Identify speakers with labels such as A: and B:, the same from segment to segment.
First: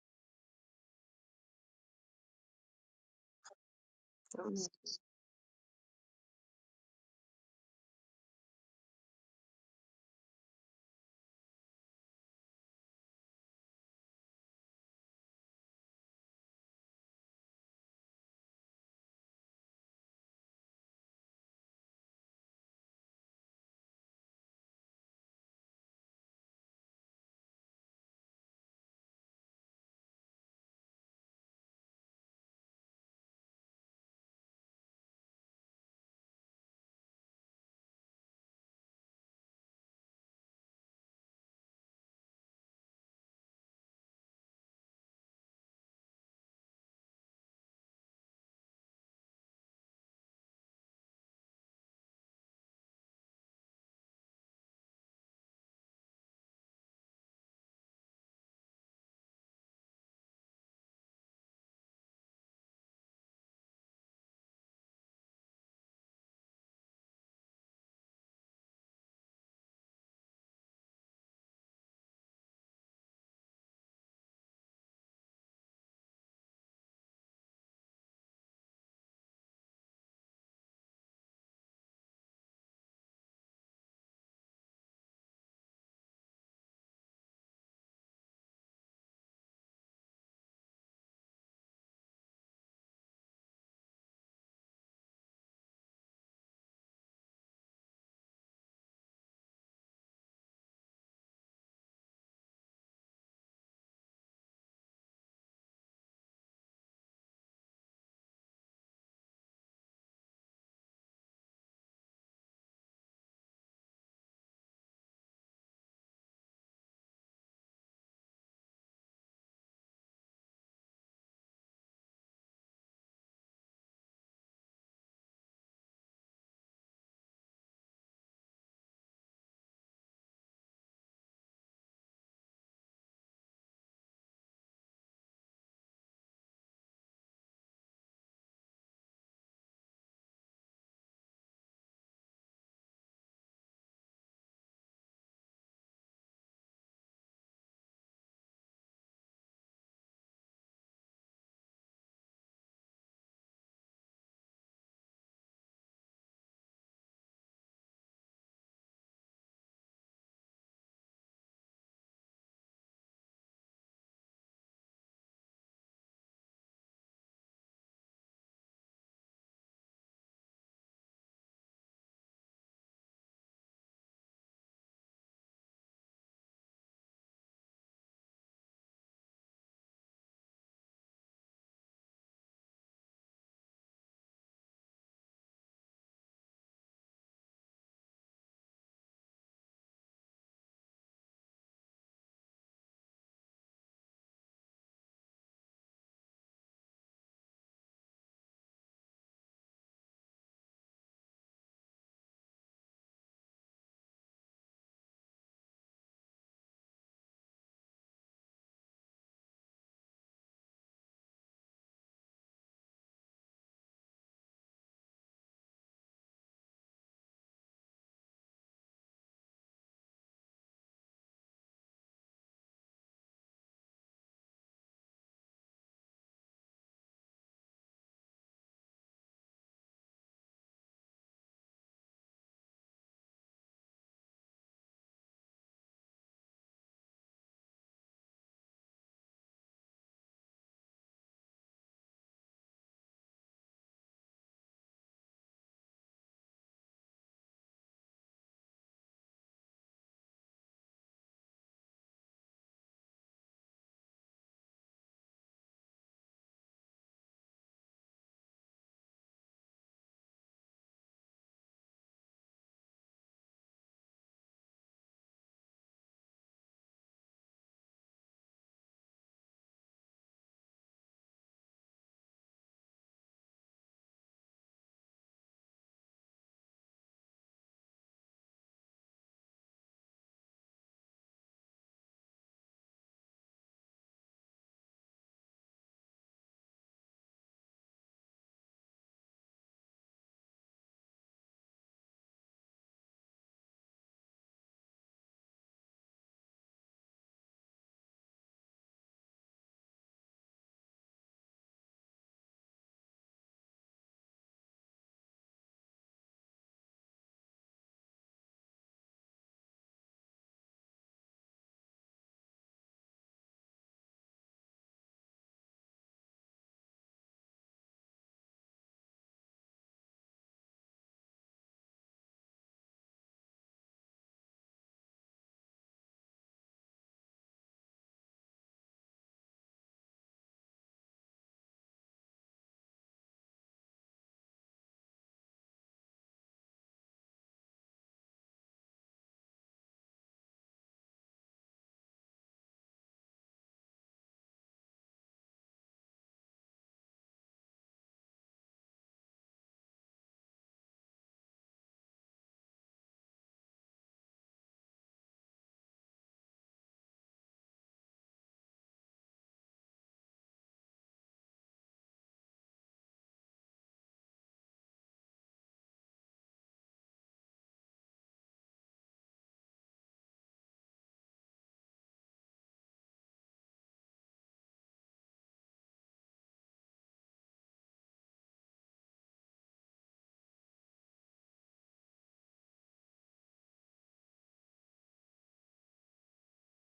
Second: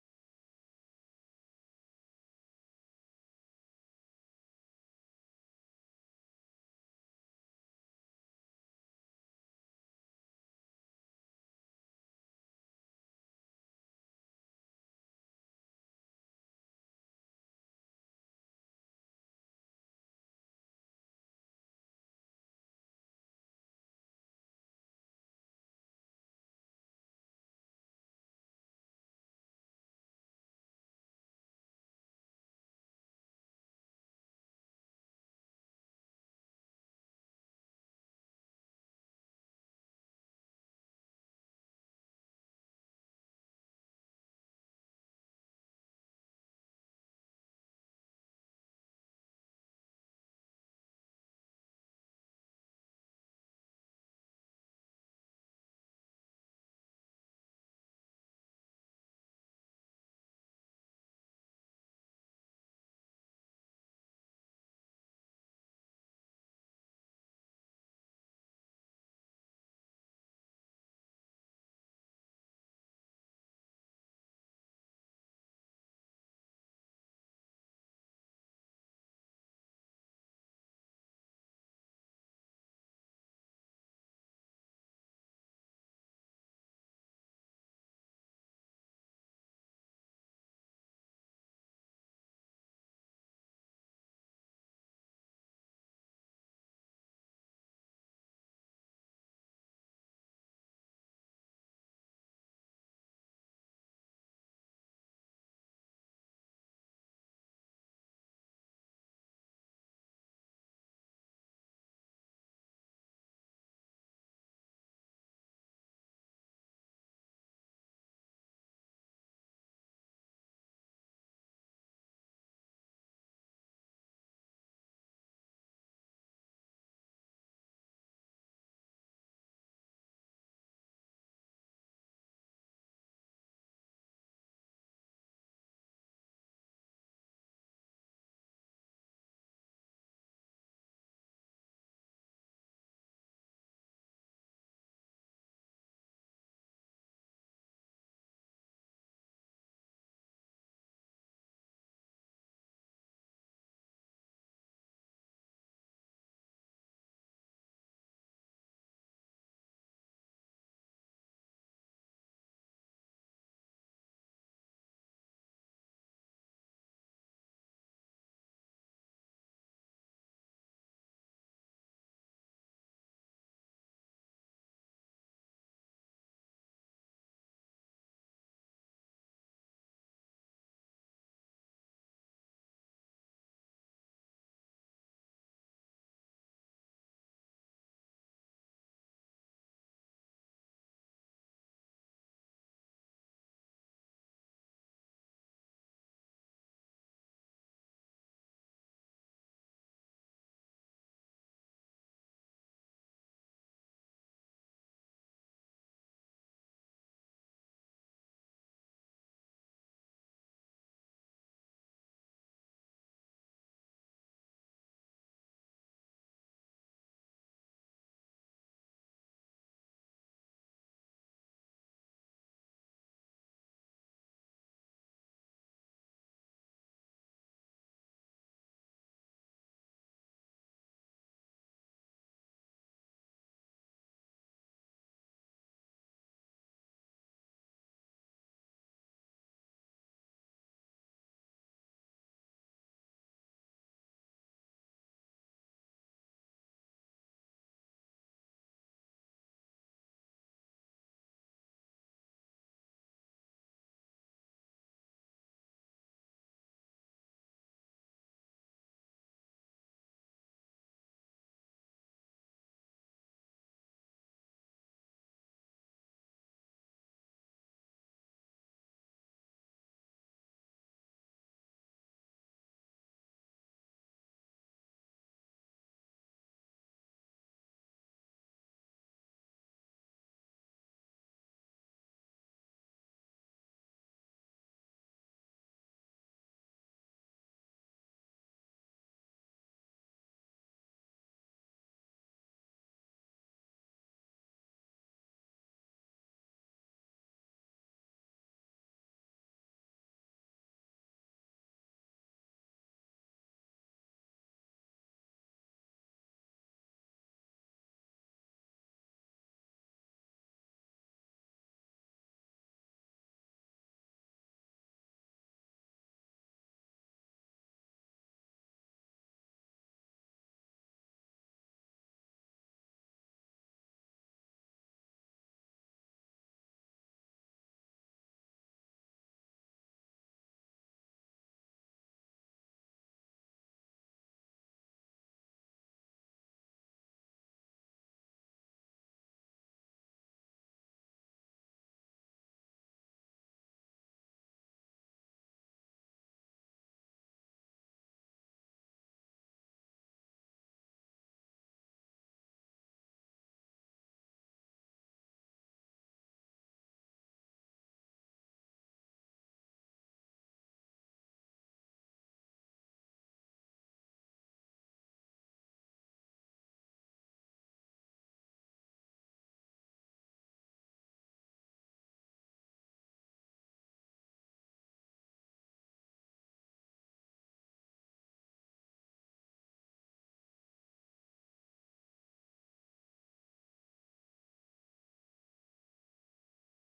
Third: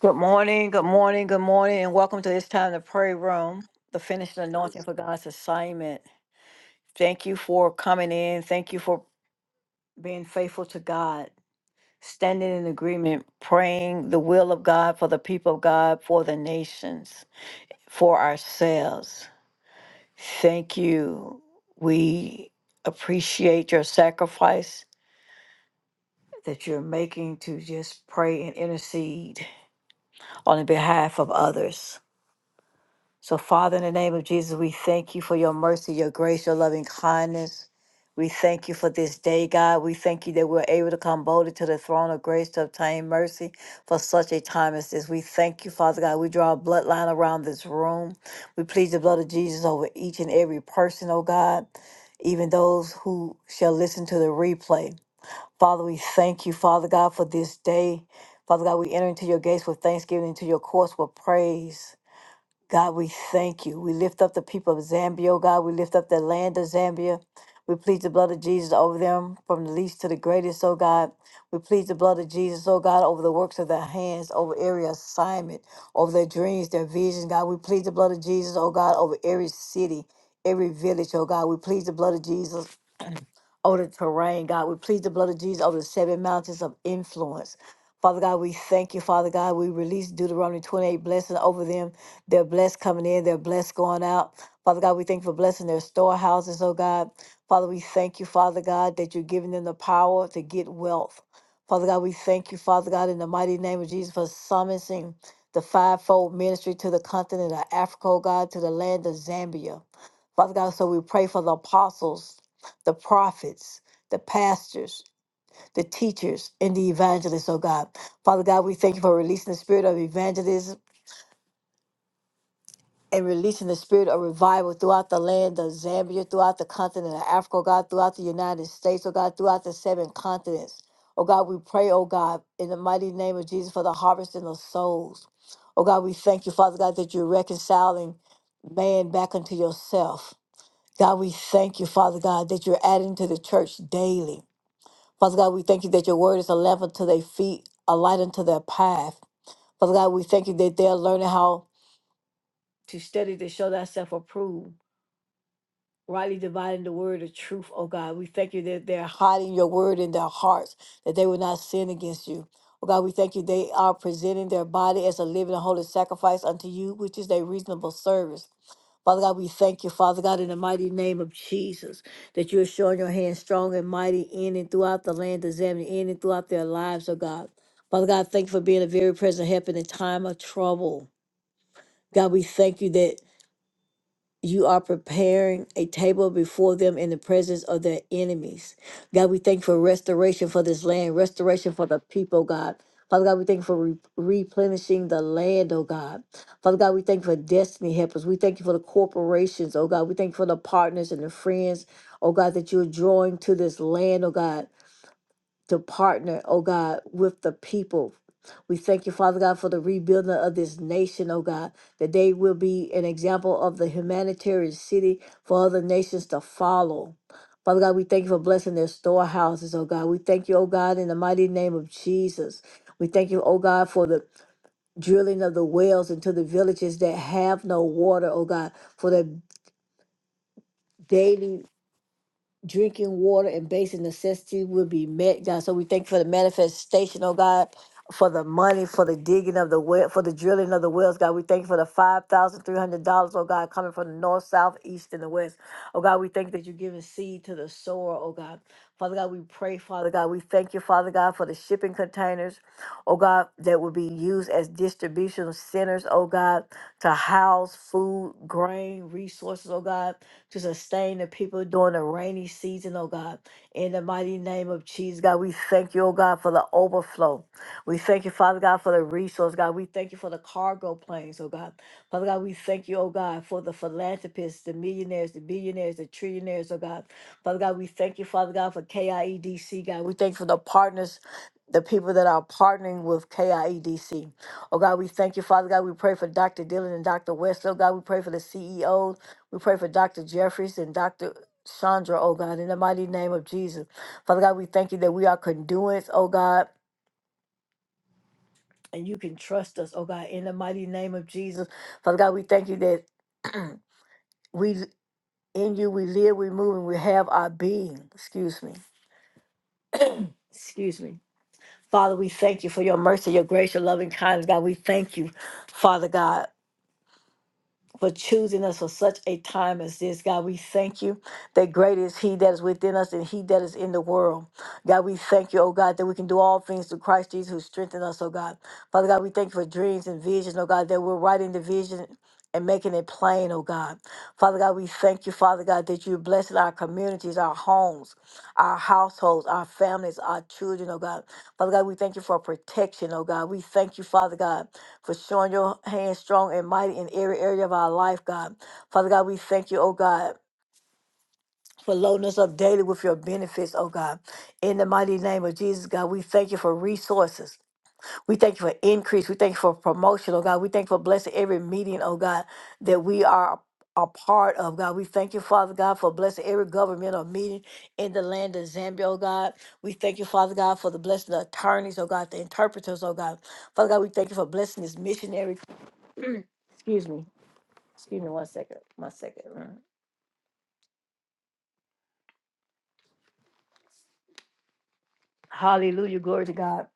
A: Good morning, good morning, good morning, and welcome to this time the prayer room, the finished anointing for God's assignment. Thank you for coming in. Thank you for being faithful to God, standing in agreement, praying the will of God for the people of God, for the nations, for ourselves. Thank you. We appreciate your sacrifice that you're making to just pray and intercede on the behalf of others. So, Father, in the name of Jesus, we thank you for your mercy, your grace, your loving kindness. We thank you for this day, God. We thank you that we're able to come boldly to the throne of grace to obtain mercy for such a time as this. We thank you, Father God. We draw a bloodline around this room. We plead the blood of Jesus over each and every person, oh God, even those who shall listen to the replay. Father, we thank you, Father God, for this day. Father God, we enter into your gates with thanksgiving, into your courts with praise. God, we thank you. We lift up the people of Zambia, oh God. We lift up the land of Zambia. We plead the blood of Jesus over them from the least to the greatest, oh God. We plead the blood of Jesus, oh God, over the works of their hands, over every assignment, over their dreams, their visions, God. We plead the blood of Jesus, oh God, over every city, every village, oh God. We plead the blood of Jesus over the terrain, God. We plead the blood of Jesus over the seven mountains of influence. Father God, we thank you, Father God. We release Deuteronomy 28 blessing over them. They're blessed coming in, they're blessed going out. Father God, we thank you for blessing their storehouses, oh God. Father, we thank you, Father God, that you're giving them the power to get wealth. Father God, we thank you, Father God, in the mighty name of Jesus for summoning the fivefold ministry to the continent of Africa, oh God, to the land of Zambia. Father God, so we pray for the apostles the prophets, the pastors, the teachers, and the evangelists, oh God. Father God, we thank you for releasing the spirit of evangelism and releasing the spirit of revival throughout the land of Zambia, throughout the continent of Africa, oh God, throughout the United States, oh God, throughout the seven continents. Oh God, we pray, oh God, in the mighty name of Jesus for the harvesting of souls. Oh God, we thank you, Father God, that you're reconciling man back unto yourself. God, we thank you, Father God, that you're adding to the church daily. Father God, we thank you that your word is a lamp unto their feet, a light unto their path. Father God, we thank you that they're learning how to study to show thyself approved, rightly dividing the word of truth, oh God. We thank you that they're hiding your word in their hearts, that they will not sin against you. Oh God, we thank you they are presenting their body as a living and holy sacrifice unto you, which is their reasonable service. Father God, we thank you, Father God, in the mighty name of Jesus, that you're showing your hand strong and mighty in and throughout the land of Zambia, in and throughout their lives, oh God. Father God, thank you for being a very present help in a time of trouble. God, we thank you that you are preparing a table before them in the presence of their enemies. God, we thank you for restoration for this land, restoration for the people, God. Father God, we thank you for re- replenishing the land, oh God. Father God, we thank you for destiny helpers. We thank you for the corporations, oh God. We thank you for the partners and the friends, oh God, that you're drawing to this land, oh God to partner, oh God, with the people. We thank you, Father God, for the rebuilding of this nation, oh God, that they will be an example of the humanitarian city for other nations to follow. Father God, we thank you for blessing their storehouses, oh God. We thank you, oh God, in the mighty name of Jesus. We thank you, oh God, for the drilling of the wells into the villages that have no water, oh God, for the daily drinking water and basic necessity will be met, God. So we thank you for the manifestation, oh God, for the money, for the digging of the well, for the drilling of the wells, God. We thank you for the five thousand three hundred dollars, oh God, coming from the north, south, east, and the west. Oh God, we thank you that you're giving seed to the sower, oh God. Father God, we pray, Father God, we thank you, Father God, for the shipping containers, oh God, that will be used as distribution centers, oh God, to house food, grain, resources, oh God to sustain the people during the rainy season, oh God. In the mighty name of Jesus, God, we thank you, oh God, for the overflow. We thank you, Father God, for the resource, God. We thank you for the cargo planes, oh God. Father God, we thank you, oh God, for the philanthropists, the millionaires, the billionaires, the trillionaires, oh God. Father God, we thank you, Father God, for KIEDC, God. We thank you for the partners. The people that are partnering with KIEDC. Oh God, we thank you, Father God. We pray for Dr. Dillon and Dr. West. Oh God, we pray for the CEOs. We pray for Dr. Jeffries and Dr. Chandra, oh God, in the mighty name of Jesus. Father God, we thank you that we are conduits, oh God, and you can trust us, oh God, in the mighty name of Jesus. Father God, we thank you that we in you we live, we move, and we have our being. Excuse me. Excuse me. Father, we thank you for your mercy, your grace, your loving kindness. God, we thank you, Father God. for choosing us for such a time as this. God, we thank you that great is He that is within us and He that is in the world. God, we thank you, oh God, that we can do all things through Christ Jesus who strengthens us, oh God. Father God, we thank you for dreams and visions, oh God, that we're writing the vision. And making it plain, oh God. Father God, we thank you, Father God, that you're blessing our communities, our homes, our households, our families, our children, oh God. Father God, we thank you for protection, oh God. We thank you, Father God, for showing your hand strong and mighty in every area of our life, God. Father God, we thank you, oh God. For loading us up daily with your benefits, oh God. In the mighty name of Jesus, God, we thank you for resources. We thank you for increase. We thank you for promotion, oh God. We thank you for blessing every meeting, oh God, that we are a part of, God. We thank you, Father God, for blessing every governmental meeting in the land of Zambia, oh God. We thank you, Father God, for the blessing of attorneys, oh God, the interpreters, oh God. Father God, we thank you for blessing this missionary. Excuse me. Excuse me one second. One second. Mm. Hallelujah. Glory to God.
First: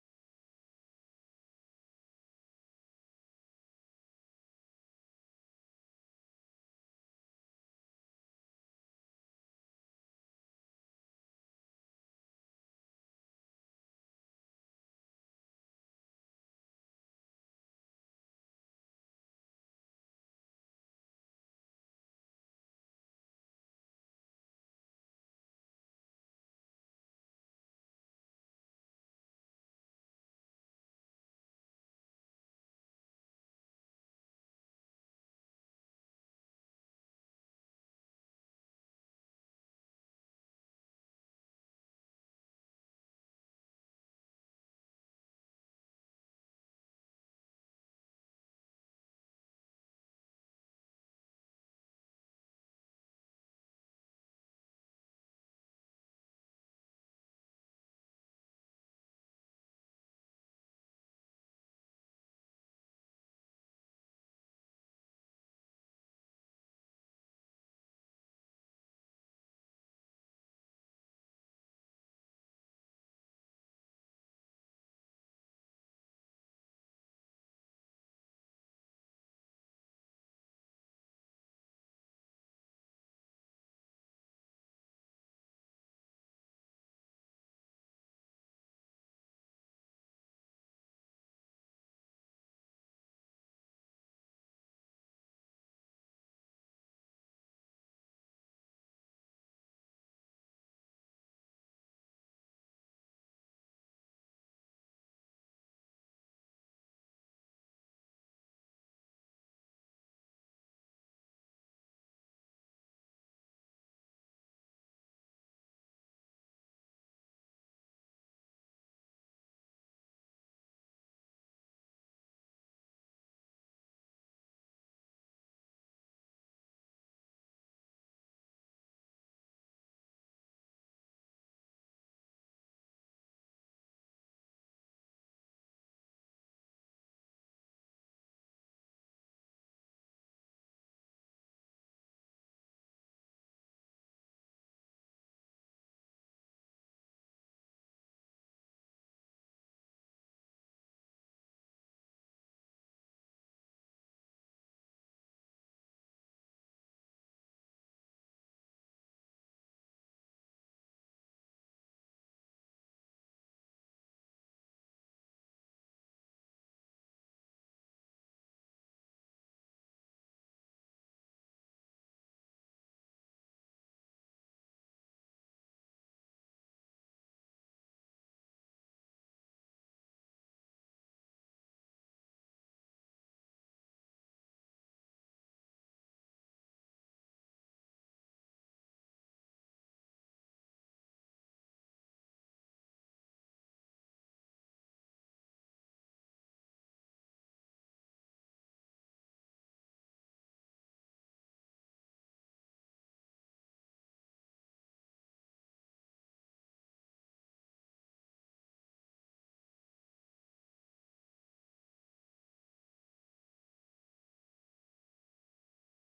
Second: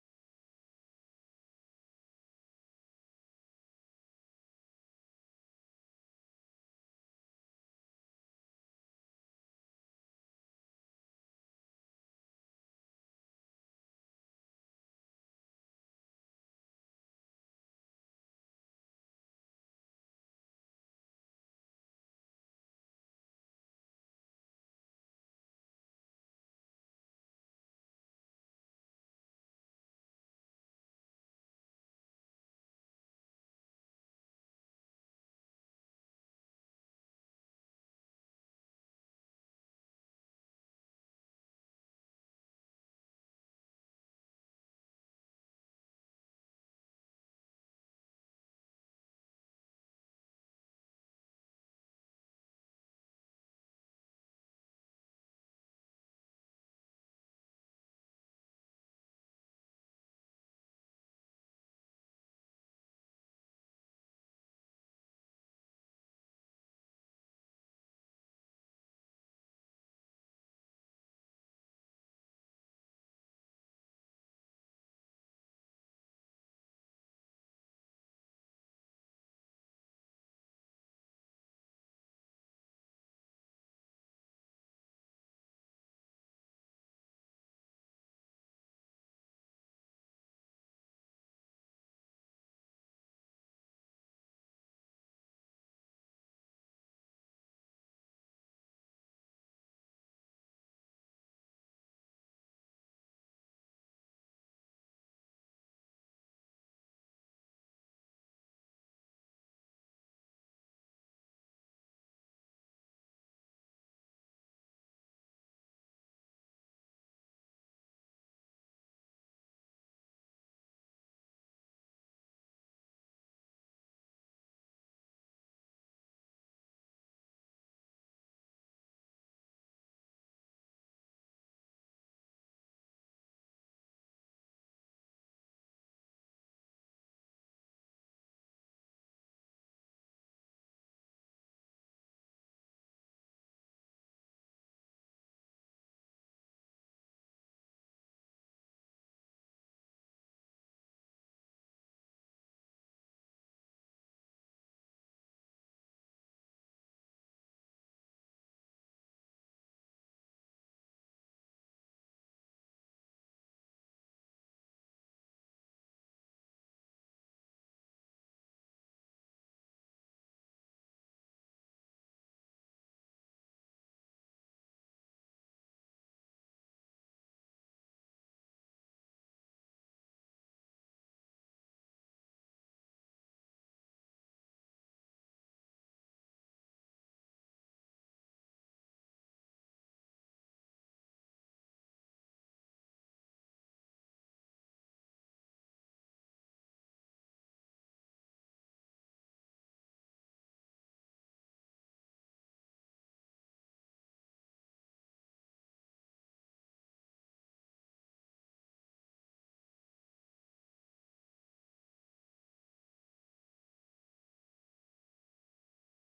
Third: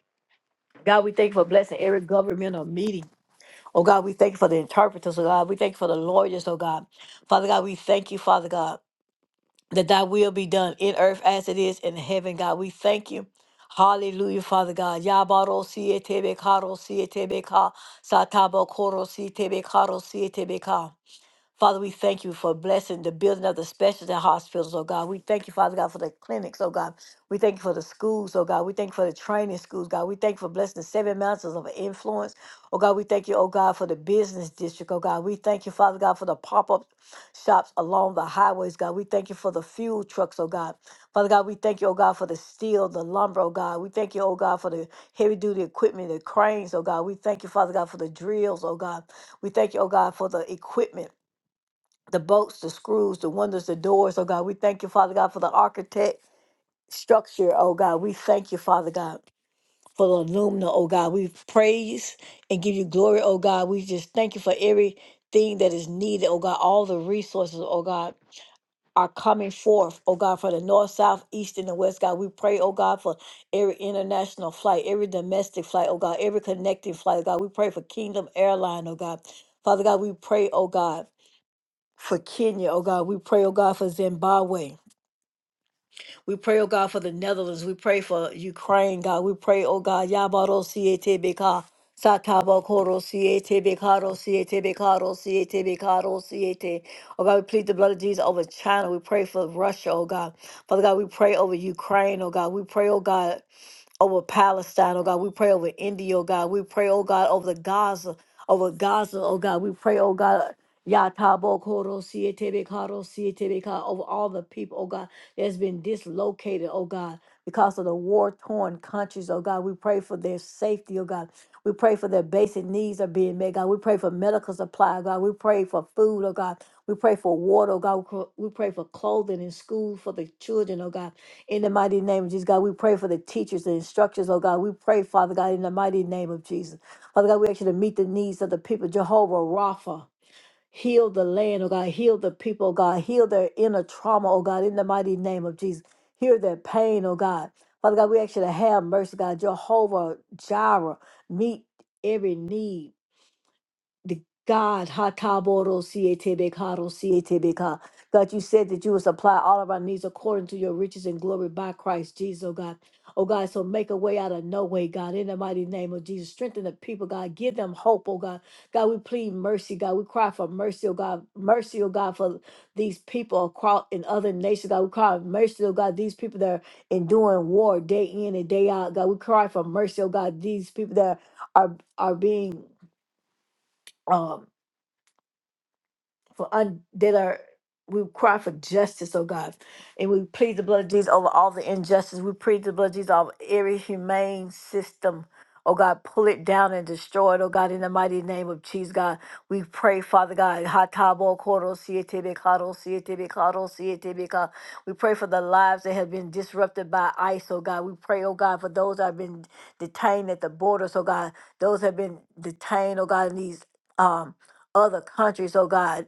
A: God, we thank you for blessing every governmental meeting. Oh God, we thank you for the interpreters, oh God. We thank you for the lawyers, oh God. Father God, we thank you, Father God, that thy will be done in earth as it is in heaven, God. We thank you. Hallelujah, Father God. Yabaro siete bekaro siete beka satabo koro siete bekaro siete beka. Father, we thank you for blessing the building of the specialty hospitals, oh God. We thank you, Father God, for the clinics, oh God. We thank you for the schools, oh God. We thank you for the training schools, God. We thank you for blessing the seven mountains of influence. Oh God, we thank you, oh God, for the business district, oh God. We thank you, Father God, for the pop-up shops along the highways, God. We thank you for the fuel trucks, oh God. Father God, we thank you, oh God, for the steel, the lumber, oh God. We thank you, oh God, for the heavy duty equipment, the cranes, oh God. We thank you, Father God, for the drills, oh God. We thank you, oh God, for the equipment the bolts, the screws, the windows, the doors. Oh God, we thank you, Father God, for the architect structure. Oh God, we thank you, Father God, for the alumna. Oh God, we praise and give you glory. Oh God, we just thank you for everything that is needed. Oh God, all the resources. Oh God. Are coming forth, oh God, for the north, south, east, and the west, God. We pray, oh God, for every international flight, every domestic flight, oh God, every connecting flight, oh God. We pray for Kingdom Airline, oh God. Father God, we pray, oh God for Kenya, oh God. We pray, oh God, for Zimbabwe. We pray, oh God, for the Netherlands. We pray for Ukraine, God. We pray, oh God, Yabaro Siete Beka. Satabo Koro Siete Bekaro Siete Bekaro Siete Bekaro Siete. Oh God, we plead the blood of Jesus over China. We pray for Russia, oh God. Father God, we pray over Ukraine, oh God. We pray, oh God over Palestine, oh God. We pray over India, oh God. We pray, oh God, over the Gaza, over Gaza, oh God. We pray, oh God. Yatabo Koro Sietebe Karo Sietebe Ka over all the people, oh God, that's been dislocated, oh God, because of the war torn countries, oh God. We pray for their safety, oh God. We pray for their basic needs are being met, God. We pray for medical supply, oh God. We pray for food, oh God. We pray for water, oh God. We cro- we pray for clothing and school for the children, oh God. In the mighty name of Jesus, God, we pray for the teachers, the instructors, oh God. We pray, Father God, in the mighty name of Jesus. Father God, we ask you to meet the needs of the people. Jehovah Rapha, heal the land, oh God. Heal the people, oh God. Heal their inner trauma, oh God, in the mighty name of Jesus. Heal their pain, oh God. Father God, we ask you to have mercy, God. Jehovah Jireh, meet every need the God, Hataboro Sietebekaro Sietebeka. God, you said that you would supply all of our needs according to your riches and glory by Christ Jesus, oh God. Oh God, so make a way out of no way, God, in the mighty name of Jesus. Strengthen the people, God. Give them hope, oh God. God, we plead mercy, God. We cry for mercy, oh God. Mercy, oh God, for these people across in other nations, God. We cry for mercy, oh God. These people that are enduring war day in and day out, God. We cry for mercy, oh God. These people that are, are being. Um, for un, that are we cry for justice, oh God, and we plead the blood of Jesus over all the injustice. We plead the blood of Jesus over every humane system. Oh God, pull it down and destroy it. Oh God, in the mighty name of Jesus, God, we pray, Father God. Hatabo koro siete bekaro siete bekaro siete beka. We pray for the lives that have been disrupted by ICE, oh God. We pray, oh God, for those that have been detained at the borders, oh God. Those have been detained, oh God, in these um, other countries, oh God.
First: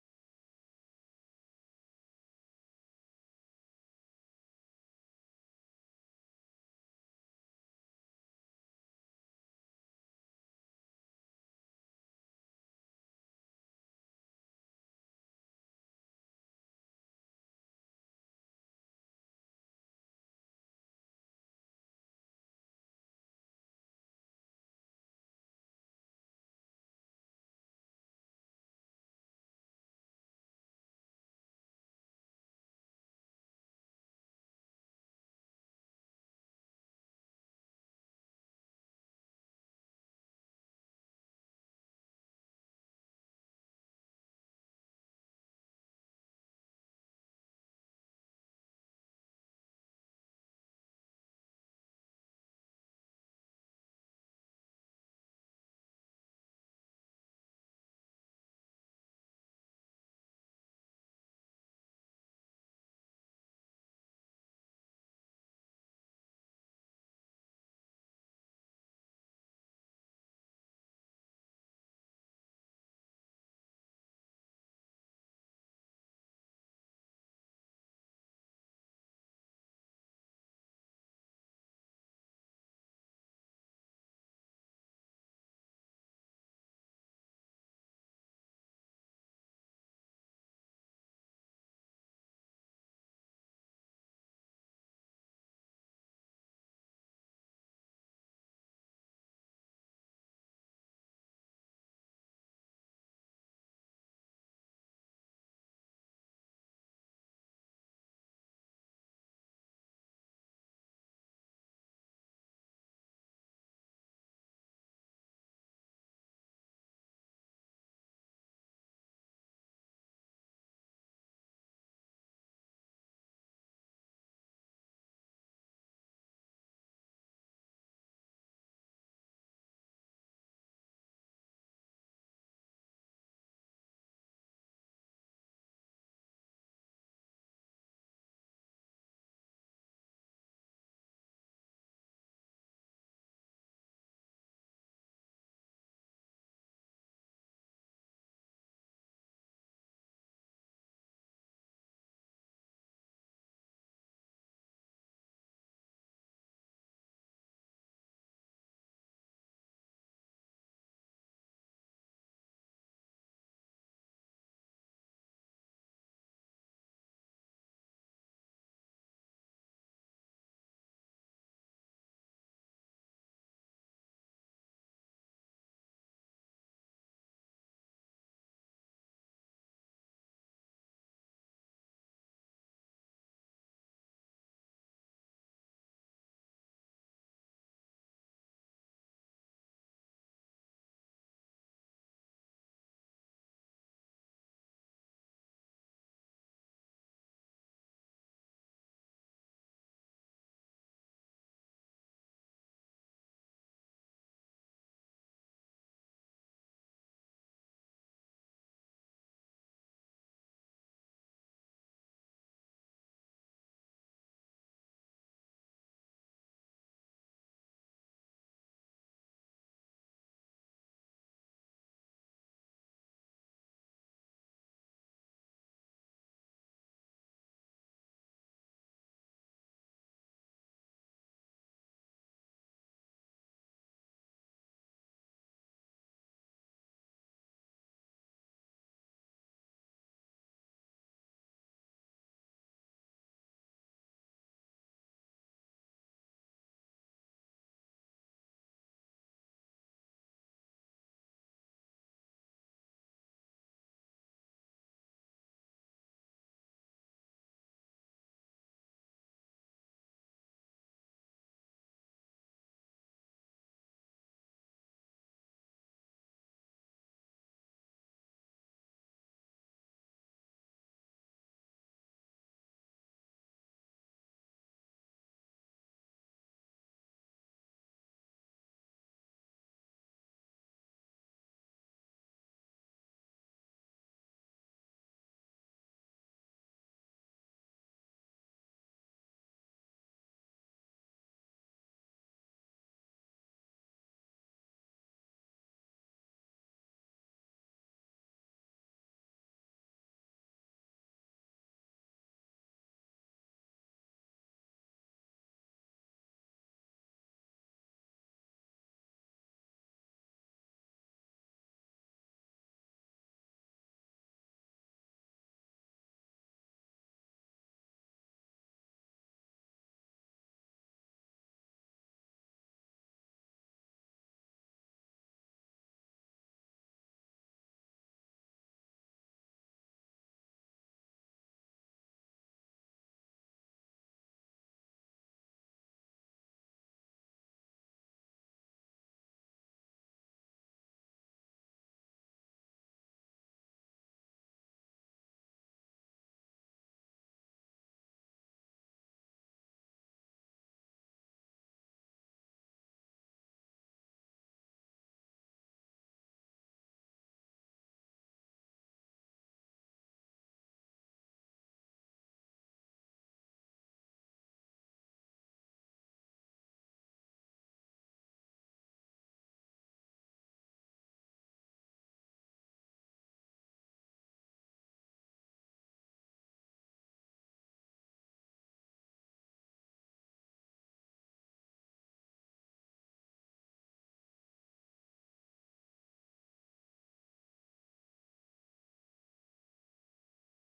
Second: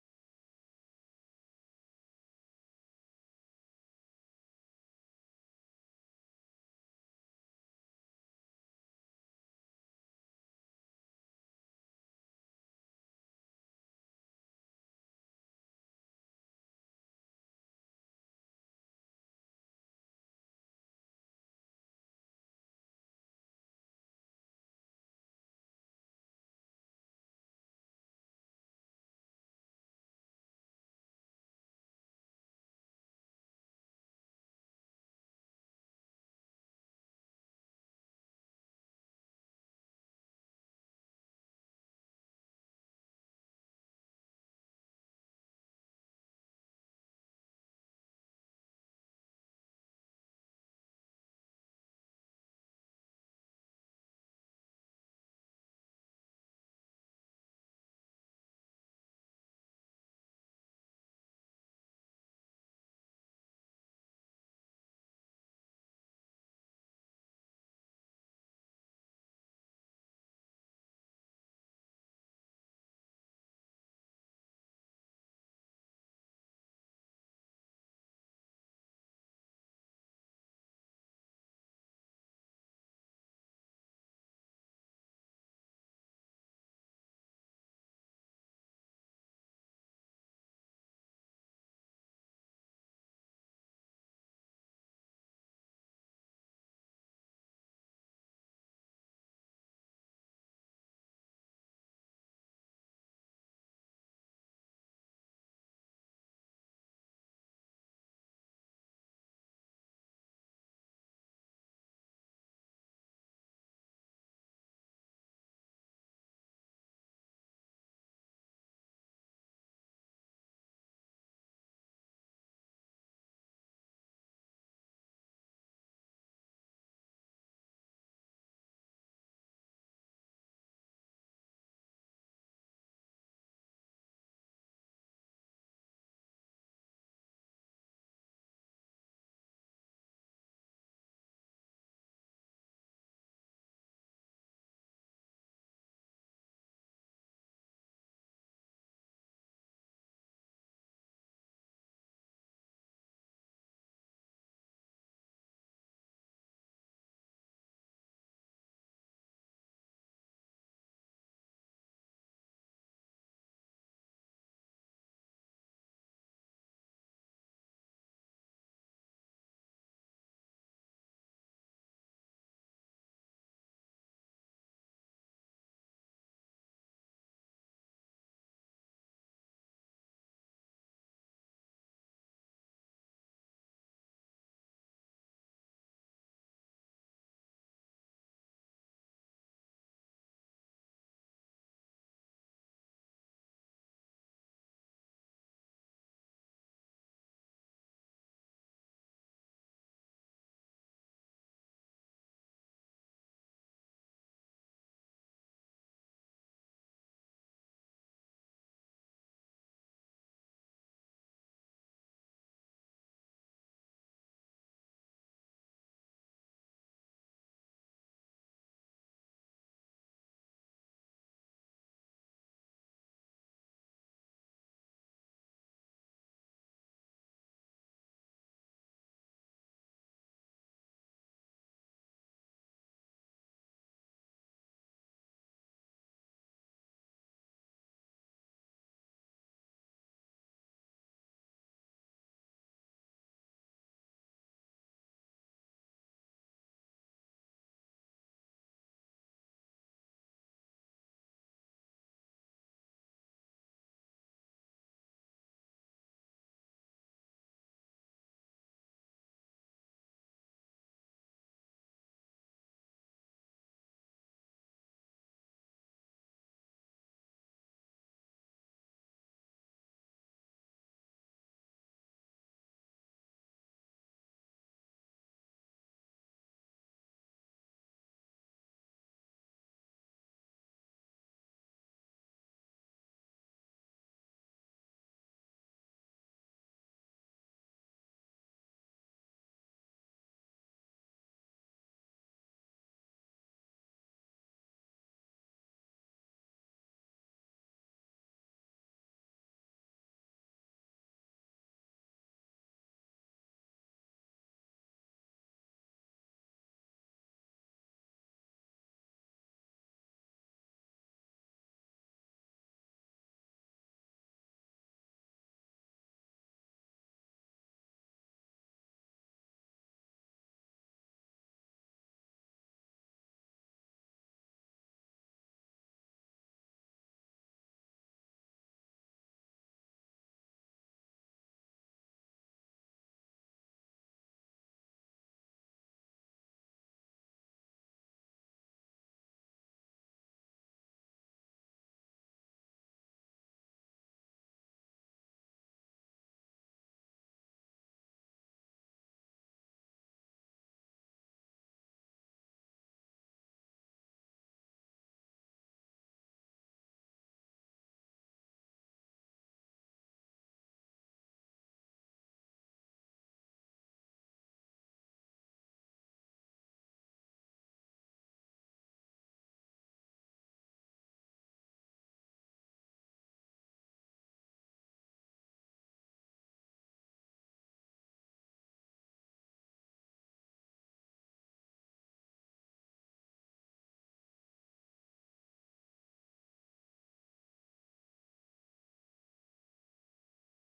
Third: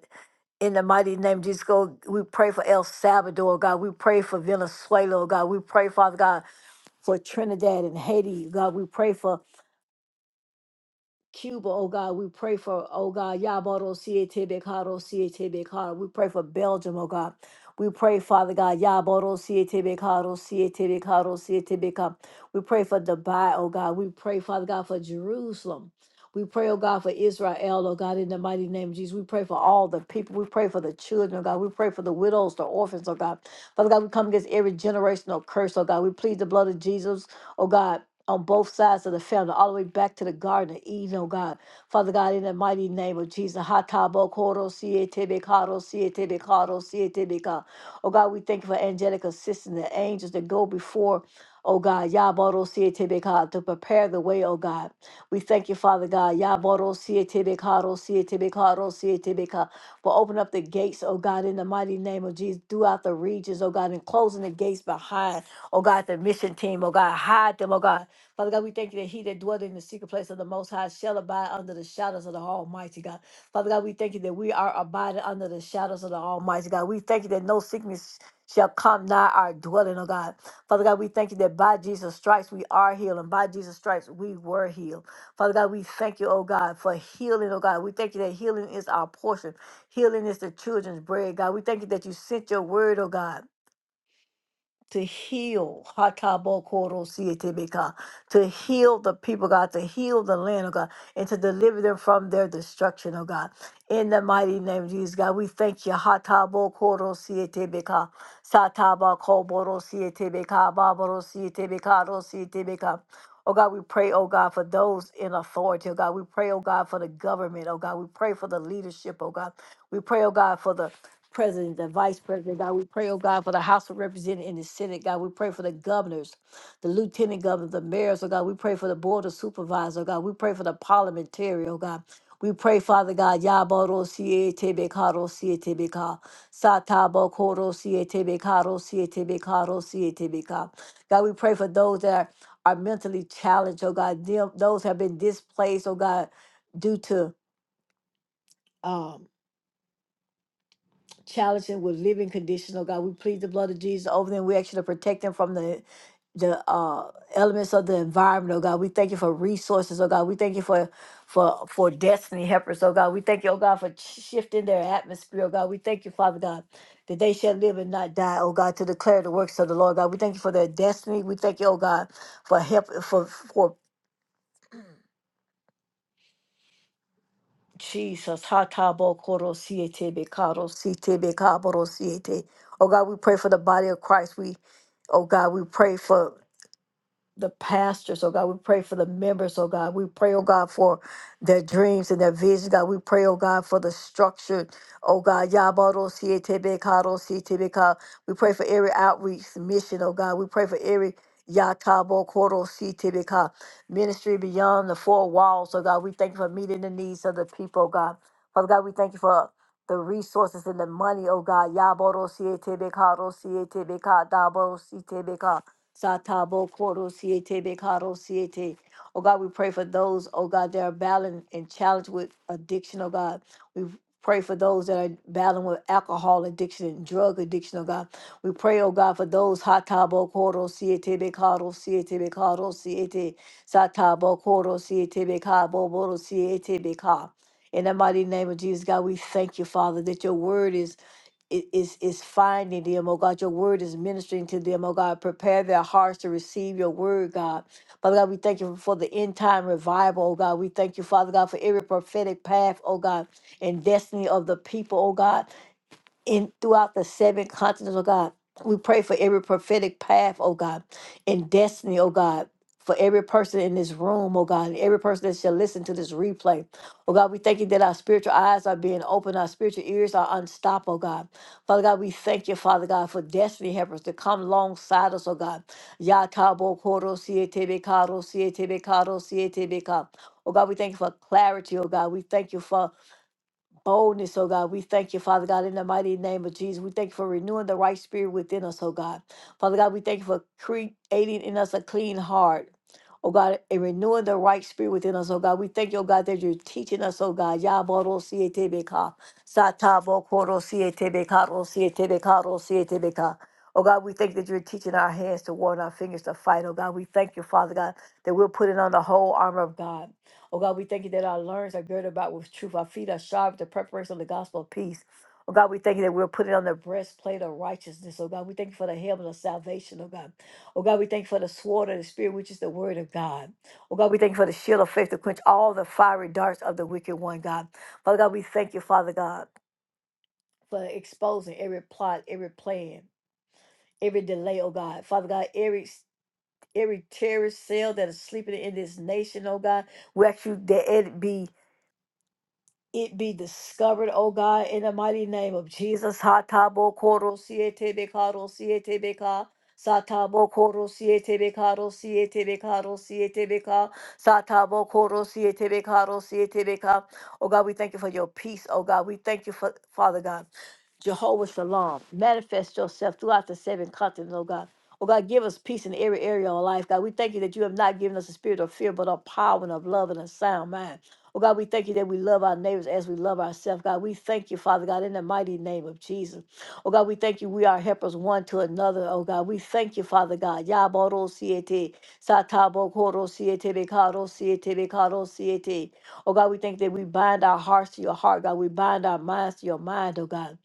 A: In the mighty name of Jesus, God, we pray for El Salvador, God. We pray for Venezuela, God. We pray, Father God, for Trinidad and Haiti, God. We pray for Cuba, oh God, we pray for, oh God, Yaboro Siete Bekaro Siete Bekaro. We pray for Belgium, oh God. We pray, Father God, Yaboro Siete Bekaro Siete Bekaro Siete Bekaro. We pray for Dubai, oh God. We pray, Father God, for Jerusalem. We pray, oh God, for Israel, oh God, in the mighty name of Jesus. We pray for all the people. We pray for the children, oh God. We pray for the widows, the orphans, oh God. Father God, we come against every generational curse, oh God. We plead the blood of Jesus oh God, on both sides of the family, all the way back to the Garden of Eden, oh God. Father God, in the mighty name of Jesus, Hatabo Koro Siete Karo Siete Karo Siete Ka. Oh God, we thank you for angelic assistance, the angels that go before. Oh God, Yaboro Siete Ka, to prepare the way, oh God. We thank you, Father God, Yaboro Siete Karo Siete Karo Siete Ka, for open up the gates, oh God, in the mighty name of Jesus, throughout the regions, oh God, and closing the gates behind Oh God, the mission team, oh God, hide them, oh God. Father God, we thank you that he that dwelleth in the secret place of the Most High shall abide under the shadows of the Almighty God. Father God, we thank you that we are abiding under the shadows of the Almighty God. We thank you that no sickness shall come nigh our dwelling, oh God. Father God, we thank you that by Jesus' stripes we are healed, and by Jesus' stripes we were healed. Father God, we thank you, oh God, for healing, oh God. We thank you that healing is our portion. Healing is the children's bread, God. We thank you that you sent your word, oh God to heal Hatabokoro to heal the people, God, to heal the land, oh God, and to deliver them from their destruction, oh God. In the mighty name of Jesus, God, we thank you. Hatabokoro Sietebeka, Satabakoboro Sietebeka, Baboro Sietebeka, Rosietebeka. Oh God, we pray, oh God, for those in authority, oh God. We pray, oh God, for the government, oh God. We pray for the leadership, oh God. We pray, oh God, for the president, the vice president, God. We pray, oh God, for the House of Representatives and the Senate, God. We pray for the governors, the lieutenant governors, the mayors, oh God. We pray for the board of supervisors, oh God. We pray for the parliamentary, oh God. We pray, Father God, Yaboro Siete Bekaro Siete Beka, Satabo Koro Siete Bekaro Siete Bekaro Siete Beka. God, we pray for those that are, mentally challenged, oh God, them, those have been displaced, oh God, due to um, challenging with living conditional God. We plead the blood of Jesus over them. We actually protect them from the the uh, elements of the environment, oh God. We thank you for resources, oh God. We thank you for for for destiny helpers, oh God. We thank you, oh God, for shifting their atmosphere, oh God. We thank you, Father God, that they shall live and not die, oh God, to declare the works of the Lord, God. We thank you for their destiny. We thank you, oh God, for help for for Jesus, hatabo koro siete bekaro siete bekaboro siete. Oh God, we pray for the body of Christ. We, oh God, we pray for the pastors, oh God. We pray for the members, oh God. We pray, oh God, for their dreams and their visions, God. We pray, oh God, for the structure, oh God. Yabado sietebe kado sietebe ka. We pray for every outreach mission, oh God. We pray for every Yatabo Koro sietebe ka. ministry beyond the four walls, oh God. We thank you for meeting the needs of the people, oh God. Father God, we thank you for the resources and the money, oh God. Yaboro sietebe kado sietebe ka. Dabo sietebe ka. Satabo Koro Siete Bekaro Siete. Oh God, we pray for those, oh God, that are battling and challenged with addiction, oh God. We pray for those that are battling with alcohol addiction and drug addiction, oh God. We pray, oh God, for those Hatabo Koro Siete Bekaro Siete Bekaro Siete Satabo Koro Siete Bekabo Boro Siete Bekaro. In the mighty name of Jesus, God, we thank you, Father, that your word is i- is is finding them, oh God. Your word is ministering to them, oh God. Prepare their hearts to receive your word, God. Father God, we thank you for the end time revival, oh God. We thank you, Father God, for every prophetic path, oh God, and destiny of the people, oh God in throughout the seven continents, oh God. We pray for every prophetic path, oh God, and destiny, oh God. For every person in this room, oh God, and every person that shall listen to this replay. Oh God, we thank you that our spiritual eyes are being opened, our spiritual ears are unstopped, oh God. Father God, we thank you, Father God, for destiny helpers to come alongside us, oh God. Yakabo Koro Sietebe Karo Sietebe Karo Sietebe Ka. Oh God, we thank you for clarity, oh God. We thank you for boldness, oh God. We thank you, Father God, in the mighty name of Jesus. We thank you for renewing the right spirit within us, oh God. Father God, we thank you for creating in us a clean heart. Oh God, and renewing the right spirit within us, oh God. We thank you, oh God, that you're teaching us, oh God. Yaboro sietebeka. Satabo koro sietebeka, ro sietebeka, ro sietebeka. Oh God, we thank that you're teaching our hands to war and our fingers to fight. Oh God, we thank you, Father God, that we're putting on the whole armor of God. Oh God, we thank you that our learns are girded about with truth. Our feet are sharp, with the preparation of the gospel of peace. Oh God, we thank you that we're putting on the breastplate of righteousness. Oh God, we thank you for the helmet of salvation, oh God. Oh God, we thank you for the sword of the spirit, which is the word of God. Oh God, we thank you for the shield of faith to quench all the fiery darts of the wicked one, God. Father God, we thank you, Father God, for exposing every plot, every plan, every delay, oh God. Father God, every every terrorist cell that is sleeping in this nation, oh God. We ask you that it be it be discovered, oh God, in the mighty name of Jesus. Hatabo koro siete bekaro siete beka. Satabo koro siete bekaro siete bekaro siete beka. Satabo koro siete bekaro siete beka. Oh God, we thank you for your peace. Oh God, we thank you for Father God. Jehovah Shalom. Manifest yourself throughout the seven continents, oh God. Oh God, give us peace in every area of our life, God. We thank you that you have not given us a spirit of fear, but of power and of love and a sound mind. Oh God, we thank you that we love our neighbors as we love ourselves, God. We thank you, Father God, in the mighty name of Jesus. Oh God, we thank you. We are helpers one to another, oh God. We thank you, Father God. Yaboro siete, satabo koro siete, bekaro siete, bekaro siete. Oh God, we thank that we bind our hearts to your heart, God. We bind our minds to your mind, oh God.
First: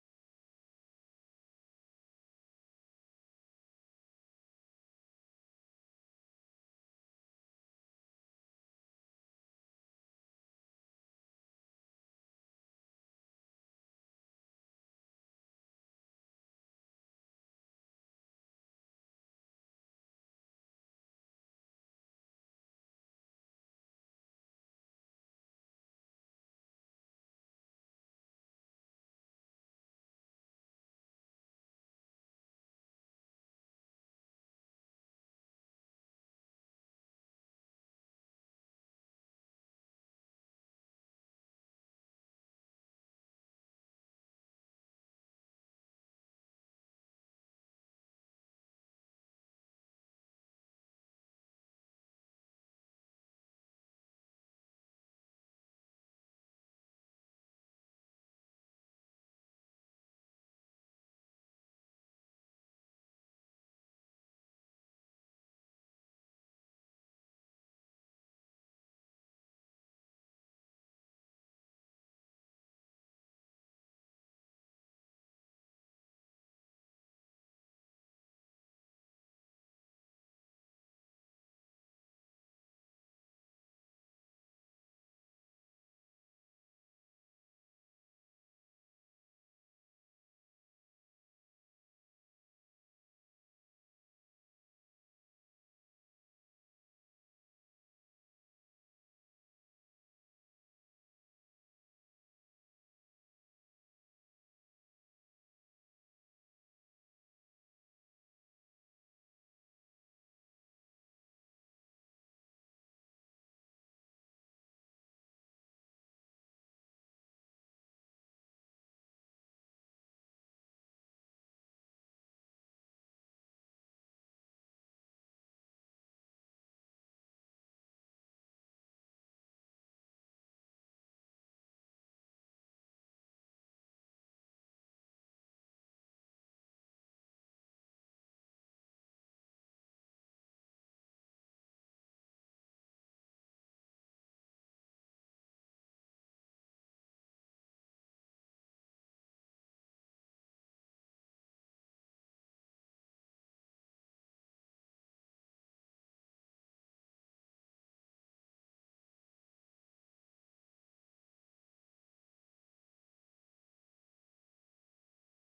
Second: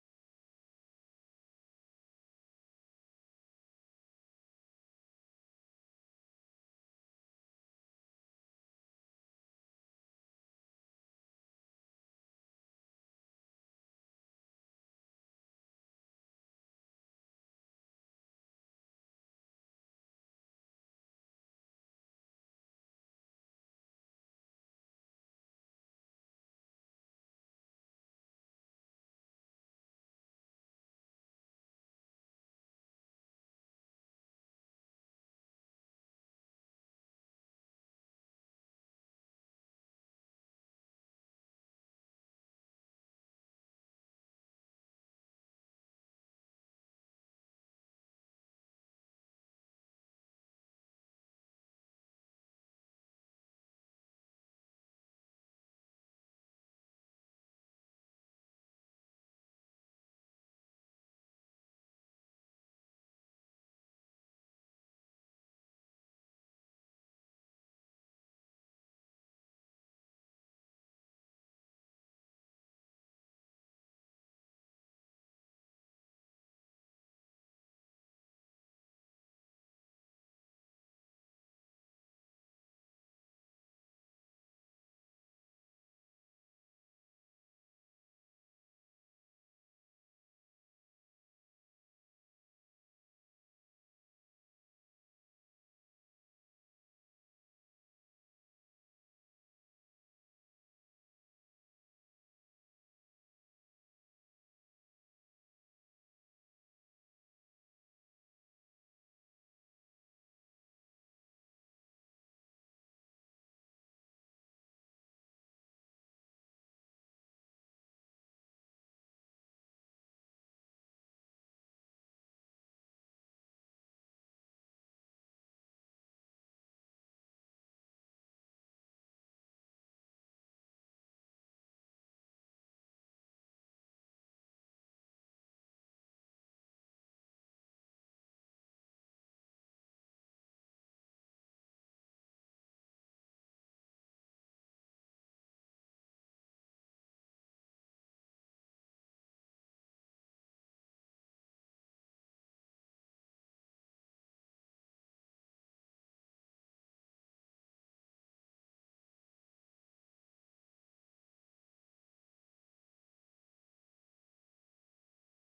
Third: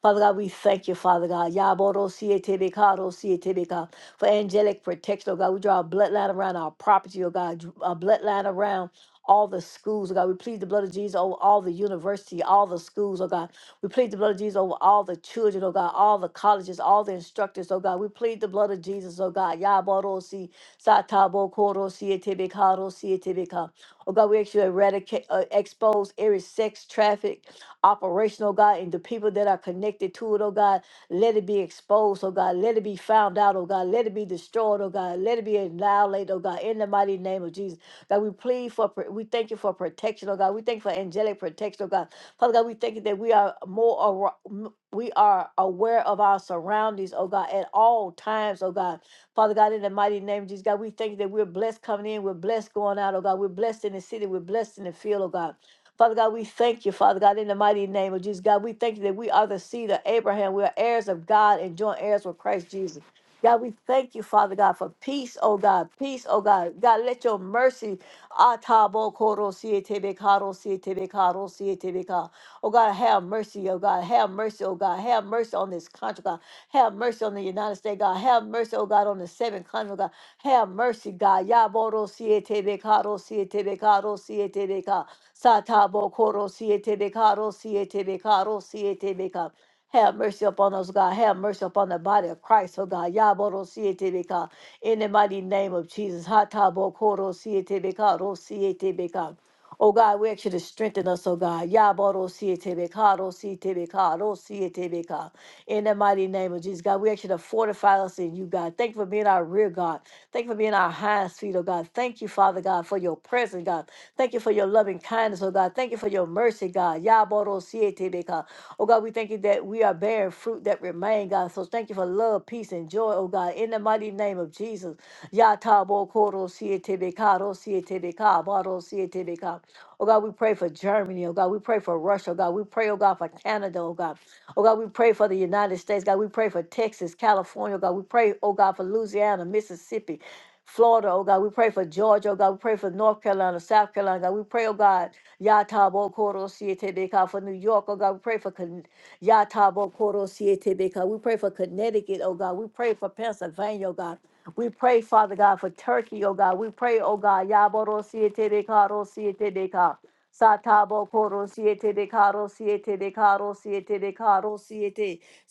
A: Father God, we thank you, Father God. Yaboro siete bekado siete beka. For angelic protection, oh God. We draw a bloodline around our property, oh God. A bloodline around all the schools, oh God. We plead the blood of Jesus over all the university, all the schools, oh God. We plead the blood of Jesus over all the children, oh God, all the colleges, all the instructors, oh God. We plead the blood of Jesus, oh God. Yaboro si satabo koro siete bekado siete beka. Oh God, we actually eradicate, uh, expose every sex traffic operational, God, and the people that are connected to it, oh God. Let it be exposed, oh God. Let it be found out, oh God. Let it be destroyed, oh God. Let it be annihilated, oh God, in the mighty name of Jesus. God, we plead for, pr- we thank you for protection, oh God. We thank you for angelic protection, oh God. Father God, we thank you that we are more, awa- m- we are aware of our surroundings, oh God, at all times, oh God. Father God, in the mighty name of Jesus, God, we thank you that we're blessed coming in, we're blessed going out, oh God. We're blessed in the city, we're blessed in the field, oh God. Father God, we thank you, Father God, in the mighty name of Jesus. God, we thank you that we are the seed of Abraham. We are heirs of God and joint heirs with Christ Jesus. God, we thank you, Father God, for peace, oh God, peace, oh God. God, let your mercy. Atabo koro siete be siete be karo siete beka. Oh God, have mercy, oh God, have mercy, oh God, have mercy on this country, God. Have mercy on the United States, God. Have mercy, oh God, on the seven countries, God. Have mercy, God. Yaboro siete bekaro siete bekaro siete beka. Satabo koro siete bekaro siete bekaro siete beka. Have mercy upon us, God. Have mercy upon the body of Christ, oh God. Yaboro siete beka. In the mighty name of Jesus. Hatabo koro siete bekaro siete beka. Oh God, we ask you to strengthen us, oh God. Yaboro sietebeka, sietebeka, sietebeka. In the mighty name of Jesus, God, we ask you to fortify us in you, God. Thank you for being our rear, God. Thank you for being our hind feet, oh God. Thank you, Father God, for your presence, God. Thank you for your loving kindness, oh God. Thank you for your mercy, God. Yaborosietebeka. Oh God, we thank you that we are bearing fruit that remain, God. So thank you for love, peace, and joy, oh God. In the mighty name of Jesus. Yatabokorosietebeka, rosietebeka, barosietebeka. Oh God, we pray for Germany. Oh God, we pray for Russia. Oh God, we pray, oh God, for Canada. Oh God, oh God, we pray for the United States. God, we pray for Texas, California. Oh God, we pray, oh God, for Louisiana, Mississippi. Florida, oh God. We pray for Georgia, oh God. We pray for North Carolina, South Carolina, God. We pray, oh God, Yatabo Koro Sietebeka for New York, oh God. We pray for Con- Yatabo Koro Sietebeka. We pray for Connecticut, oh God. We pray for Pennsylvania, oh God. We pray, Father God, for Turkey, oh God. We pray, oh God, Yaboro Sietebeka, Ro Sietebeka. Satabo Koro Siete de Caro Siete de Caro Siete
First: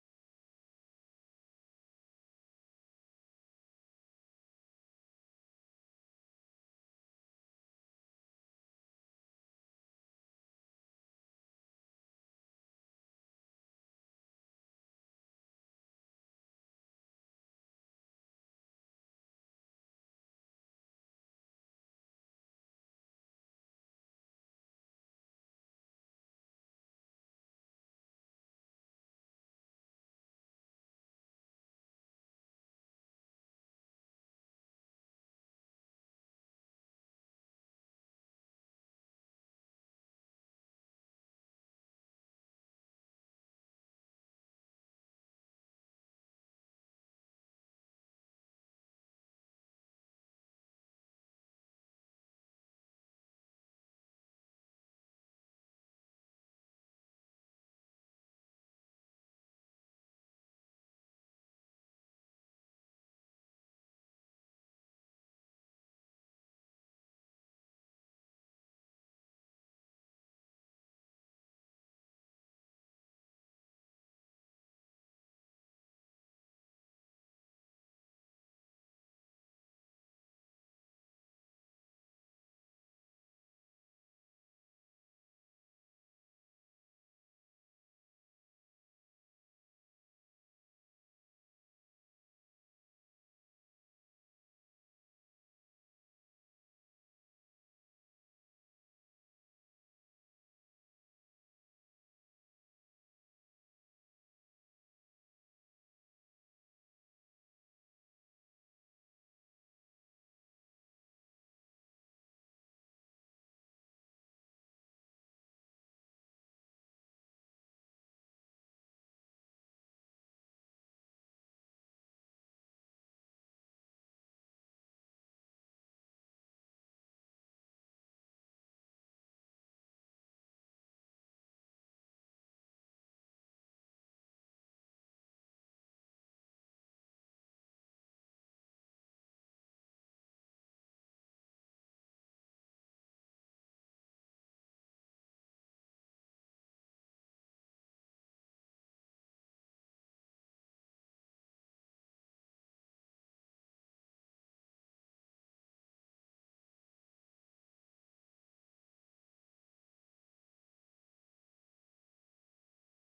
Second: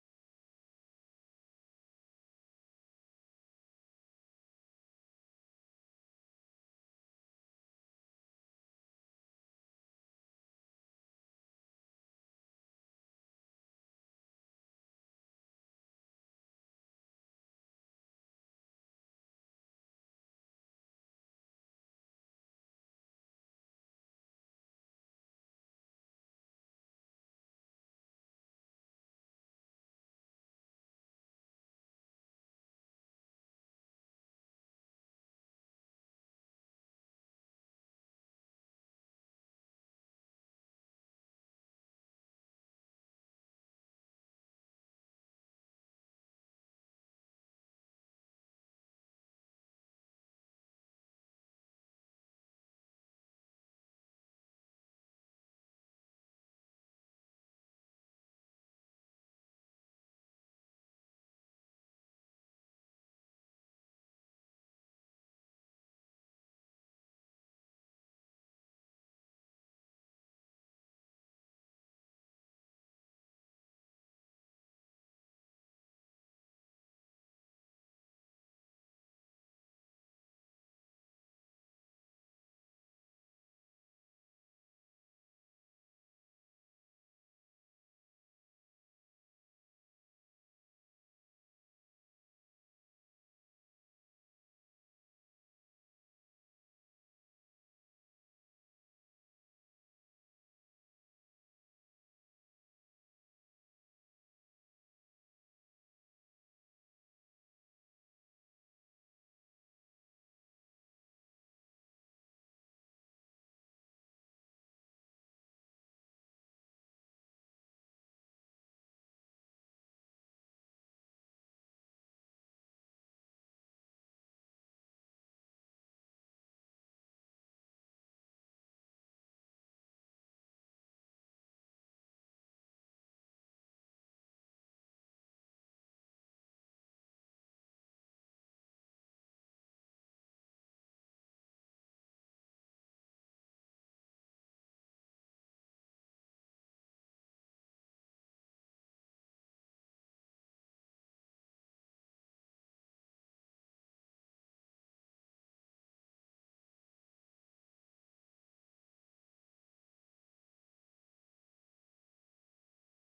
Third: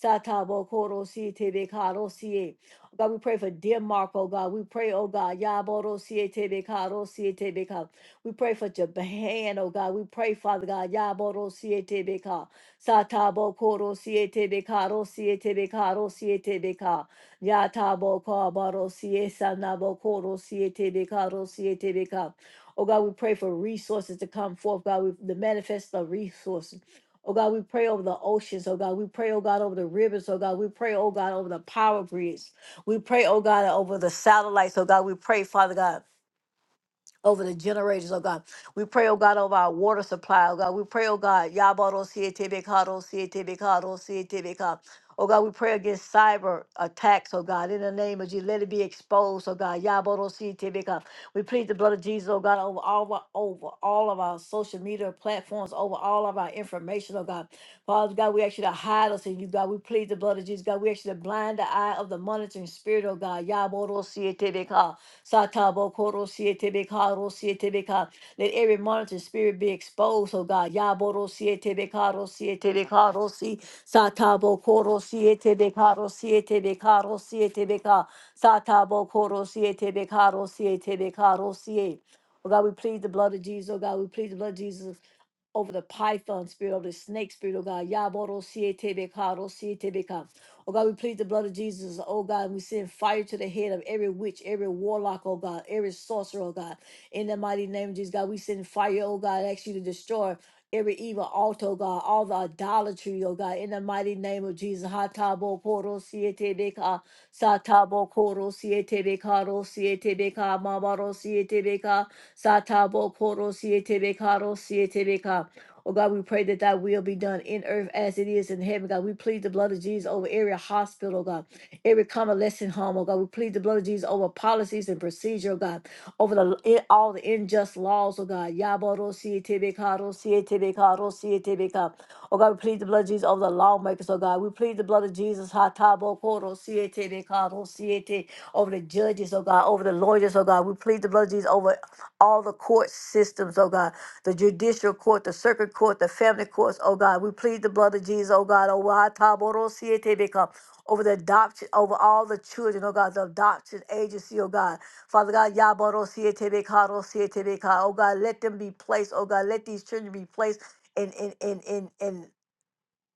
A: Satabo Koro Sietebeka, Ro Siete de Caro God, we pray for dear Mark, oh God. We pray, oh God, Yaboro Siete Beka, Ro Siete Beka. We pray for Japan, oh God. We pray, Father God, Yaboro Siete Beka, Satabo Koro Siete Beka, Ro Siete Beka, Ro Siete Beka, Yatabo Kabaro Siesa Nabo Koro Siete Beka, Siete Beka. Oh God, we pray for resources to come forth, God, we, the manifest of resources. Oh God, we pray over the oceans, oh God. We pray, oh God, over the rivers, oh God. We pray, oh God, over the power grids. We pray, oh God, over the satellites, oh God. We pray, Father God over the generators, oh God. We pray, oh God, over our water supply, oh God. We pray, oh God, Yaboro Sietebekado, Sietebekado, Sietebekado. Oh God, we pray against cyber attacks, oh God, in the name of Jesus. Let it be exposed, oh God. Yaboro Sietebekado. We plead the blood of Jesus, oh God, over all, of our, over all of our social media platforms, over all of our information, oh God. Father God, we ask you to hide us in you, God. We plead the blood of Jesus, God. We ask you to blind the eye of the monitoring spirit, oh God. Yaboro Sietebekado. Satabo koro Siete Beka ro Korosietebeka Rosietebeka. Let every monitoring spirit be exposed, oh God. Yaboro Siete Beka ro Yaborosietebeka ro si. Satabo koro Siete Beka ro Siete Beka ro Rosietebeka Rosietebeka Satabo koro Siete Beka ro Korosietebeka ro Rosie. Oh God, we plead the blood of Jesus. Oh God, we plead the blood of Jesus over the python spirit, over the snake spirit, oh God. Yaboro sietebekaro sietebeka. Oh God, we plead the blood of Jesus, oh God, and we send fire to the head of every witch, every warlock, oh God, every sorcerer, oh God. In the mighty name of Jesus, God, we send fire, oh God, I ask you to destroy every evil altar, oh God, all the idolatry, oh God, in the mighty name of Jesus. Hatabo poro sietebeka, satabo koro sietebekaro sietebeka, mamaro sietebeka. Satabo Koro Sietebekaro Sietebeka. Oh God, we pray that thy will be done in earth as it is in heaven. God, we plead the blood of Jesus over every hospital, God, every convalescent home, oh God. We plead the blood of Jesus over policies and procedure, oh God over the in, all the unjust laws, oh God. Yabarosietebeka. rosietebeka, rosietebeka. Oh God, we plead the blood of Jesus over the lawmakers, oh God. We plead the blood of Jesus, hatabokoro, over the judges, oh God, over the lawyers, oh God. We plead the blood of Jesus over all the court systems systems, oh God, the judicial court, the circuit court, the family courts, oh God. We plead the blood of Jesus, oh God, oh Wa Ta Bo Ro Si E Te Be Ka, over the adoption, over all the children, oh God, the adoption agency, oh God. Father God, Ya Bo Ro Si E Te Be Ka Ro Si E Te Be Ka, oh God, let them be placed, oh God, let these children be placed in in in in in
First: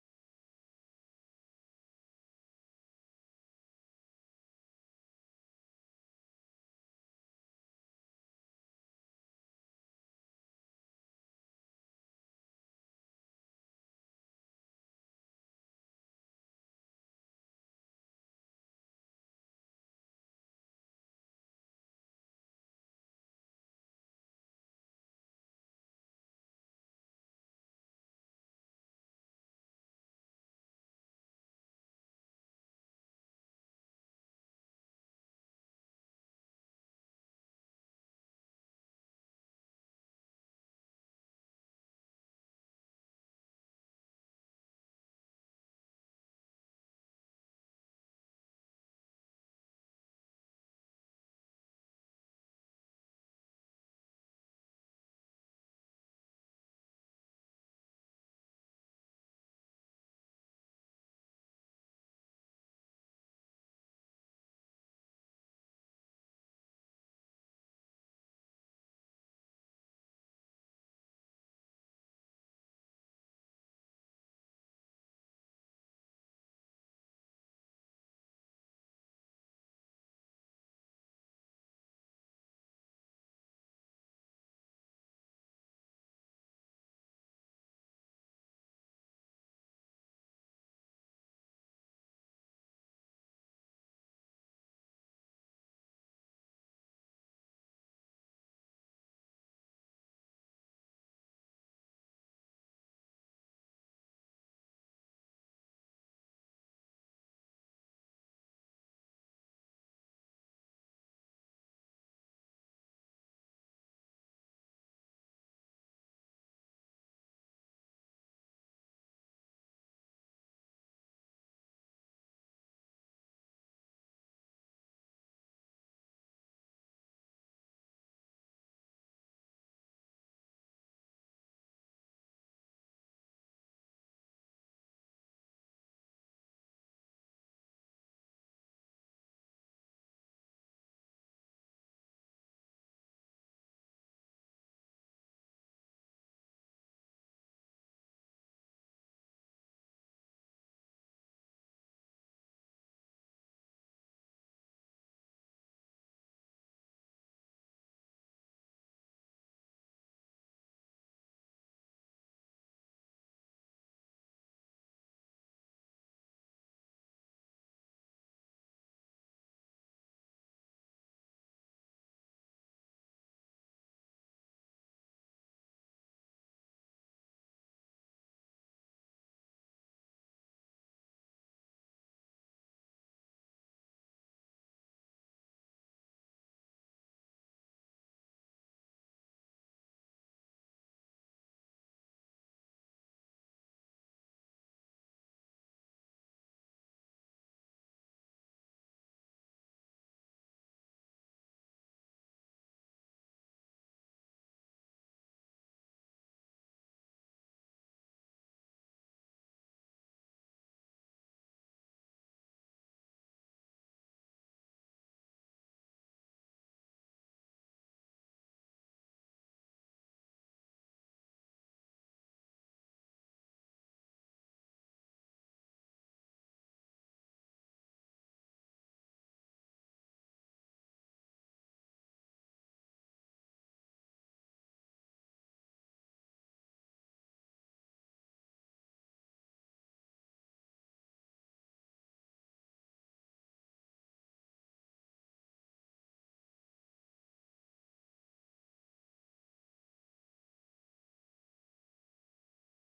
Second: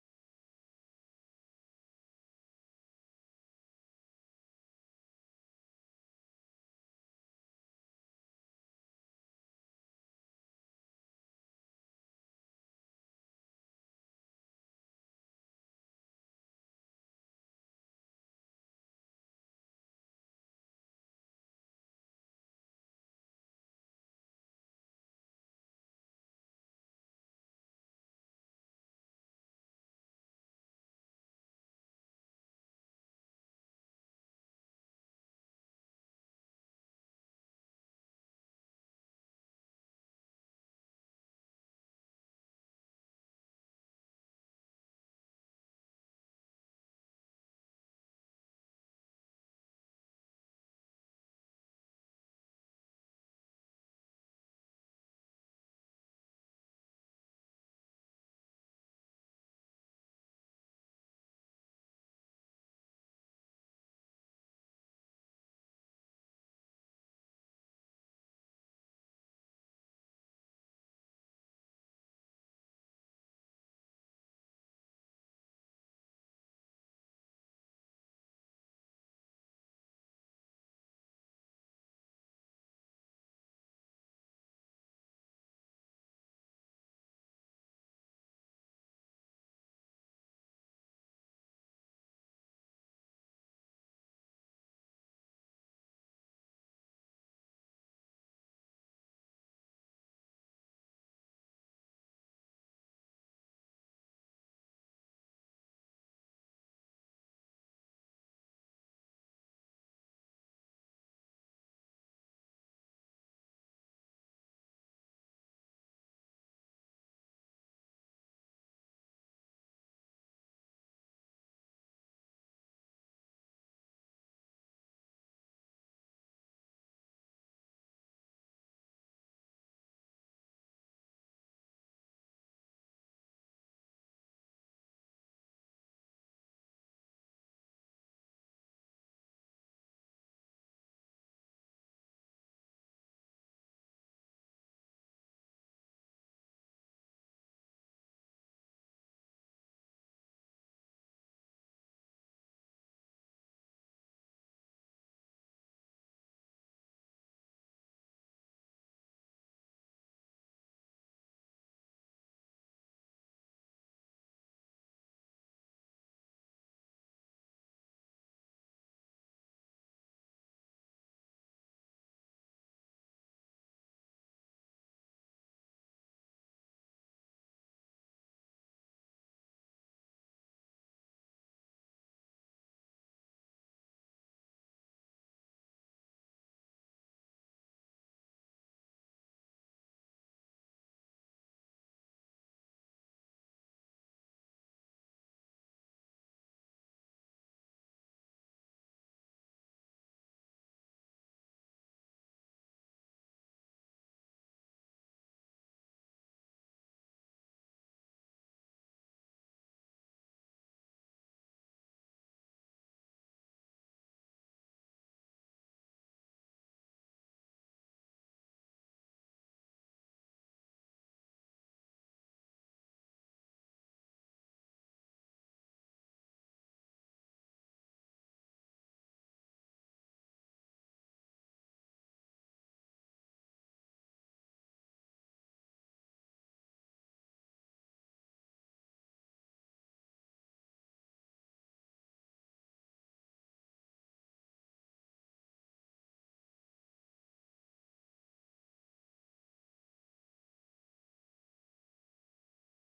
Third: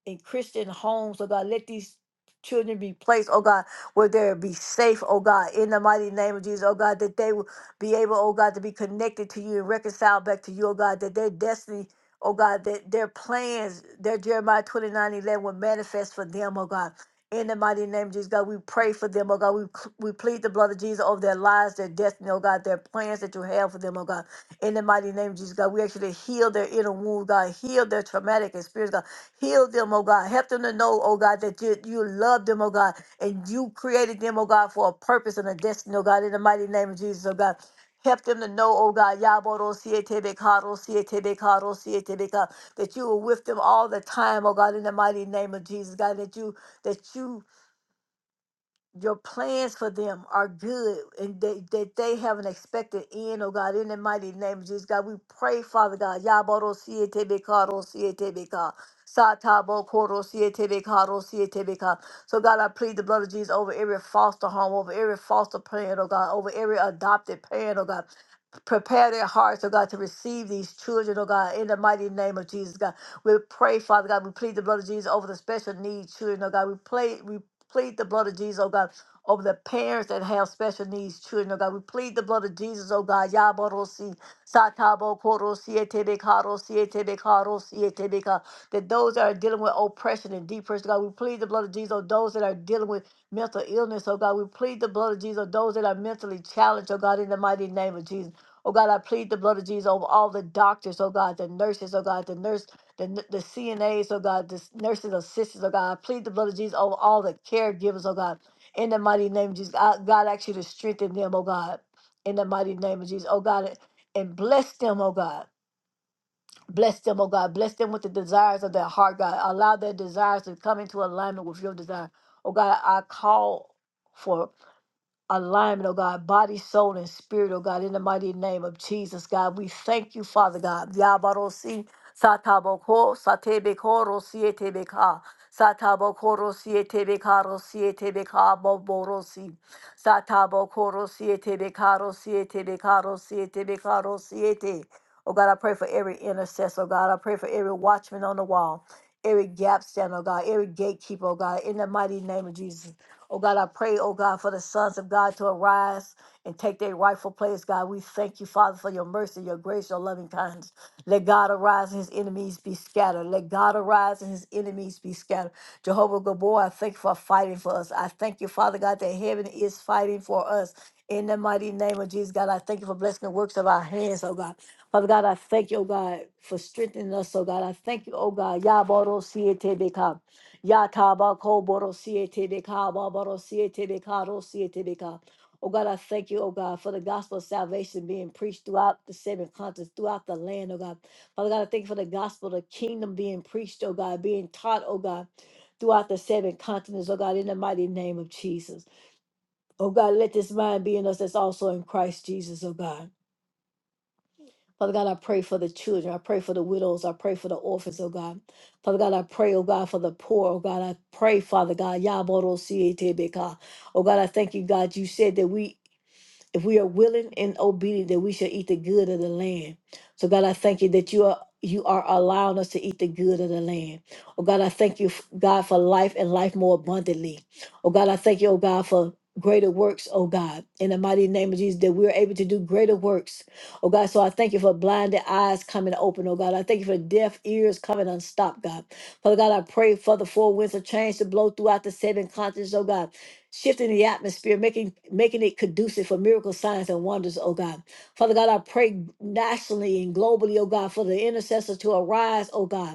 A: in Christian homes, oh God. Let these children be placed, oh God, where they'll be safe, oh God, in the mighty name of Jesus, oh God, that they will be able, oh God, to be connected to you and reconciled back to you, oh God, that their destiny, oh God, that their plans, their Jeremiah 29 11, will manifest for them, oh God. In the mighty name of Jesus, God, we pray for them, oh God. We, cl- we plead the blood of Jesus over their lives, their destiny, oh God, their plans that you have for them, oh God. In the mighty name of Jesus, God, we actually heal their inner wound, God. Heal their traumatic experience, God Heal them, oh God. Help them to know, oh God, that you, you love them, oh God, and you created them, oh God, for a purpose and a destiny, oh God, in the mighty name of Jesus, oh God. Help them to know, oh God, Yaboro Sietebekaro, Sietebekaro, Sietebeka, that you are with them all the time, oh God, in the mighty name of Jesus, God, that you that you your plans for them are good and they, that they have an expected end, oh God, in the mighty name of Jesus, God, we pray, Father God, Yaboro siete bekaro siete beka, Satabo koro siete bekaro siete beka. So God, I plead the blood of Jesus over every foster home, over every foster parent, oh God, over every adopted parent, oh God prepare their hearts, oh God, to receive these children, oh God, in the mighty name of Jesus, God. We pray, Father God, we plead the blood of Jesus over the special needs children, oh God. We play, we plead the blood of Jesus, oh God. Over the parents that have special needs children, oh God. We plead the blood of Jesus, oh God. Yaborosi, Satabo, Koro, Sietebe, Karo, Sietebe, Karo, Sietebe, Ka. That those that are dealing with oppression and depression, God, we plead the blood of Jesus, oh, those that are dealing with mental illness, oh God. We plead the blood of Jesus, oh, those that are mentally challenged, oh God, in the mighty name of Jesus. Oh God, I plead the blood of Jesus over all the doctors, oh God, the nurses, oh God, the nurse, the, n- the CNAs, oh God, the s- nurses assistants, oh God. I plead the blood of Jesus over all the caregivers, oh God. In the mighty name of Jesus, I, God, I ask you to strengthen them, oh God. In the mighty name of Jesus, oh God, and bless them, oh God. Bless them, oh God. Bless them with the desires of their heart, God. Allow their desires to come into alignment with your desire. Oh God, I call for alignment, oh God, body, soul, and spirit, oh God, in the mighty name of Jesus, God. We thank you, Father God. Yabarosi sataboko satebekoro sietebeka. Satabokoro sietebekaro sietebeka boborosi. Satabokoro sietebekaro sietebekaro sietebekaro siete. Oh God, I pray for every intercessor, oh God. I pray for every watchman on the wall. Every gap stand, oh God, every gatekeeper, oh God, in the mighty name of Jesus. Oh God, I pray, oh God, for the sons of God to arise and take their rightful place. God, we thank you, Father, for your mercy, your grace, your loving kindness. Let God arise and his enemies be scattered. Let God arise and his enemies be scattered. Jehovah Gabor, I thank you for fighting for us. I thank you, Father God, that heaven is fighting for us. In the mighty name of Jesus, God, I thank you for blessing the works of our hands, oh God. Father God, I thank you, oh God, for strengthening us, oh God. I thank you, oh God. Yabodo siete beka. Yataba ko borosiete de ka ba borosiete de ka rosiete de ka. Oh God, I thank you, oh God, for the gospel of salvation being preached throughout the seven continents, throughout the land, oh God. Father God, I thank you for the gospel, the kingdom being preached, oh God, being taught, oh God, throughout the seven continents, oh God, in the mighty name of Jesus. Oh God, let this mind be in us that's also in Christ Jesus, oh God. Father God, I pray for the children. I pray for the widows. I pray for the orphans, oh God. Father God, I pray, oh God, for the poor, oh God. I pray, Father God. Yaboro siete beka. Oh God, I thank you, God. You said that we if we are willing and obedient that we shall eat the good of the land so god i thank you that you are you are allowing us to eat the good of the land oh god i thank you f- god for life and life more abundantly oh god i thank you oh god for greater works oh god in the mighty name of jesus that we're able to do greater works oh god so i thank you for blinded eyes coming open oh god i thank you for deaf ears coming unstopped god father god i pray for the four winds of change to blow throughout the seven continents oh god shifting the atmosphere, making making it conducive for miracle signs and wonders, oh God. Father God, I pray nationally and globally, oh God, for the intercessors to arise, oh God.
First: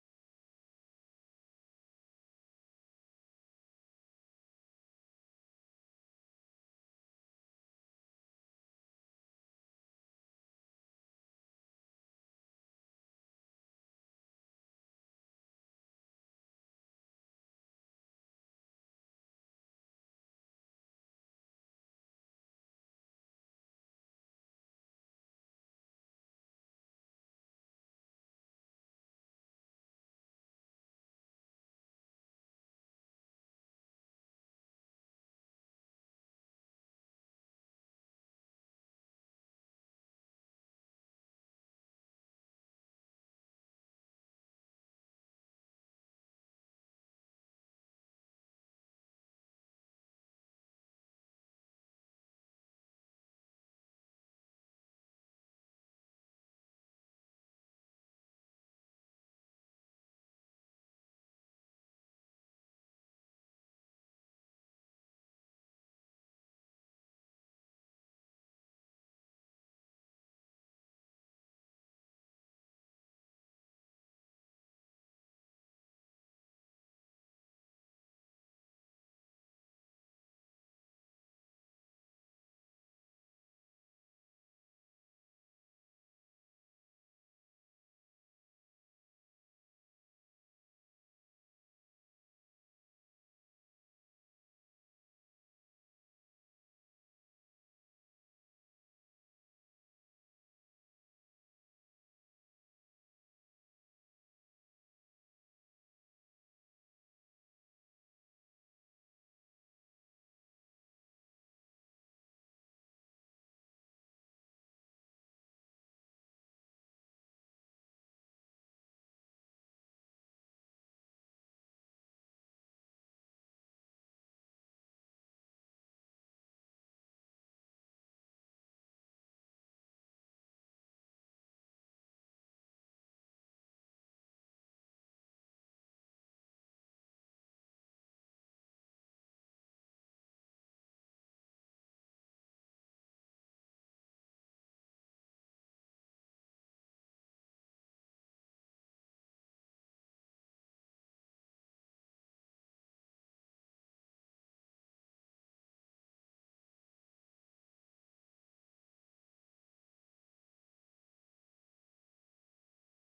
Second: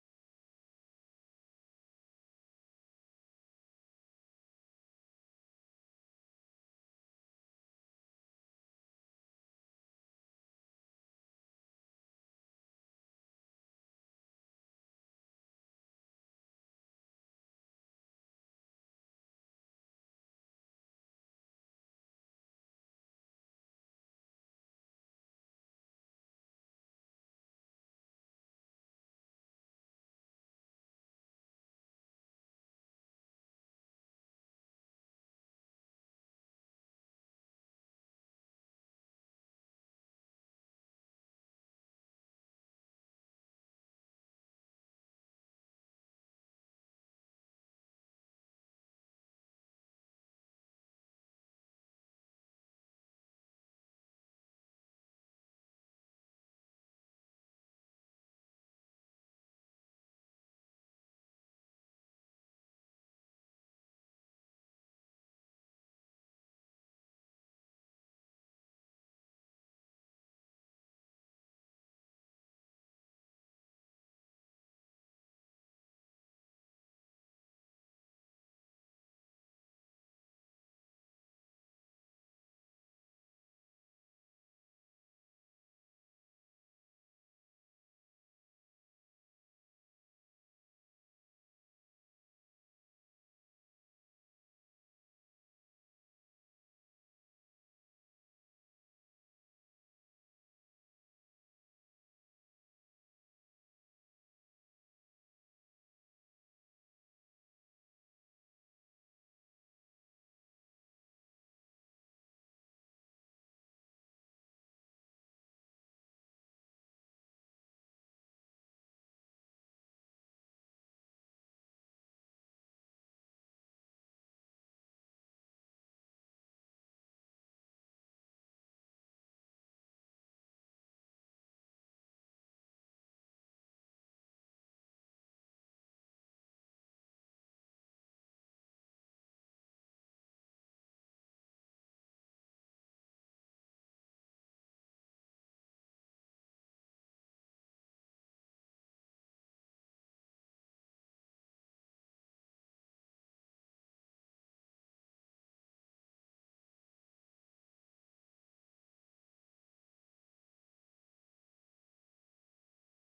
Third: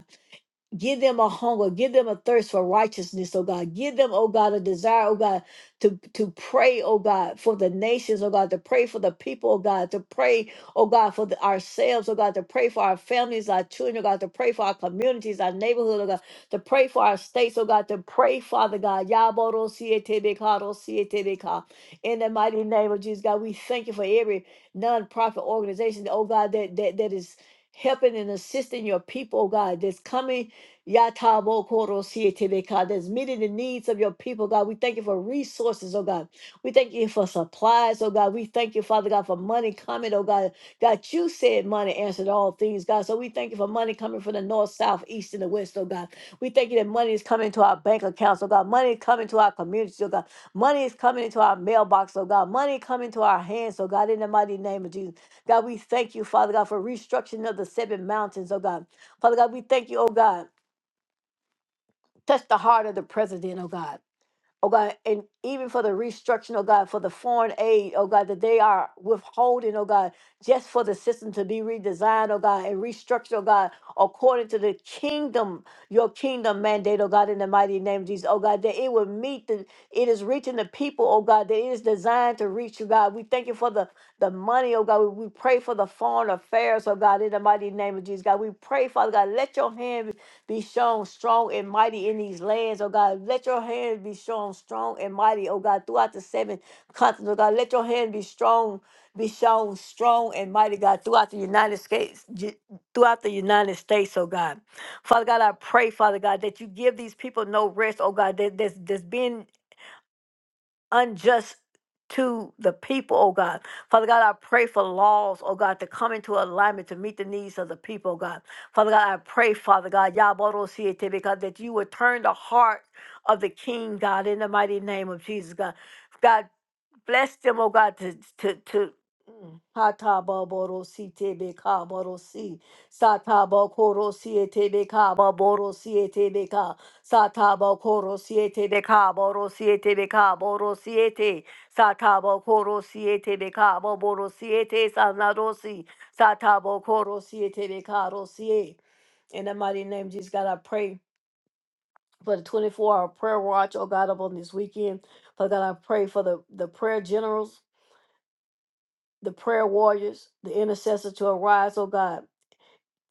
A: Give them a hunger, give them a thirst for righteousness, oh God. Give them, oh God, a desire, oh God, to, to pray, oh God, for the nations, oh God, to pray for the people, oh God, to pray, oh God, for the, ourselves, oh God, to pray for our families, our children, oh God, to pray for our communities, our neighborhood, oh God, to pray for our states, oh God, to pray, Father God. Yaboro siete de ka, siete de ka. In the mighty name of Jesus, God, we thank you for every nonprofit organization, oh God, that that, that is helping and assisting your people, oh God, that's coming Yatabo Koro Sietebe, God, that's meeting the needs of your people, God. We thank you for resources, oh God. We thank you for supplies, oh God. We thank you, Father God, for money coming, oh God. God, you said money answered all things, God. So we thank you for money coming from the north, south, east, and the west, oh God. We thank you that money is coming to our bank accounts, oh God. Money is coming to our communities, oh God. Money is coming into our mailbox, oh God. Money coming to our hands, oh God, in the mighty name of Jesus. God, we thank you, Father God, for restructuring of the seven mountains, oh God. Father God, we thank you, oh God. Touch the heart of the president, oh God. Oh God, and even for the restructuring, oh God, for the foreign aid, oh God, that they are withholding, oh God, just for the system to be redesigned, oh God, and restructured, oh God, according to the kingdom, your kingdom mandate, oh God, in the mighty name of Jesus, oh God, that it will meet the, it is reaching the people, oh God, that it is designed to reach you, God. We thank you for the, the money, oh God. We we pray for the foreign affairs, oh God, in the mighty name of Jesus, God. We pray, Father God, let your hand be shown strong and mighty in these lands, oh God. Let your hand be shown strong and mighty, oh God, throughout the seven continents, oh God. Let your hand be strong, be shown strong and mighty, God, throughout the United States, Ju- throughout the United States, oh God. Father God, I pray, Father God, that you give these people no rest, oh God, that, that's, that's being unjust to the people, oh God. Father God, I pray for laws, oh God, to come into alignment to meet the needs of the people, oh God. Father God, I pray, Father God, Yabarosiete, God, that you would turn the heart of the king, God, in the mighty name of Jesus, God. God, Bless them, oh God, to to to Mm. Hata baboro si tebe ka boro si sata bakoro si etebe ka baboro si etebe ka sata bakoro si etebe ka boro si etebe ka boro si ete sata bakoro si etebe ka baboro si ete sanaro si sata bakoro si etebe ka ro si e. In the mighty name of Jesus, God, I pray for the 24-hour prayer watch, oh God, up on this weekend. Father God, I pray for the the prayer generals the prayer warriors, the intercessors to arise, oh God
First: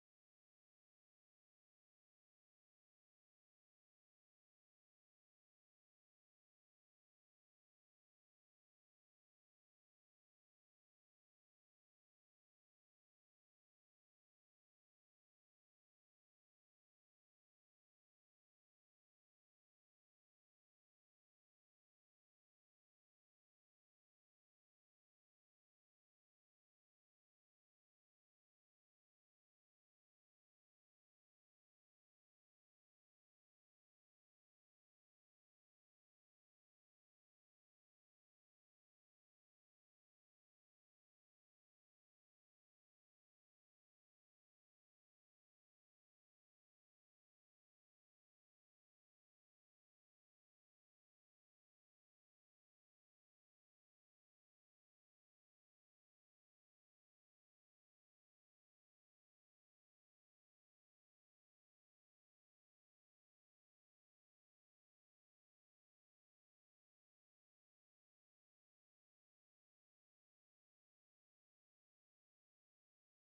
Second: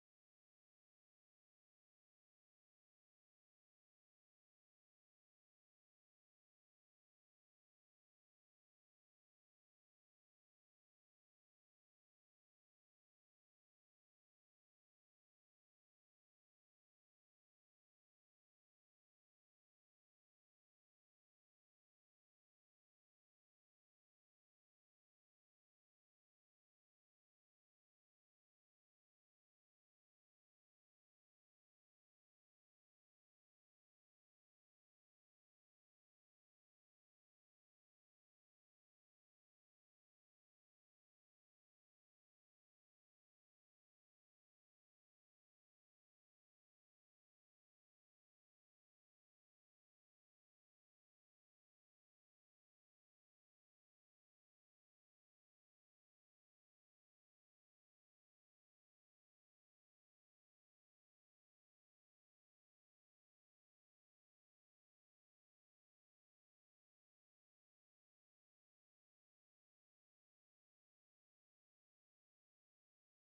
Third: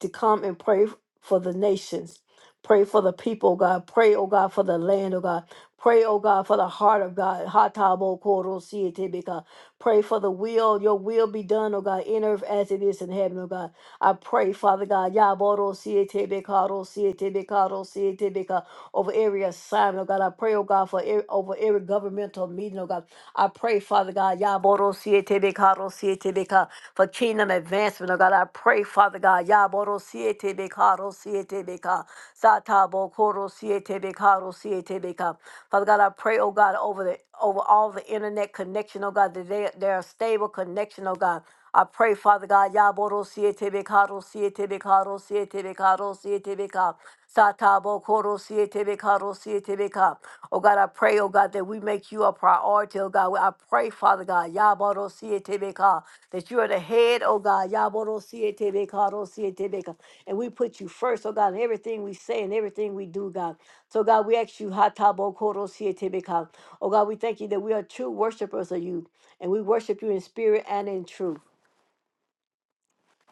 A: to come and pray for the nations. Pray for the people, oh God. Pray, oh God, for the land, oh God. Pray, oh God, for the heart of God. Hatabo koro sietebeka. Pray for the will. Your will be done, oh God, in earth as it is in heaven, oh God. I pray, Father God, Yaboro sietebeka, ro sietebeka, ro sietebeka, over every assignment, oh God. I pray, oh God, for every, over every governmental meeting, oh God. I pray, Father God, Yaboro sietebeka, ro sietebeka for kingdom advancement. Oh God, I pray, Father God, Yaboro Siete Bekaro Siete Beka, Satabo Koro Siete Bekaro Siete Beka. Father God, I pray, oh God, over the over all the internet connection, oh God, that they they are stable connection, oh God. I pray, Father God, Yaboro Siete Bekaro Siete Bekaro Siete Bekaro Siete Beka. Satabo Koro Siete Bekaro Siete Beka. Oh God, I pray pray, oh God, that we make you a priority, oh God. I pray, Father God, Yabarosietebeka, that you are the head, oh God, Yabarosietebeka, Rosietebeka. And we put you first, oh God, in everything we say and everything we do, God. So, God, we ask you, Hatabokorosietebeka. oh God, we thank you that we are true worshipers of you, and we worship you in spirit and in truth.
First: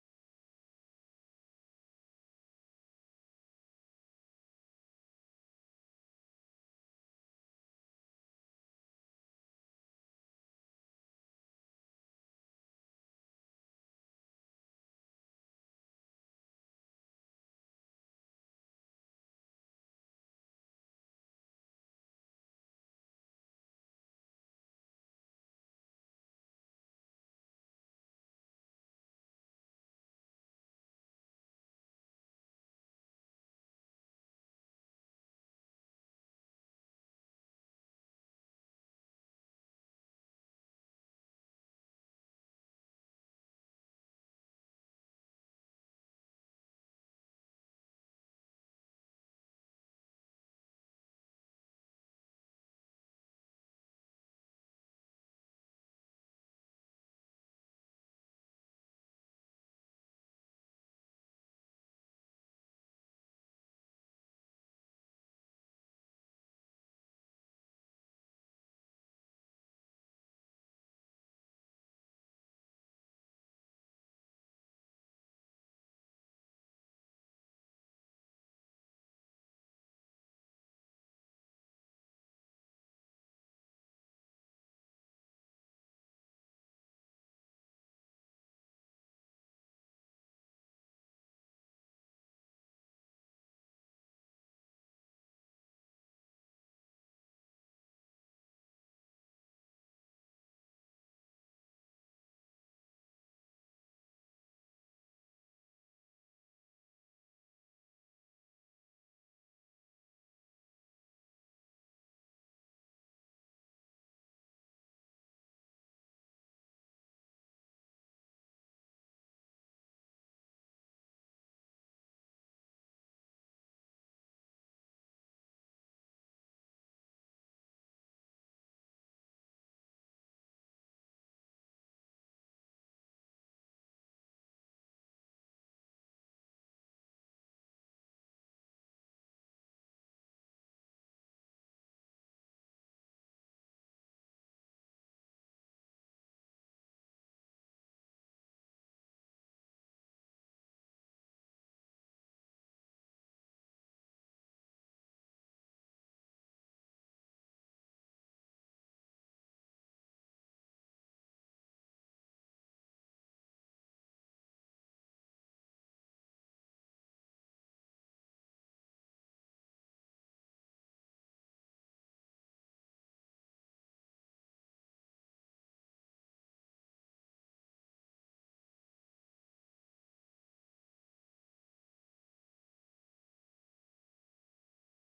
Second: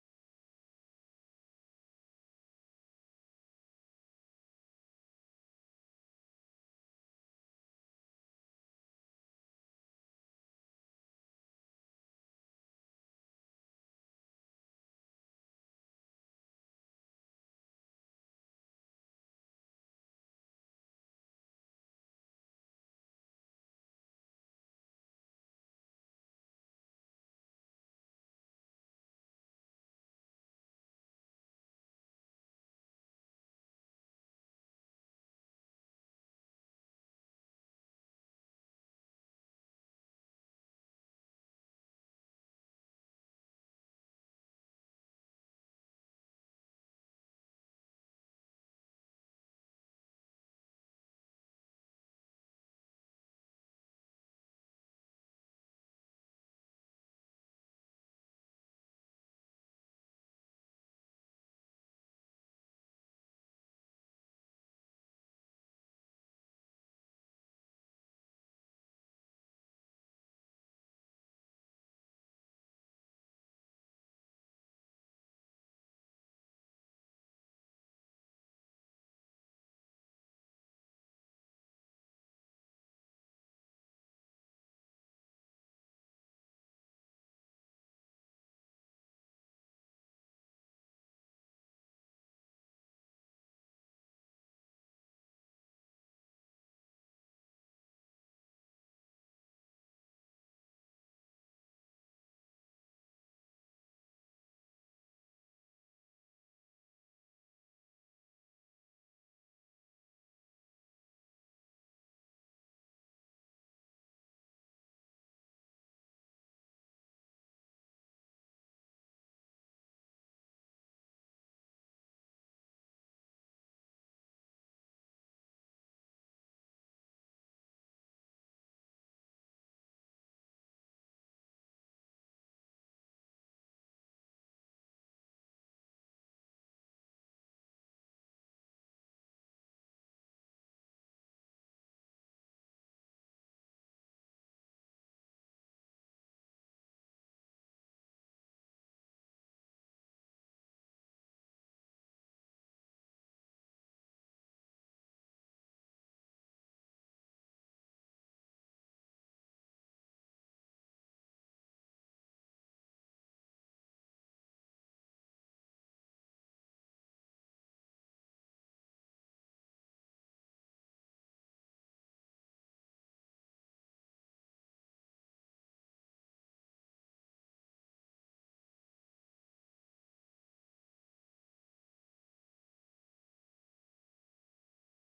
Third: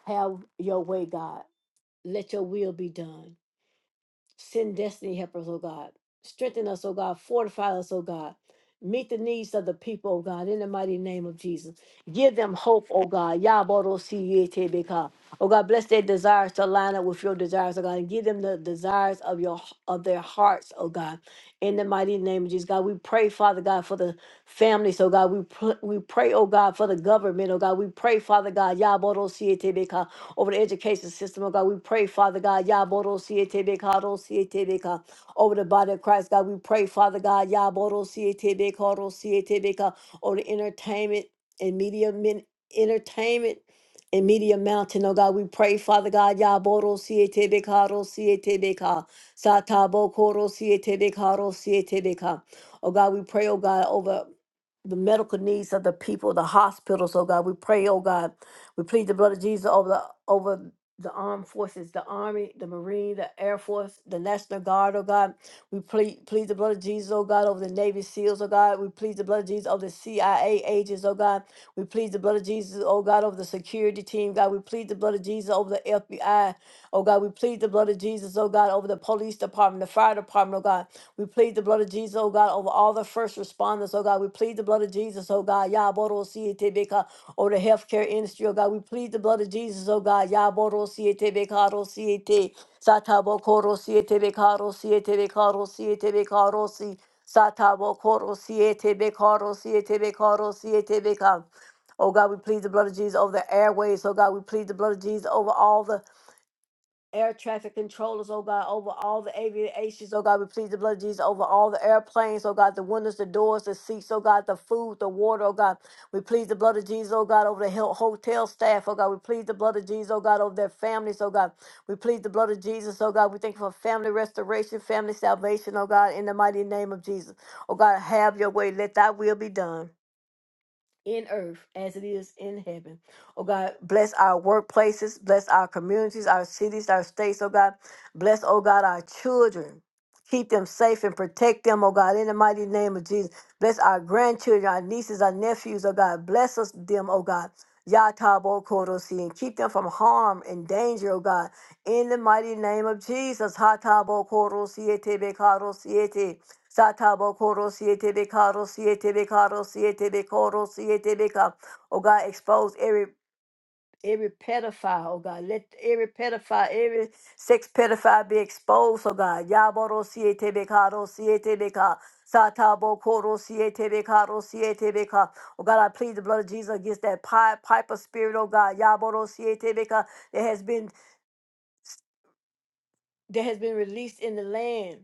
A: Have your way, God. Let your will be done. Send destiny helpers, oh God. Strengthen us, oh God. Fortify us, oh God. Meet the needs of the people, oh God, in the mighty name of Jesus. Give them hope, oh God. Yabarosiyetebeka. Oh God, bless their desires to line up with your desires, oh God, and give them the desires of your of their hearts, oh God. In the mighty name of Jesus, God, we pray, Father God, for the families, oh God. We pr- we pray, oh God, for the government, oh God. We pray, Father God, Yabarosiyetebeka, over the education system, oh God. We pray, Father God, Yabodo Sietebekado Sietebeka, over the body of Christ, God. We pray, Father God, Yabodo Sietebekado Sietebeka, over the entertainment and media min- entertainment and media mountain, oh God. We pray, Father God, Yabodo Sietebekado Sietebeka, Satabo Koro Sietebekado Sietebeka. Oh God, we pray, oh God, over the medical needs of the people, the hospitals, oh God. We pray, oh God. We plead the blood of Jesus over the over the armed forces, the army, the marine, the air force, the national guard, oh God. We plead plead the blood of Jesus, oh God, over the Navy SEALs, oh God. We plead the blood of Jesus over the CIA agents, oh God. We plead the blood of Jesus, oh God, over the security team. God, we plead the blood of Jesus over the FBI. Oh God, we plead the blood of Jesus, oh God, over the police department, the fire department, oh God. We plead the blood of Jesus, oh God, over all the first responders, oh God. We plead the blood of Jesus, oh God. Yaboro sietebeka, over the healthcare industry, oh God. We plead the blood of Jesus, oh God. Yaboro sietebeka, ro siete. Satabo koro sietebeka, ro sietebeka, ro sietebeka, ro si. Satabo koro sietebeka, ro sietebeka, ro sietebeka. Oh God, we plead the blood of Jesus over the airways. Oh God, we plead the blood of Jesus over all the air traffic controllers. Oh God, over all the aviations. Oh God, we plead the blood of Jesus over all the airplanes. Oh God, the windows, the doors, the seats. Oh God, the food, the water. Oh God, we plead the blood of Jesus. Oh God, over the hel- hotel staff. Oh God, we plead the blood of Jesus. Oh God, over their families. Oh God, we plead the blood of Jesus. Oh God, we thank you for family restoration, family salvation. Oh God, in the mighty name of Jesus. Oh God, have your way. Let thy will be done in earth as it is in heaven. Oh God, bless our workplaces, bless our communities, our cities, our states, oh God. Bless, oh God, our children. Keep them safe and protect them, oh God, in the mighty name of Jesus. Bless our grandchildren, our nieces, our nephews, oh God. Bless us them, oh God. Yatabo Korosi and keep them from harm and danger, oh God. In the mighty name of Jesus. Hatabo Korosi Etebe Satabo Koro Sietebe Karo Sietebe Karo Sietebe Koro Sietebe Ka. Oh God, expose every every pedophile, oh God. Let every pedophile, every sex pedophile be exposed, oh God. Yaboro Sietebe Karo Sietebe Ka. Satabo Koro Sietebe Karo Sietebe Ka. Oh God, I plead the blood of Jesus against that pi- piper spirit, oh God. Yaboro Sietebe Ka that has been that has been released in the land.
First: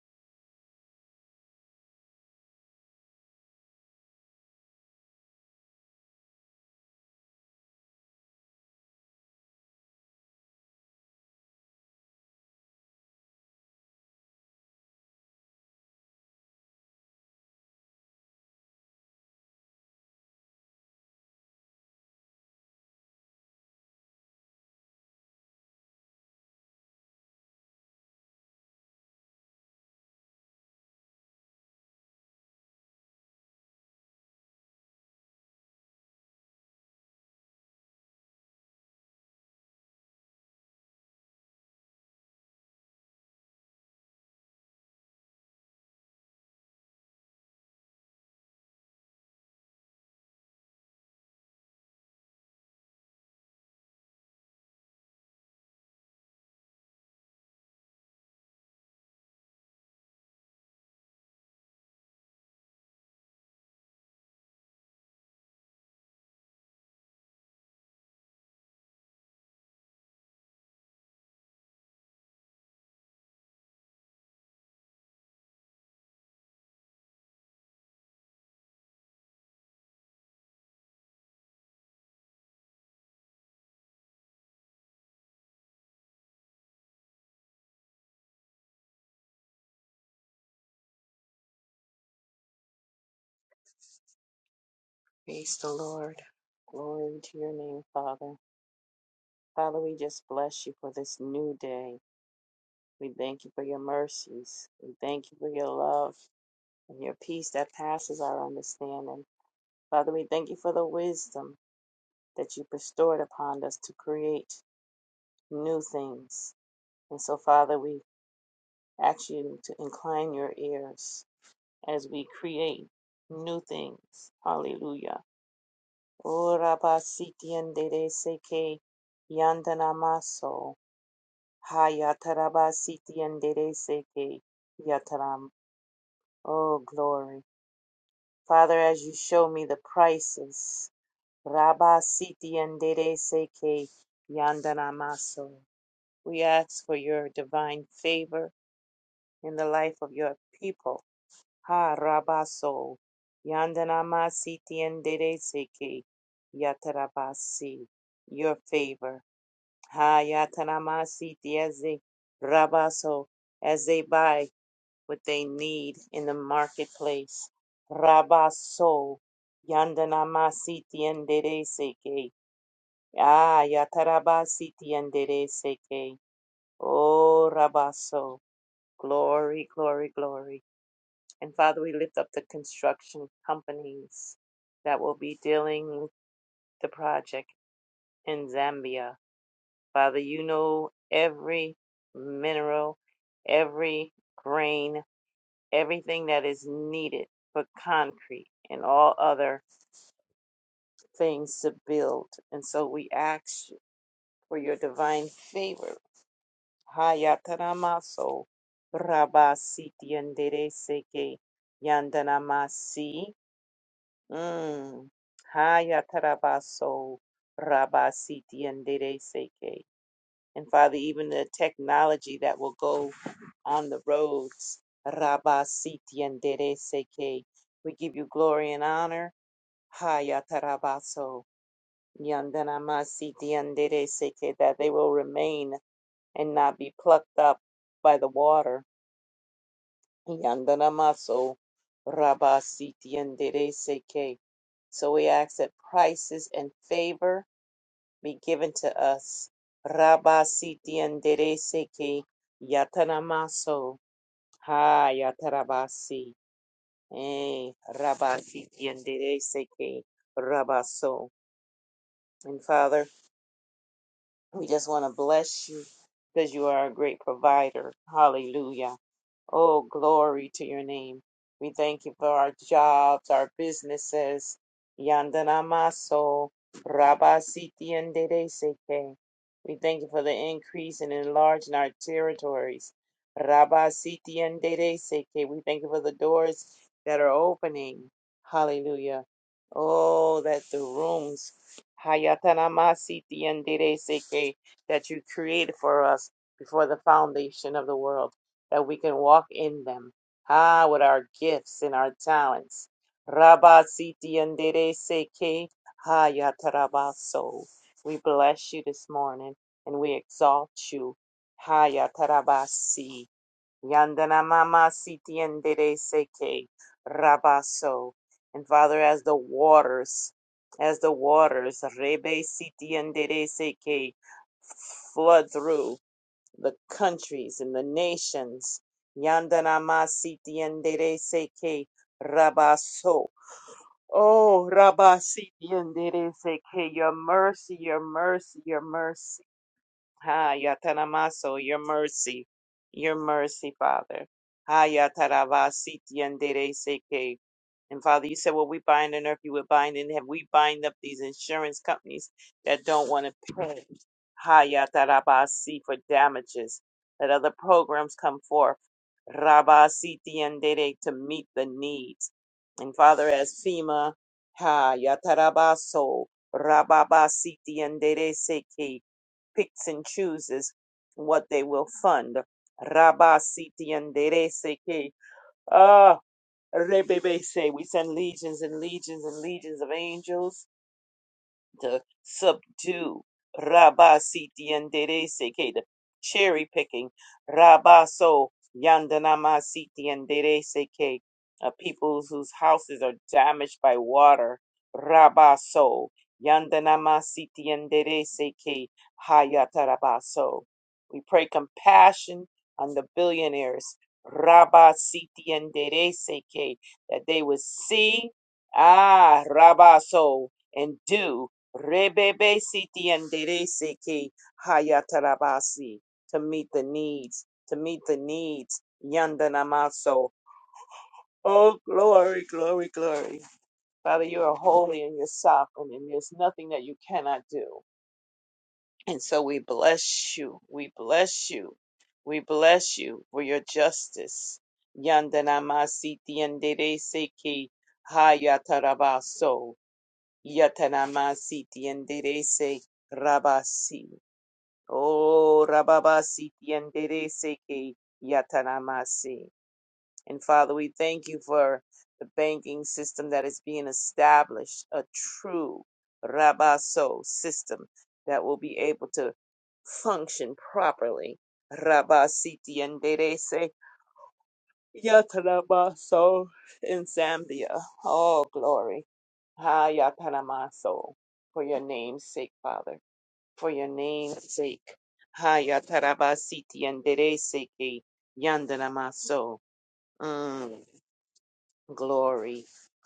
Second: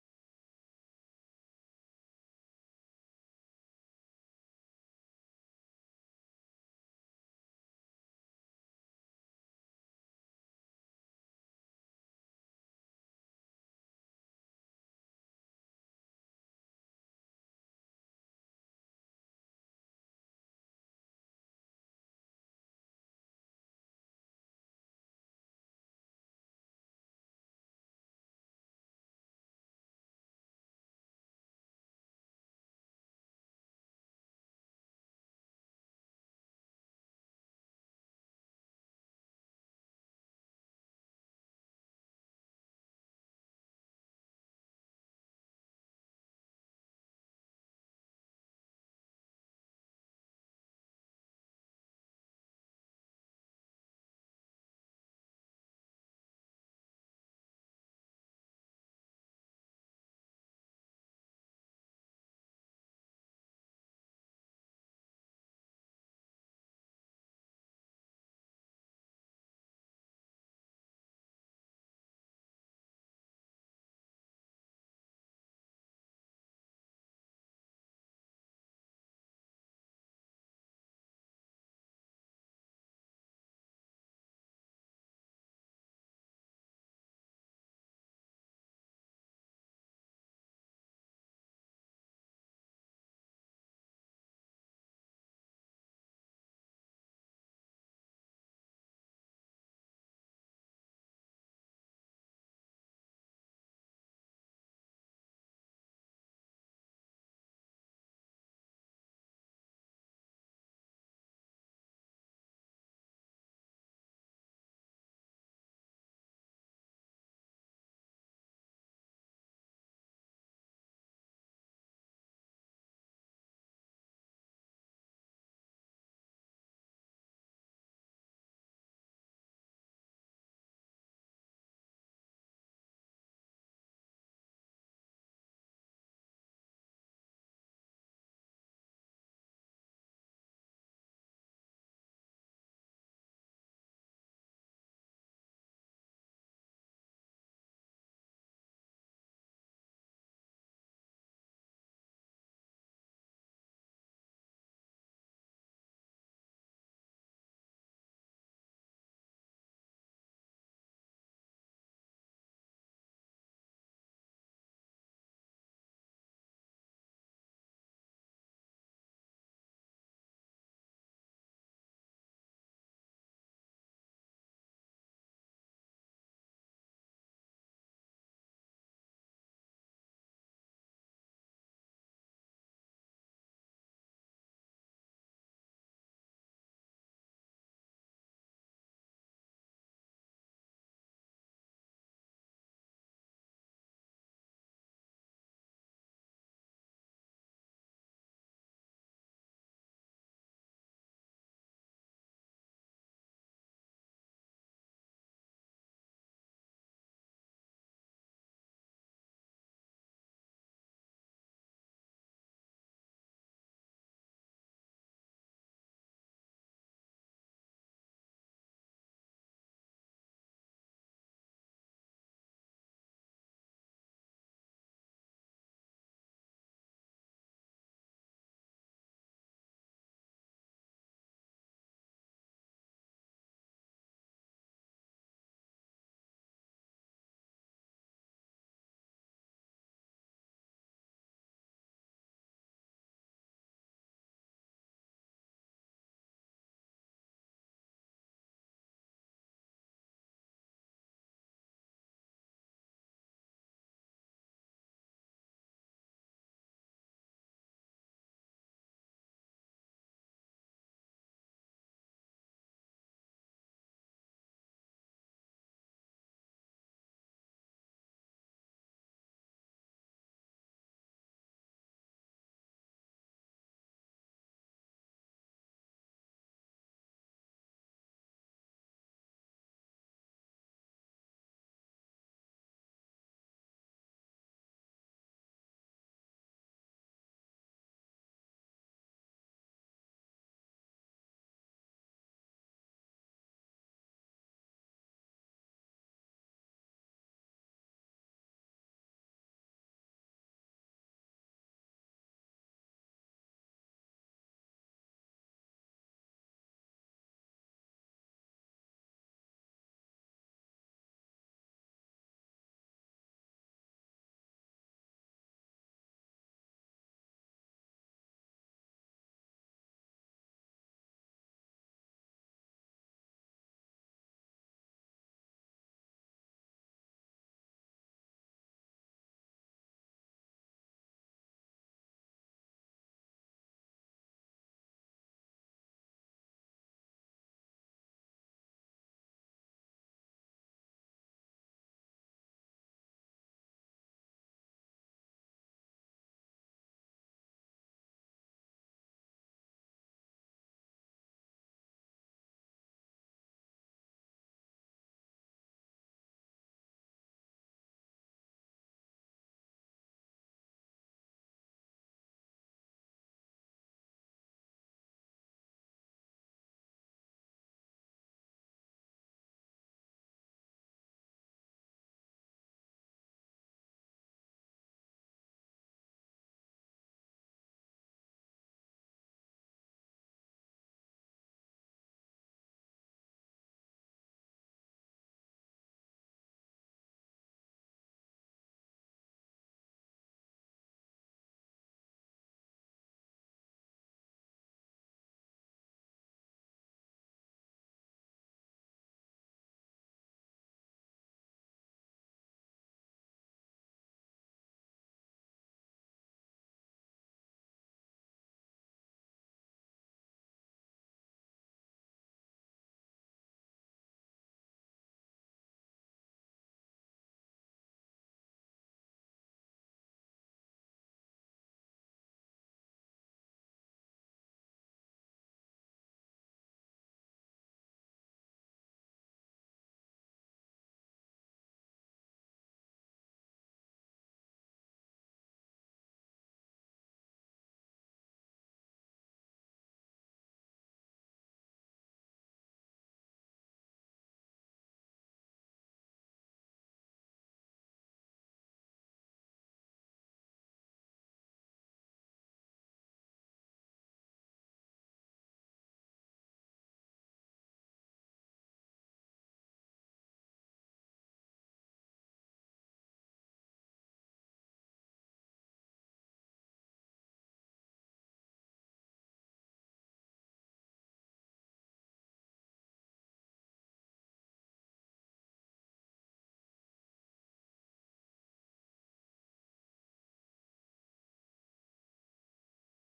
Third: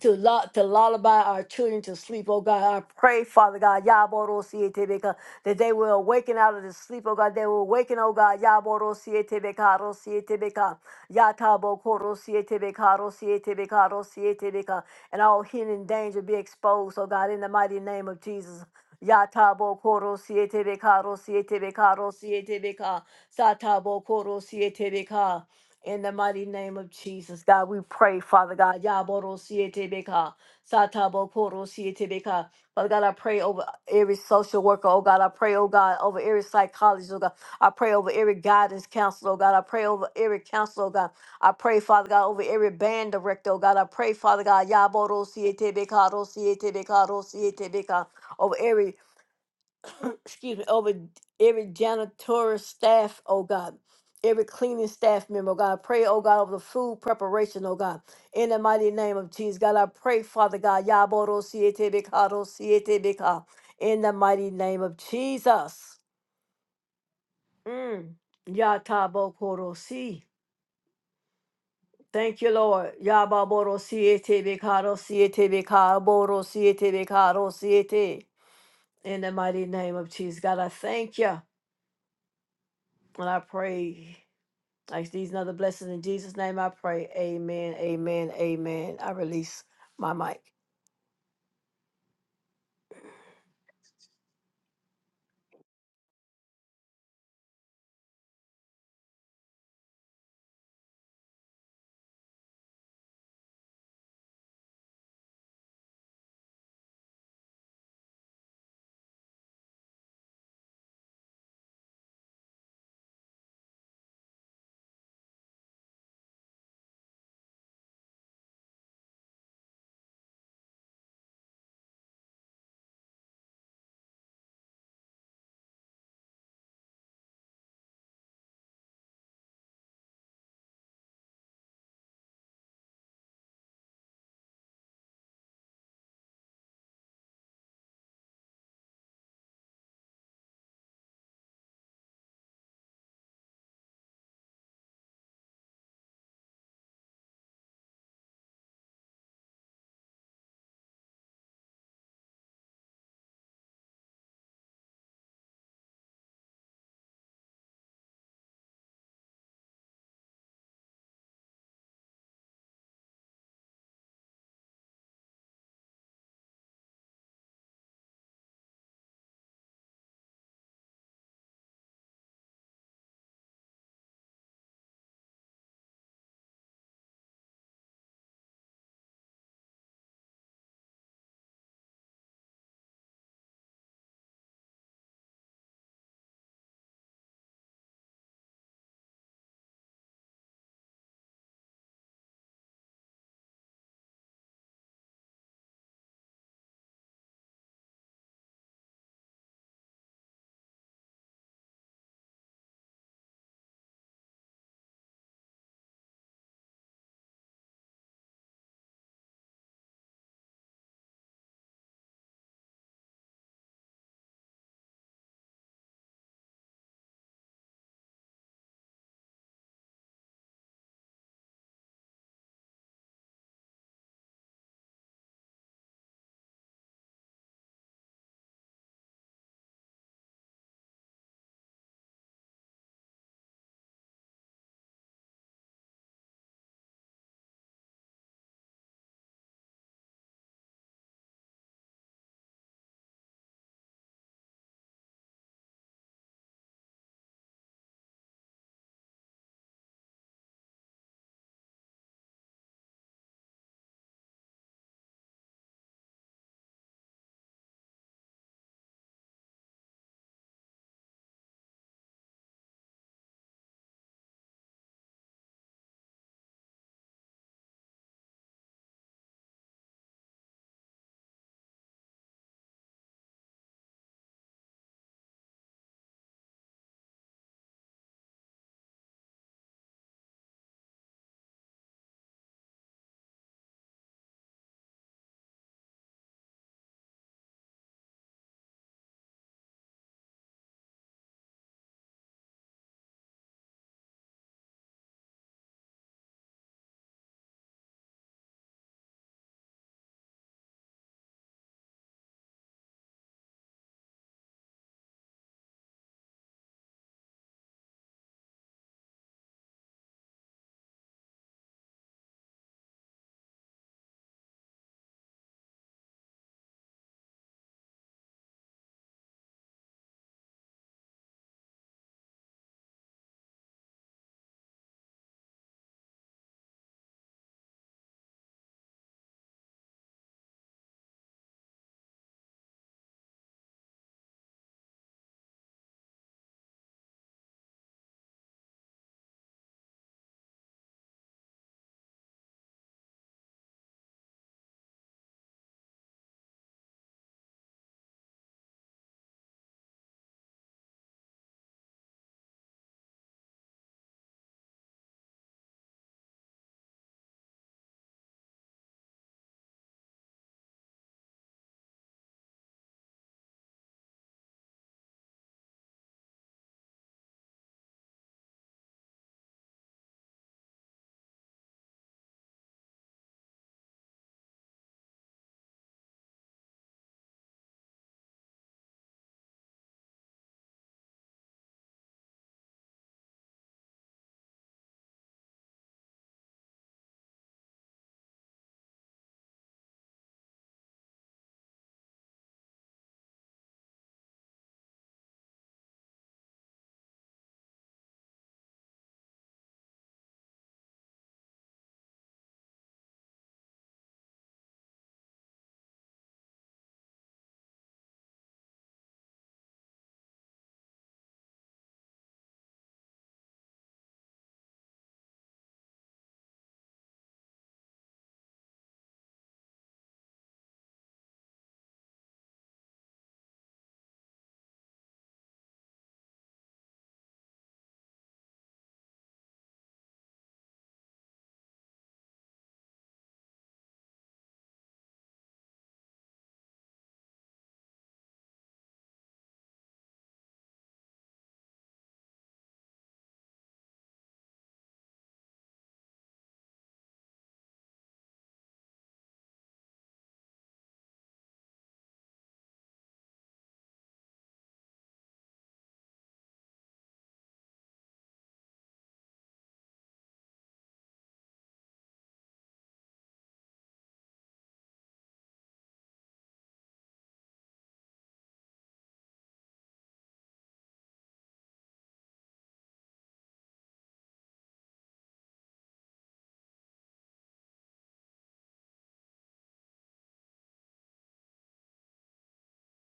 A: to lu- to lullaby our children to sleep, oh God. I pray, Father God, Yaborosietebeka, that they will awaken out of the sleep, oh God. They will awaken, oh God, Yaborosietebeka, Rosietebeka, Yatabokorosietebeka, Rosietebeka, Rosietebeka, and all hidden danger be exposed, oh God, in the mighty name of Jesus. Yatabo koro siete beka ro siete beka ro siete beka satabo koro siete in the mighty name of Jesus, God, we pray, Father God. Yaboro siete beka, satabo koro siete beka. Father God, I pray over every social worker, oh God. I pray, oh God, over every psychologist, oh God. I pray over every guidance counselor, oh God. I pray over every counselor, oh God. I pray, Father God, over every band director, oh God. I pray, Father God, Yaboro siete beka, ro siete beka, ro siete beka, over every excuse me, over every janitorial staff, oh God, every cleaning staff member, oh God. I pray, oh God, over the food preparation, oh God. In the mighty name of Jesus, God, I pray, Father God, Yaboro Siete Bekado Siete Beka. In the mighty name of Jesus. Mm. Yatabo Koro Si. Thank you, Lord. Yababoro Siete Bekado Siete Beka Boro Siete Bekado Siete. In the mighty name of Jesus, God, I thank you and I pray. Like these and other blessings. In Jesus' name I pray. Amen. Amen. Amen. I release my mic.
B: Praise the Lord. Glory to your name, Father. Father, we just bless you for this new day. We thank you for your mercies. We thank you for your love and your peace that passes our understanding. Father, we thank you for the wisdom that you bestowed upon us to create new things. And so, Father, we ask you to incline your ears as we create new things. Hallelujah. Urabasitiendere seke yandanamaso. Hayatarabasitiendere seke yataram. Oh, glory. Father, as you show me the prices, rabasitiendere seke yandanamaso. We ask for your divine favor in the life of your people. Ha rabaso. Yandanamasitiendere seke yatarabasi. Your favor. Hayatanamasiti as they rabaso as they buy what they need in the marketplace. Rabaso yandanamasiti andereseke. Ah, yatarabasiti andereseke. Oh, rabaso. Glory, glory, glory. And Father, we lift up the construction companies that will be dealing with the project in Zambia. Father, you know every mineral, every grain, everything that is needed for concrete and all other things to build. And so we ask you for your divine favor. Hayataramaso Rabasiti Yandereseke Yandanamasi. Mm. Hayatarabaso Rabasiti Yandereseke. And Father, even the technology that will go on the roads. Rabba Siti and Dere Seke. We give you glory and honor. Haya Tarabaso. Yandanama Siti and Dere Seke. That they will remain and not be plucked up by the water. Yandanamaso. Rabba Siti and Dere Seke. So we ask that prices and favor be given to us. Rabba siti enderece que yatanamaso. Ha yatarabasi. Eh, rabba siti enderece que rabaso. And Father, we just want to bless you because you are a great provider. Hallelujah. Oh, glory to your name. We thank you for our jobs, our businesses. Yandana maso, rabasiti endereseke. We thank you for the increase and enlarging our territories. Rabasiti endereseke. We thank you for the doors that are opening. Hallelujah. Oh, that the rooms, hayatana masiti endereseke, that you created for us before the foundation of the world that we can walk in them. Ah, with our gifts and our talents. Rabba Siti Andere Seke Hayatarabaso. We bless you this morning and we exalt you. Hayatarabasi. Yandana Mama Siti Andere Seke Rabaso. And Father, as the waters, as the waters, Rebe Siti Andere Seke flood through the countries and the nations. Yandanama sitiendere seke rabaso. Oh, rabasitiendere seke, your mercy, your mercy, your mercy. Ha Yatanamaso, your mercy, your mercy, Father. Ha Yatarabasiti and Seke. And Father, you said what we bind on earth, you would bind in heaven. We bind up these insurance companies that don't want to pay. Ha Yatarabasi for damages. Let other programs come forth. Rabasiti and Dere to meet the needs. And Father, as FEMA, Ha Yatarabaso, Rababasiti and Dere Seke picks and chooses what they will fund. Rabba siti andere seke. Ah, rebebe say We send legions and legions and legions of angels to subdue. Rabba siti andere sekeda. Cherry picking. Rabba so yandanama siti andere seke. uh, Peoples whose houses are damaged by water. Rabba so yandanama siti andere seke. Hayatarabaso. We pray compassion on the billionaires. Rabba siti andere seke. That they would see. Ah, Rabba so and do. Rebebe siti enderece que hayatarabasi to meet the needs, to meet the needs. Yandanamaso. Oh, glory, glory, glory. Father, you are holy and you're sovereign, and there's nothing that you cannot do. And so we bless you. We bless you. We bless you for your justice. Yandanamasiti enderece que hayatarabaso. Yatanamasi tienderese rabasi. Oh, rababasi tienderese ke yatanamasi. And Father, we thank you for the banking system that is being established, a true rabaso system that will be able to function properly. Rabasi tienderese Yatanamaso in Zambia. Oh, glory. Ha Yatanamaso. For your name's sake, Father. For your name's sake. Ha Yatarabasiti and Dereseke Yandanamaso. Mm, Glory.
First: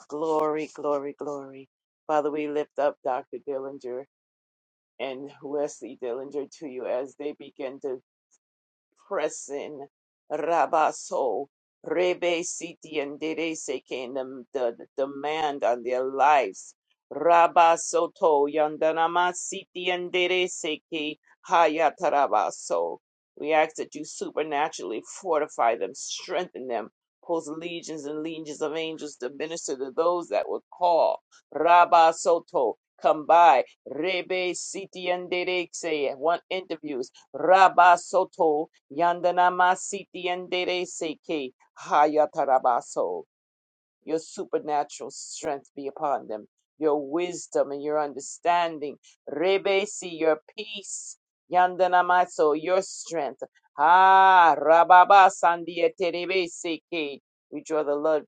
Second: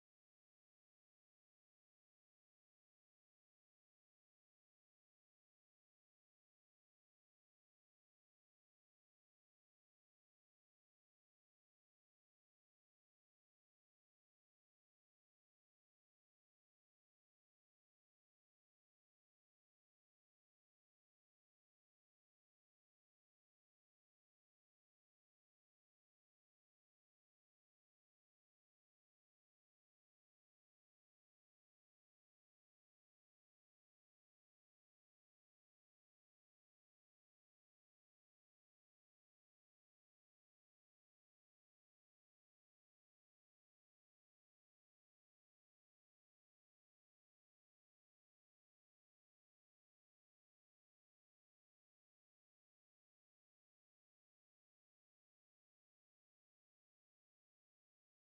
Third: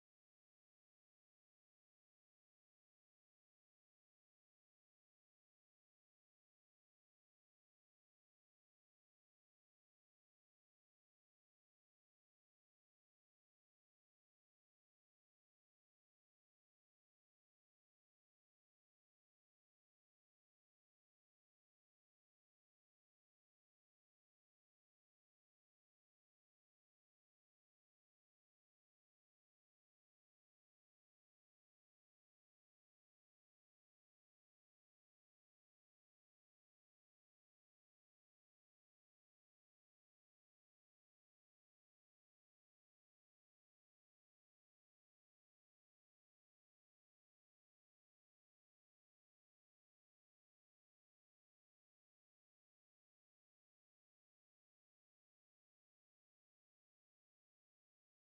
B: Glory, glory, glory. Father, we lift up Dr. Dillinger and Wesley Dillinger to you as they begin to pressing Rabaso Rebe Siti and Dede Seken the, the demand on their lives. Rabasoto Yandanama Siti and Dede Seki Hayatarabaso. We ask that you supernaturally fortify them, strengthen them, cause legions and legions of angels to minister to those that would call. Rabasoto come by. Rebe Siti and Dede Seke want interviews Rabasoto Yandana Masiti Yandere Seke Hayatarabaso. Your supernatural strength be upon them, your wisdom and your understanding. Rebesi, your peace. Yandana Maso, your strength. Ah, Rababa Sandieterebe Seke. We draw the blood,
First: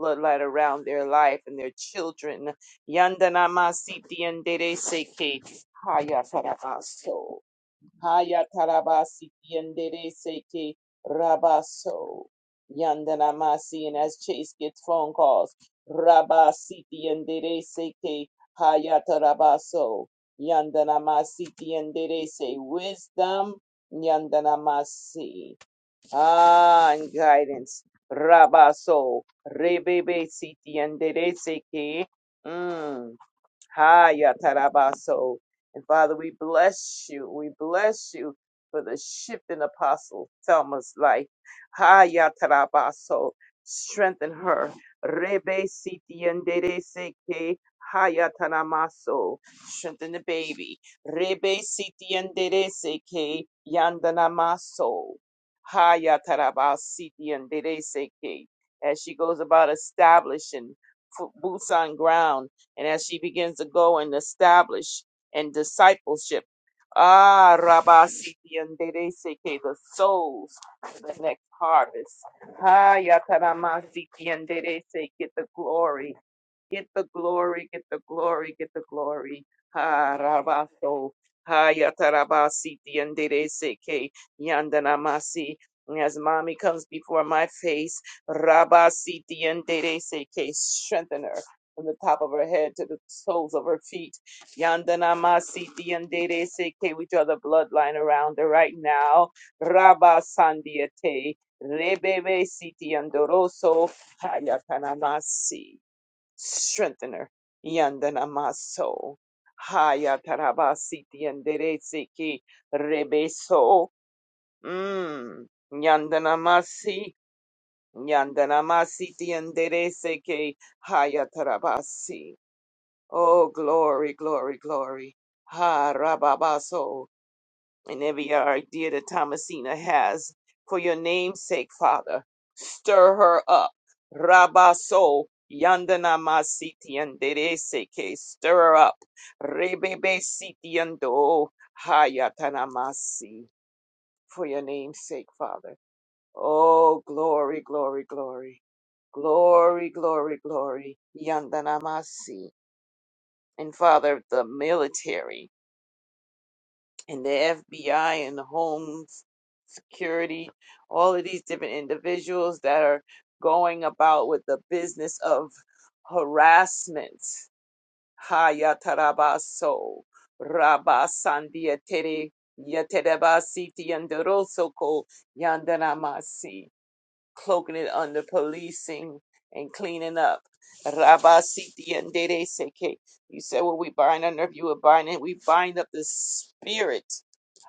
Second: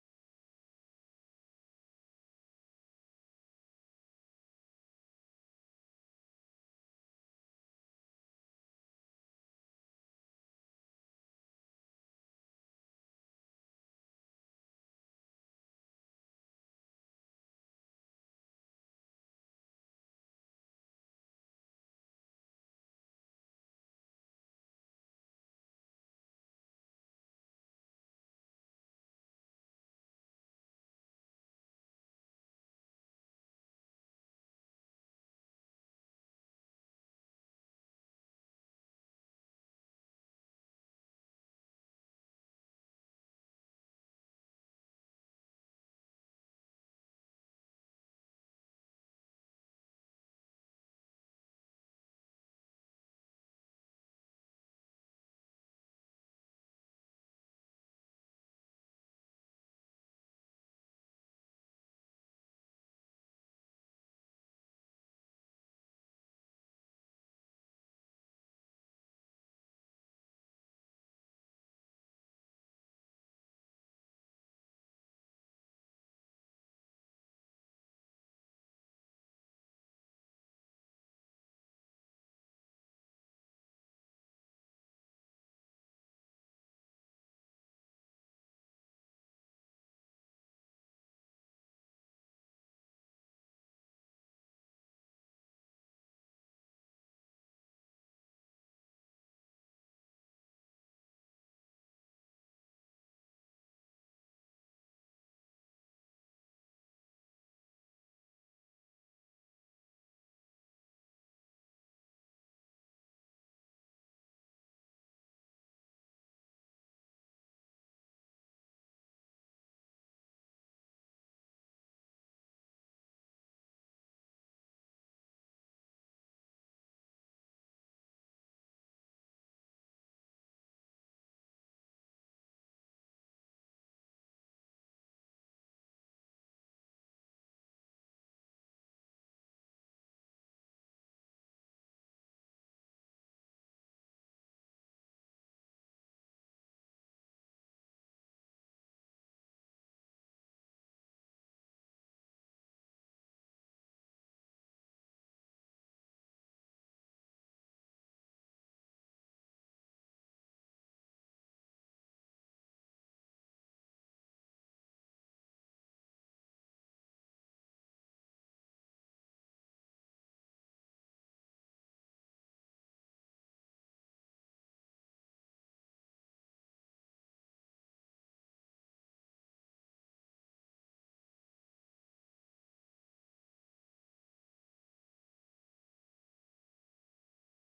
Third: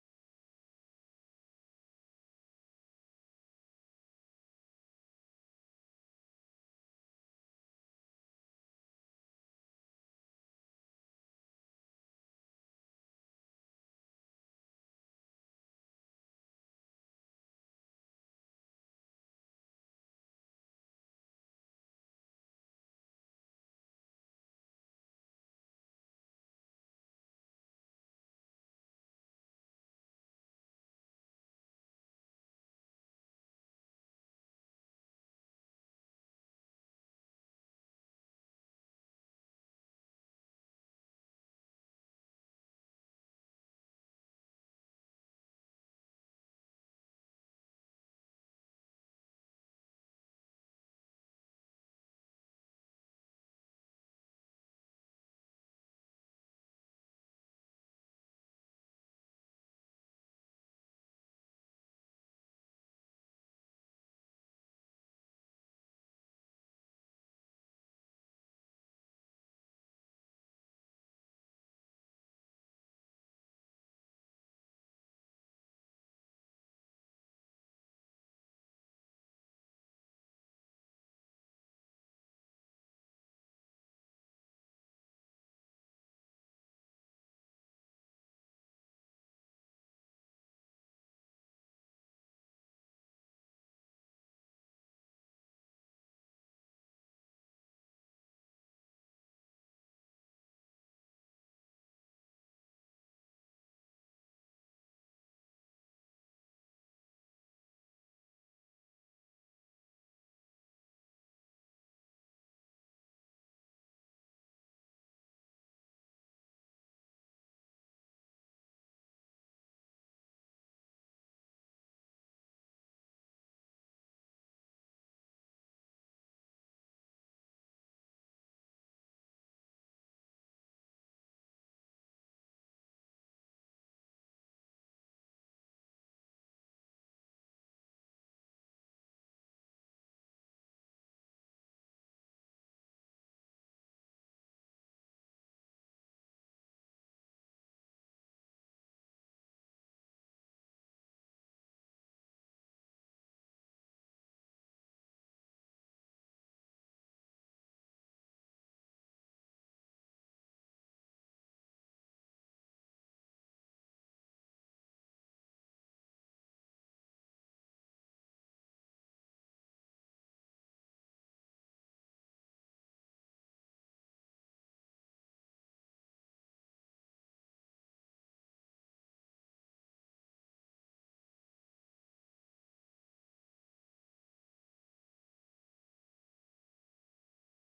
B: bloodline around their life and their children. Yandana Masiti Yandere Seke Hayatarabaso. Haya tarabasi yandere seke rabaso yandana masi And as Chase gets phone calls, rabasi yandere seke haya tarabaso yandana masi yandere se wisdom yandanamasi. Ah, and guidance. Rabaso rebebe siti yandere seke. Mm. Haya Tarabaso. And Father, we bless you. We bless you for the shift in Apostle Thelma's life. Haya Tarabaso. Strengthen her. Rebe Siti and Seke. Haya Tanamaso. Strengthen the baby. Rebe Siti and Seke. Yandanamaso. Haya Tarabasiti and Seke. As she goes about establishing fo- boots on ground and as she begins to go and establish and discipleship. Ah, Rabasiti and Dede seke the souls, the next harvest. Ah, Yataramasiti and Dedeseke, the glory. Get the glory, get the glory, get the glory. Ha rabaso. Ha yatarabasi tiendereseke yandanamasi. As mommy comes before my face, rabasi tiendereseke. Strengthen her from the top of her head to the soles of her feet. Yandanamasi tiendereseke. We draw the bloodline around her right now. Rabasandiate. Rebebe siti yandoroso, andoroso. Hayatanamasi. Strengthener, her. Yandana maso. Haya tarabasi tienderesi ki rebeso. Mm. Yandana masi. Yandana masi tienderesi ki haya tarabasi. Oh, glory, glory, glory. Ha rababaso and every idea that Thomasina has for your name's sake, Father. Stir her up. Rabaso yandana masiti andereseke. Stir her up. Rebebe siti ando hayatanamasi. For your name's sake, Father. Oh, glory, glory, glory. Glory, glory, glory. Yandanamasi. And Father, the military. and the FBI and the Home Security, all of these different individuals that are going about with the business of harassment. Hayatarabaso, Rabasandia Tere, Yatereba Siti Yanderosoko, Yandanamasi cloaking it under policing and cleaning up. Rabba Siti and Dede Seke. You said "Well, we bind under earth, you would bind it. We bind up the spirit.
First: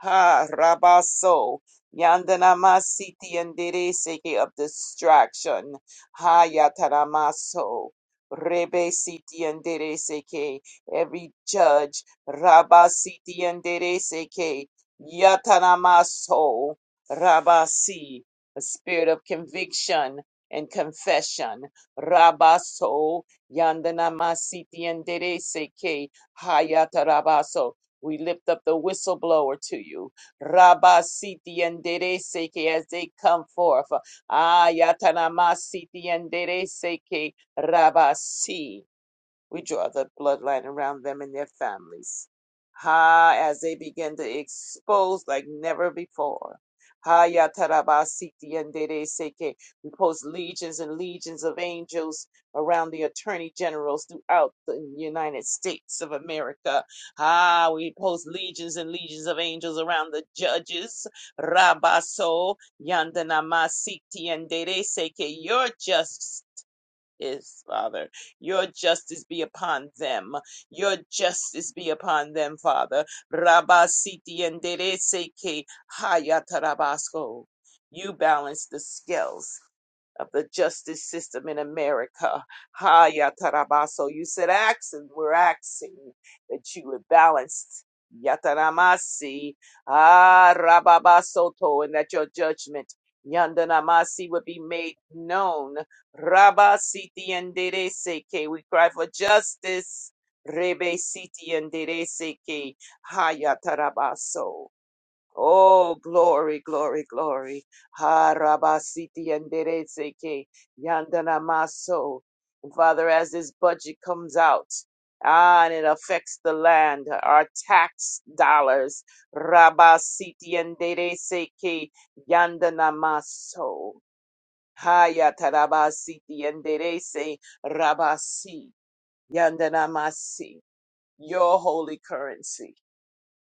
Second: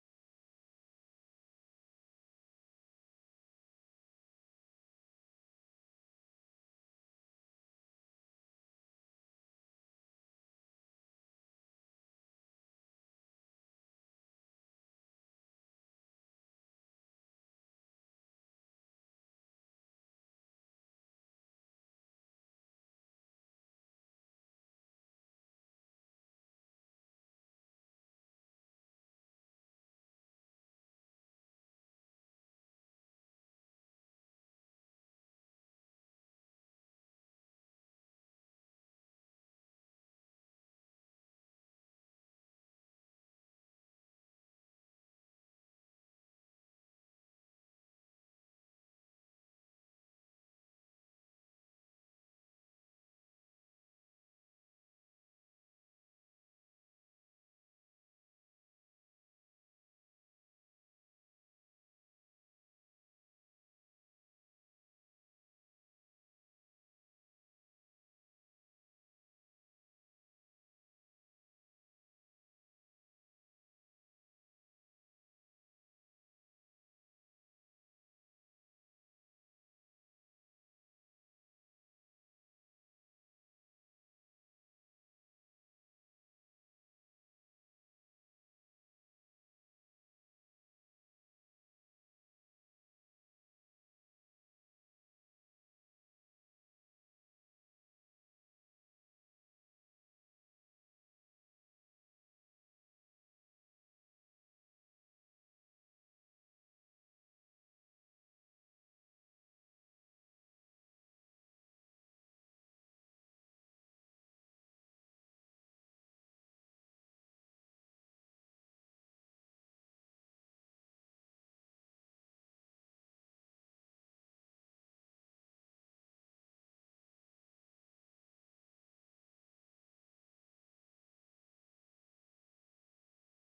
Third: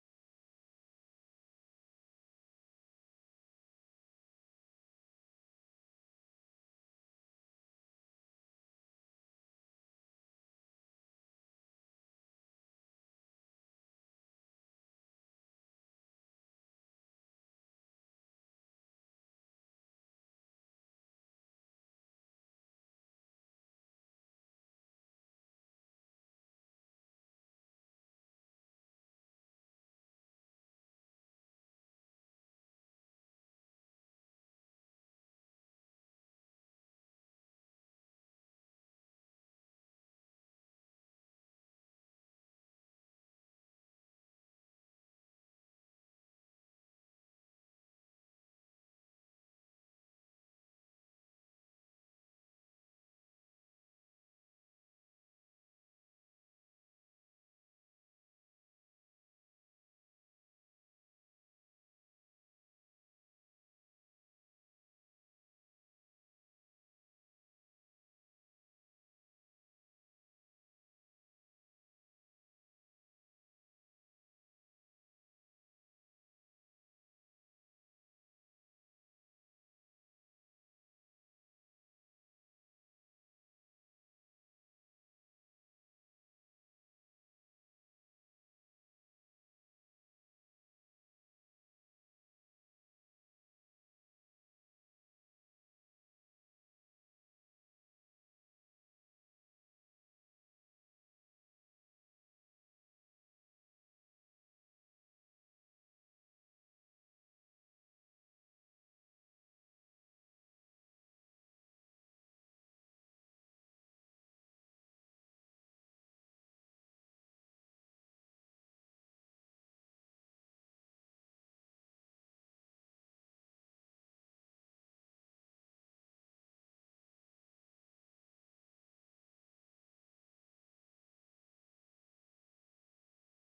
B: Ha Rabba So. Yandanama Siti and Dede Seke of distraction. Ha Yatarama So. Rebe Siti and Dede Seke. Every judge. Rabba Siti and Dede Seke. Yatarama So. Rabasi. A spirit of conviction and confession. Rabaso yandana masiti andere seke hayata rabaso. We lift up the whistleblower to you. Rabasiti andere seke as they come forth. Ayatana masiti andere seke rabasi. We draw the bloodline around them and their families. Ha, as they begin to expose like never before. Ha, ya tarabasiti and dede seke. We post legions and legions of angels around the attorney generals throughout the United States of America. Ha! we post legions and legions of angels around the judges. Rabaso, Yandanamasiti and Dere Seke, your justice is, Father. Your justice be upon them. Your justice be upon them, Father. Rabba siti enderece que haya tarabasko. You balance the scales of the justice system in America. ha Haya Tarabaso, you said asking, we're asking that you would balance Yataramasi, ah, Rababasoto, and that your judgment, Yandanamasi, would be made known. rabasiti Siti Seke, we cry for justice. Rebe Siti and ha Haya Tarabaso. Oh, glory, glory, glory. Ha Harabasiti yanderezeke yandana maso. And Father, as this budget comes out, ah, and it affects the land, our tax dollars. Rabasiti yanderezeke yandana maso. Haya tarabasiti yandereze rabasi yandana masi. Your holy currency,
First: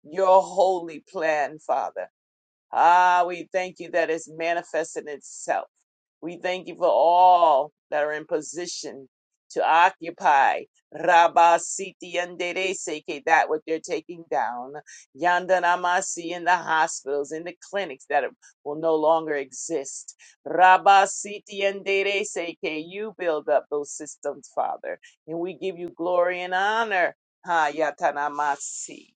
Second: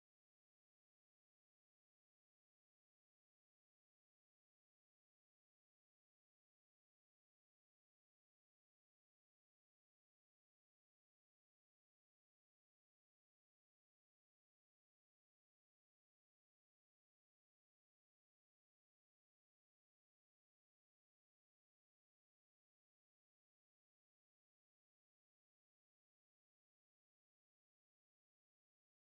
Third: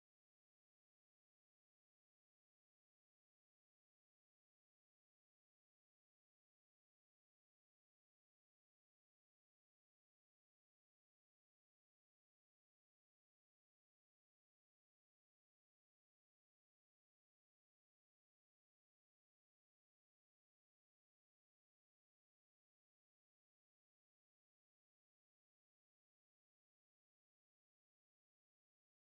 B: your holy plan, Father. Ah, we thank you that it's manifesting itself. We thank you for all that are in position to occupy Rabba Siti Seke, that what they're taking down. Yandanamasi in the hospitals, in the clinics that will no longer exist. Rabba Siti Seke, you build up those systems, Father, and we give you glory and honor. Ha Yatanamasi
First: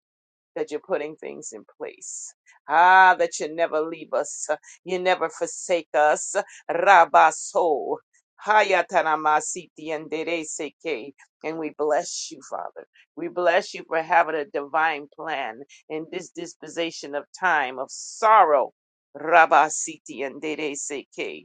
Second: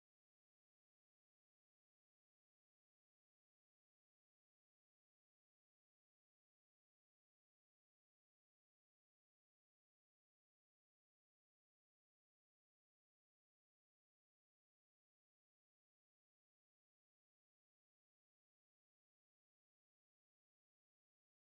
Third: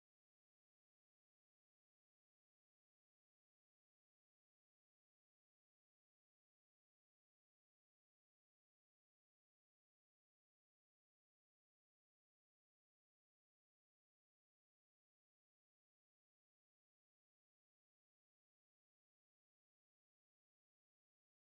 B: that you're putting things in place. Ah, that you never leave us. You never forsake us. Rabaso. Hayatanamasiti and Dereseke. And we bless you, Father. We bless you for having a divine plan in this disposition of time of sorrow. Rabasiti and Dereseke.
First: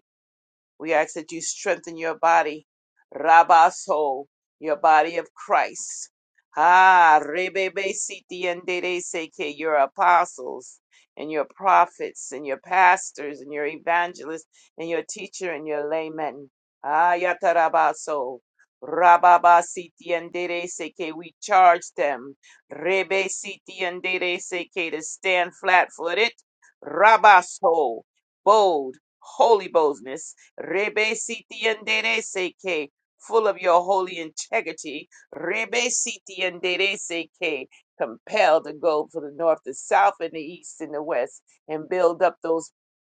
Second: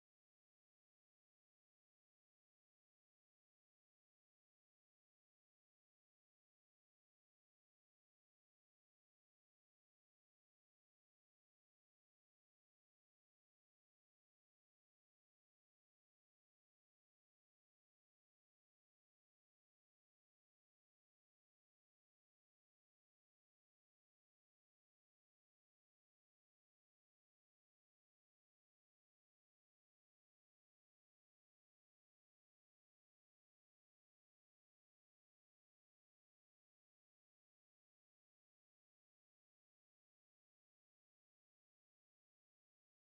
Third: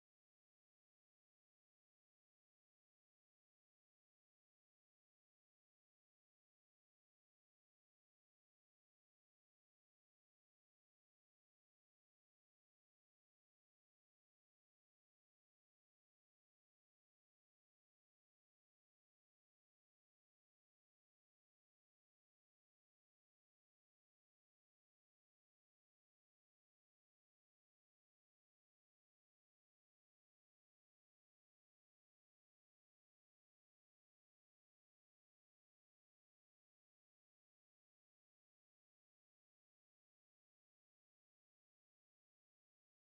B: We ask that you strengthen your body, Rabaso, your body of Christ. Ah, Rebebe Siti and Dede Seke, your apostles and your prophets and your pastors and your evangelists and your teacher and your laymen. Ah, Yatarabaso. Rababa Siti and Dede Seke, we charge them. Rebe Siti and Dede Seke to stand flat footed. Rabaso, bold, holy boldness Rebe siti endere seke, full of your holy integrity. Rebe siti endere seke, compelled to go for the north, the south, and the east, and the west, and build up those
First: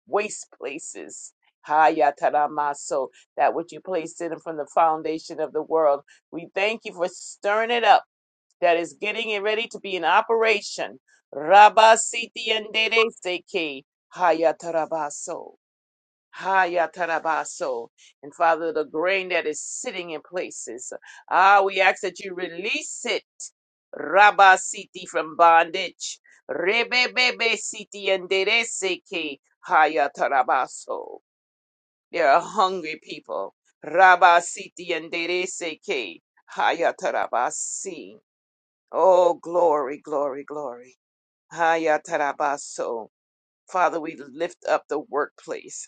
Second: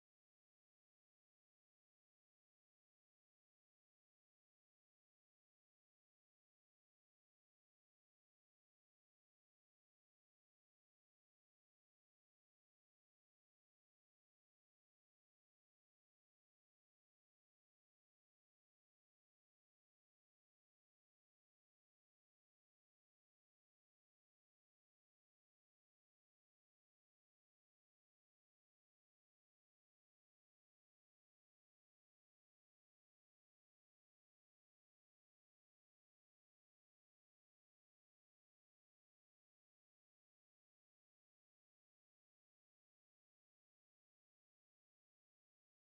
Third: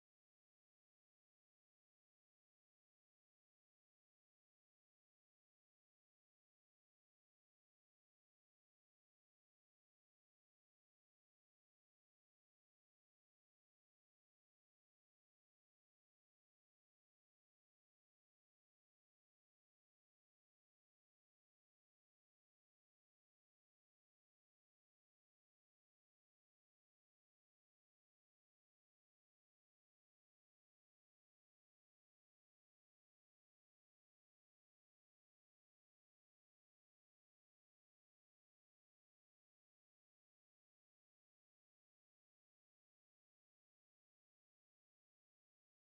B: waste places. Hayataramaso, that which you placed in them from the foundation of the world. We thank you for stirring it up. That is getting it ready to be in operation. Rabba siti endere seke, hayatarabaso. Hayatarabaso. And Father, the grain that is sitting in places, ah, we ask that you release it. Rabasiti from bondage. Rebebebe siti endereseke. Hayatarabaso. There are hungry people. Rabasiti endereseke. Hayatarabasi. Oh, glory, glory, glory. Hayatarabaso. Father, we lift up the workplace.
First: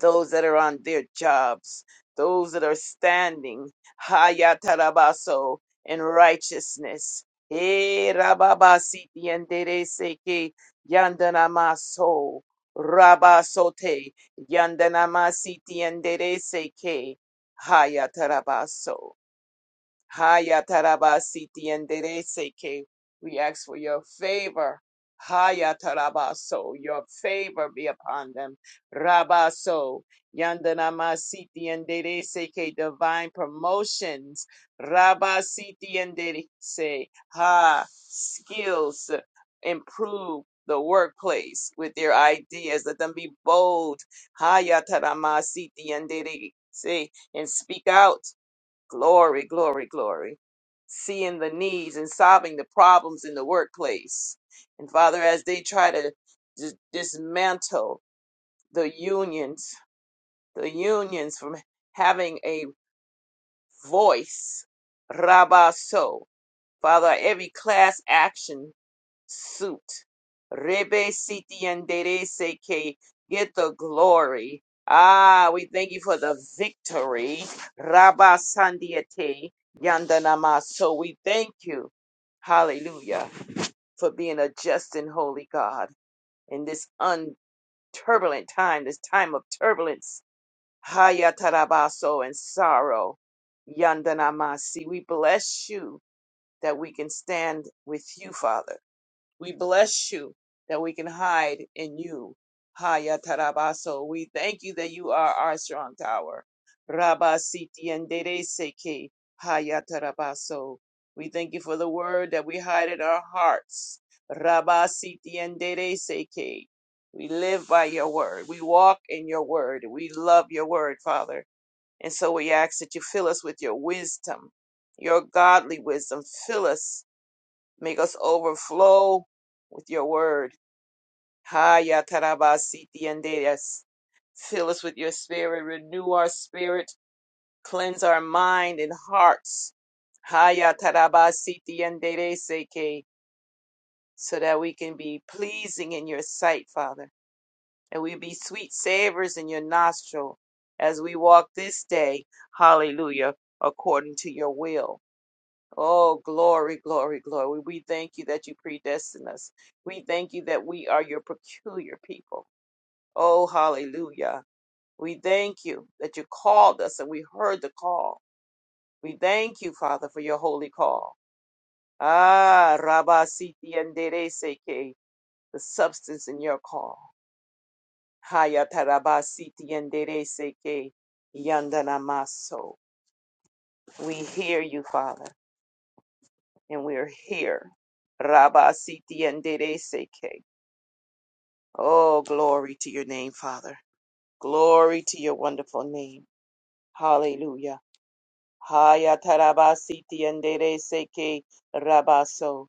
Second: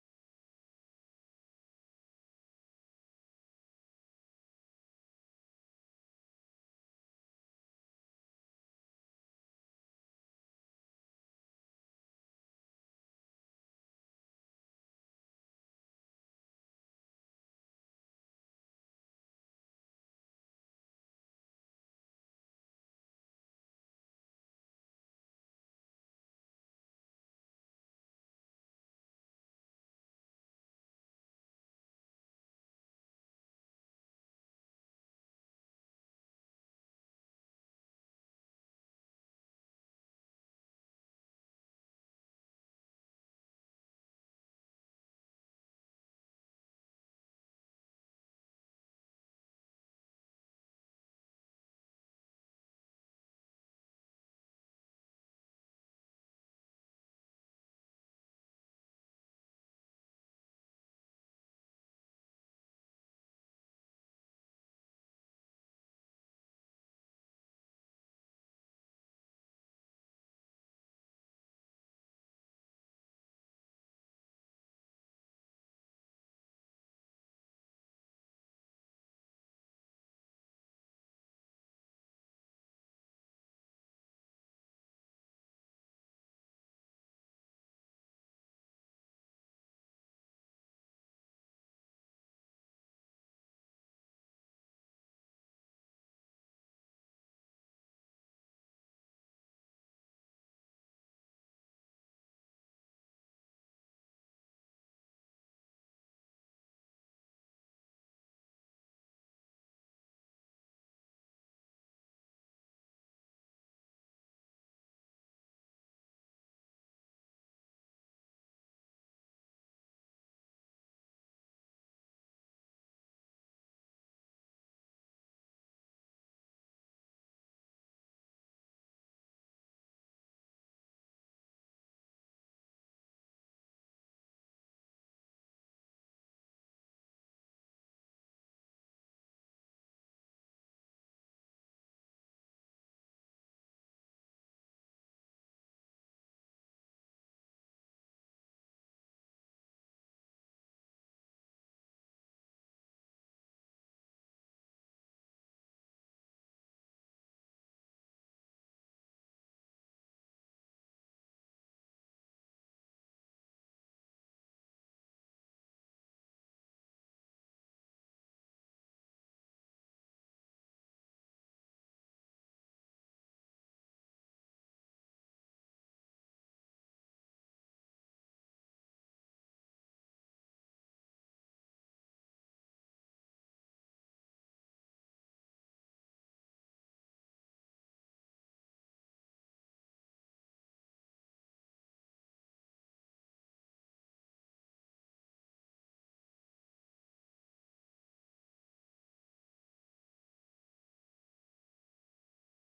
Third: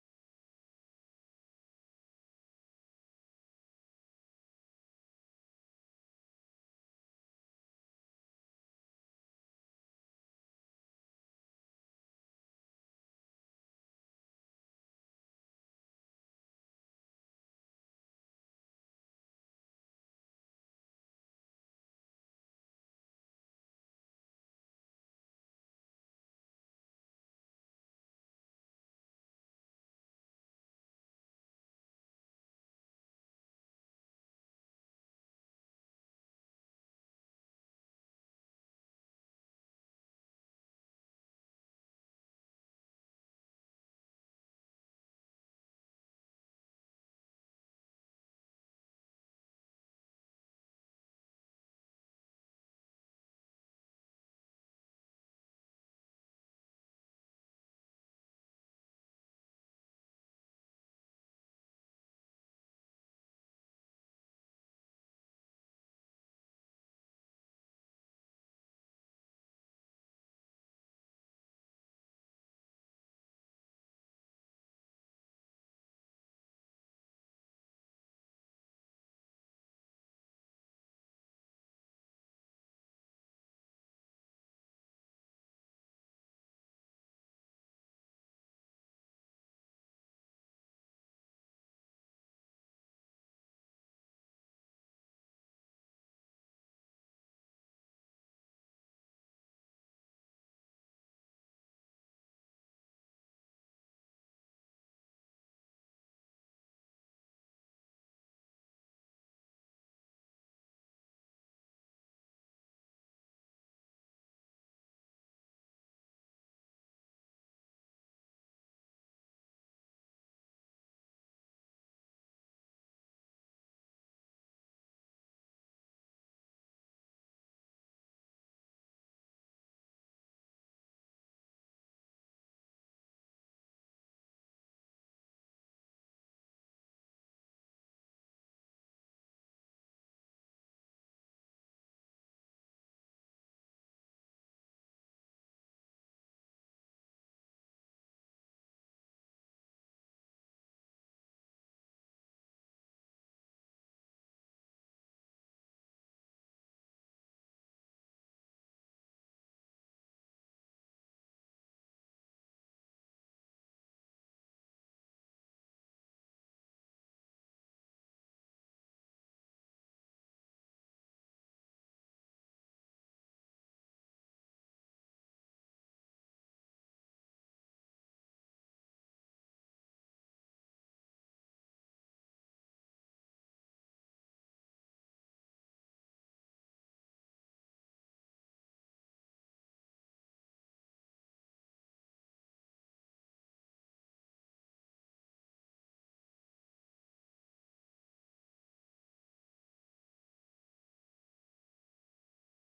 B: those that are on their jobs, those that are standing hayatarabaso in righteousness. Eh, rababasiti yandereseke yandanamaso rabasote yandanamasiti yandereseke hayatarabaso. Haya tarabasiti enderezeke. We ask for your favor. Haya tarabaso. Your favor be upon them. Rabaso. Yandanamasiti enderezeke. Divine promotions. Rabasiti endereze. Ha. Skills. Improve the workplace with their ideas. Let them be bold. Haya taramasiti endereze. And speak out. Glory, glory, glory. Seeing the needs and solving the problems in the workplace. And Father, as they try to dis- dismantle the unions, the unions from having a voice, Rabaso, Father, every class action suit. Rebe siti yanderese ke get the glory. Ah, we thank you for the victory. Rabba sandiate yandanama. So we thank you, hallelujah, for being a just and holy God in this unturbulent time, this time of turbulence, hayatarabaso and sorrow. Yandanamasi. We bless you that we can stand with you, Father we bless you that we can hide in you. Haya Tarabaso. We thank you that you are our strong tower. Rabba Siti and Dede Seke. Haya Tarabaso. We thank you for the word that we hide in our hearts. Rabba Siti and Dede Seke. We live by your word. We walk in your word. We love your word, Father. And so we ask that you fill us with your wisdom, your godly wisdom. Fill us Make us overflow with your word. Haya tarabasiti taraba anderes. Fill us with your spirit. Renew our spirit. Cleanse our mind and hearts. Haya tarabasiti taraba So that we can be pleasing in your sight, Father. And we be sweet savors in your nostril as we walk this day. Hallelujah. According to your will. Oh, glory, glory, glory. We thank you that you predestined us. We thank you that we are your peculiar people. Oh, hallelujah. We thank you that you called us and we heard the call. We thank you, Father, for your holy call. Ah, Rabba Siti Andere Seke, the substance in your call. Haya Taraba Siti Andere Seke, Yandana Maso. We hear you, Father, and we are here. Rabba Siti Andere Seke. Oh, glory to your name, Father. Glory to your wonderful name. Hallelujah. Haya tarabasiti andere seke rabaso.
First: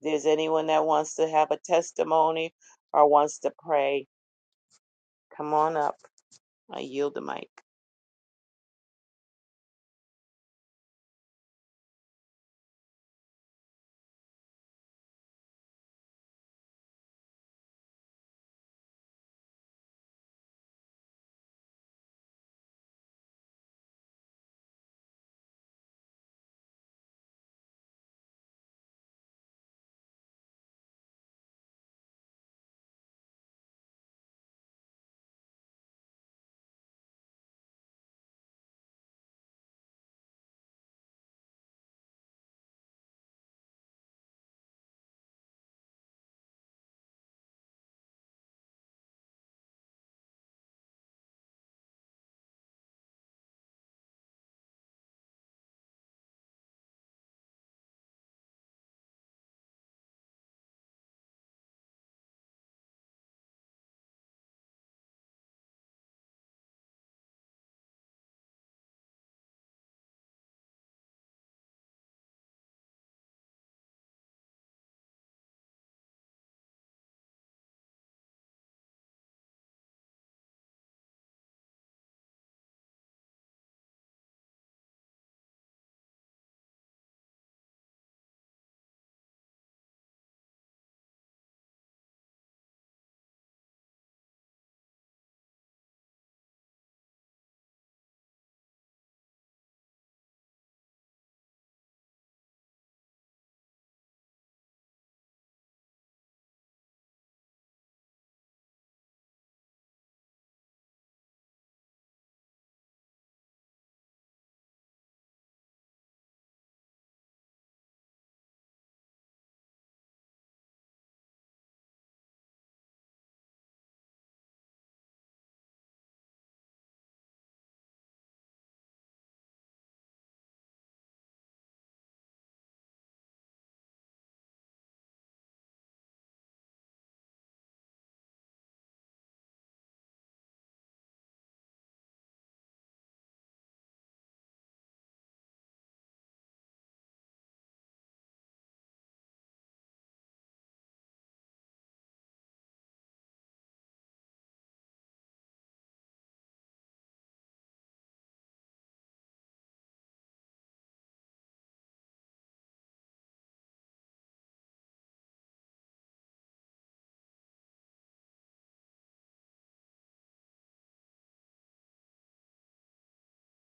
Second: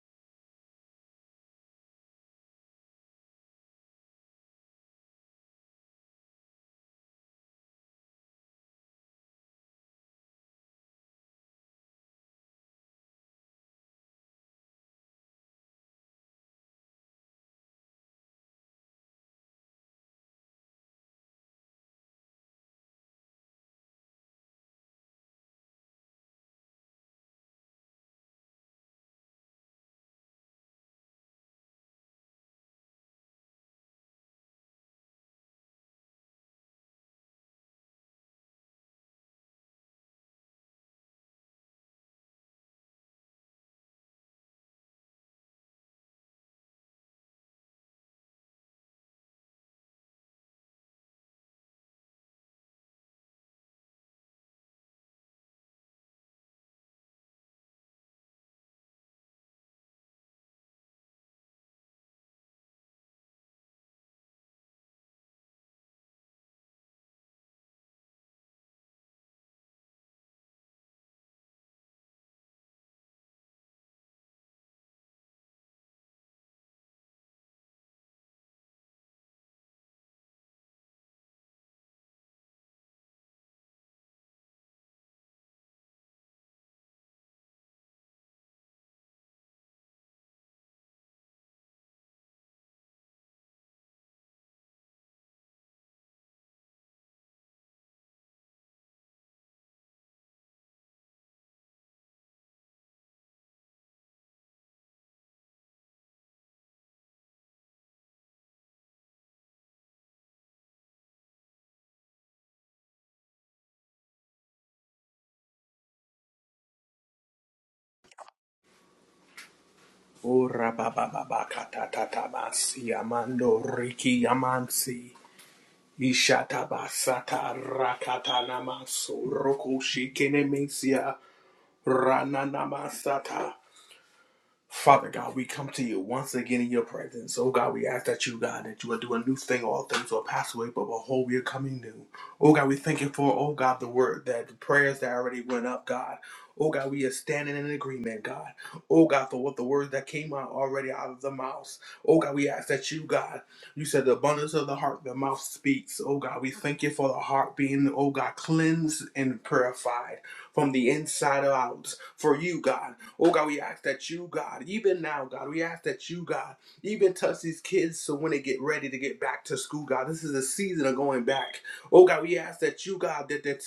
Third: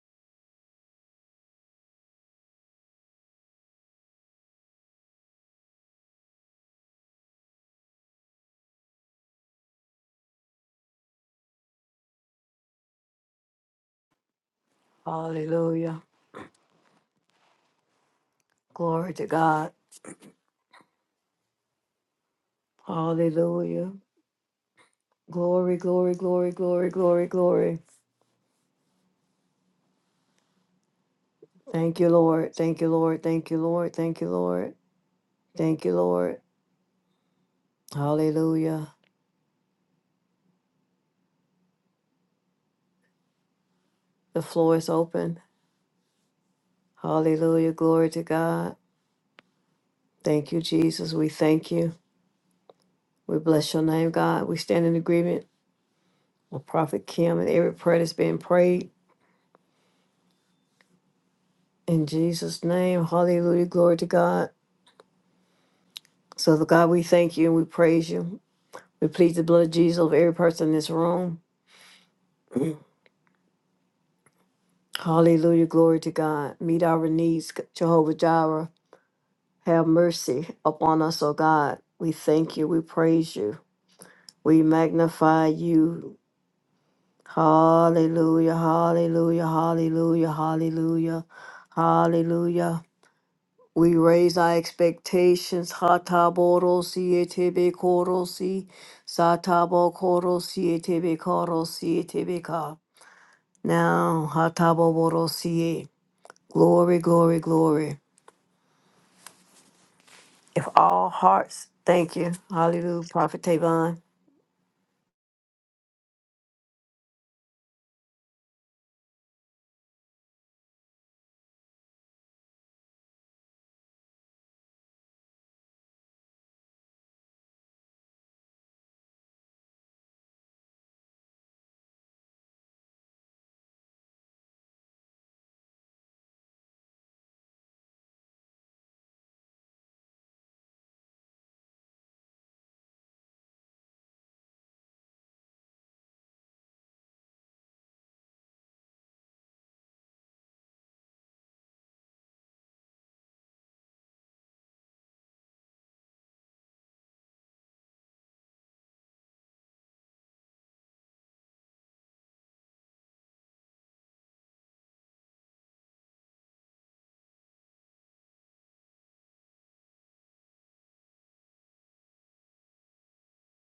B: If there's anyone that wants to have a testimony or wants to pray, come on up. I yield the mic.
A: Hallelujah. Glory to God. Hallelujah. Glory, glory, glory, glory, glory, glory. Thank you, Lord. Thank you, Lord. Thank you, Lord. Thank you, Lord. Thank you, Lord. Hallelujah. The floor is open. Hallelujah. Glory to God. Thank you, Jesus. We thank you. We bless your name, God. We stand in agreement with Prophet Kim and every prayer that's being prayed. In Jesus' name, hallelujah, glory to God. So, the God, we thank you and we praise you. We plead the blood of Jesus over every person in this room. Hallelujah, glory to God. Meet our needs, Jehovah Jireh. Have mercy upon us, O God. We thank you, we praise you, we magnify you. Hallelujah, hallelujah, hallelujah, hallelujah, hallelujah. We raise our expectations. Hataborosi etebe korosi, satabo korosi etebe korosi etebe ka. Now, hataborosi. Glory, glory, glory. If all hearts, thank you. Hallelujah, Prophet Tavon.
C: Ora baba baba kata amando riki amansi. Ishata basata rakata namasu rokushi kenemesia rana namasata. Father God, we come to you once again in your presence. Oh God, we ask that you, God, that you will do a new thing. All things will pass away, but behold, we are coming new. Oh God, we thank you for, oh God, the word, that the prayers that already went up, God. Oh God, we are standing in agreement, God. Oh God, for what the words that came out already out of the mouth. Oh God, we ask that you, God, you said the abundance of the heart, the mouth speaks. Oh God, we thank you for the heart being, oh God, cleansed and purified from the inside out. For you, God. Oh God, we ask that you, God, even now, God, we ask that you, God, even touch these kids so when they get ready to get back to school, God, this is a season of going back. Oh God, we ask that you, God, that the t-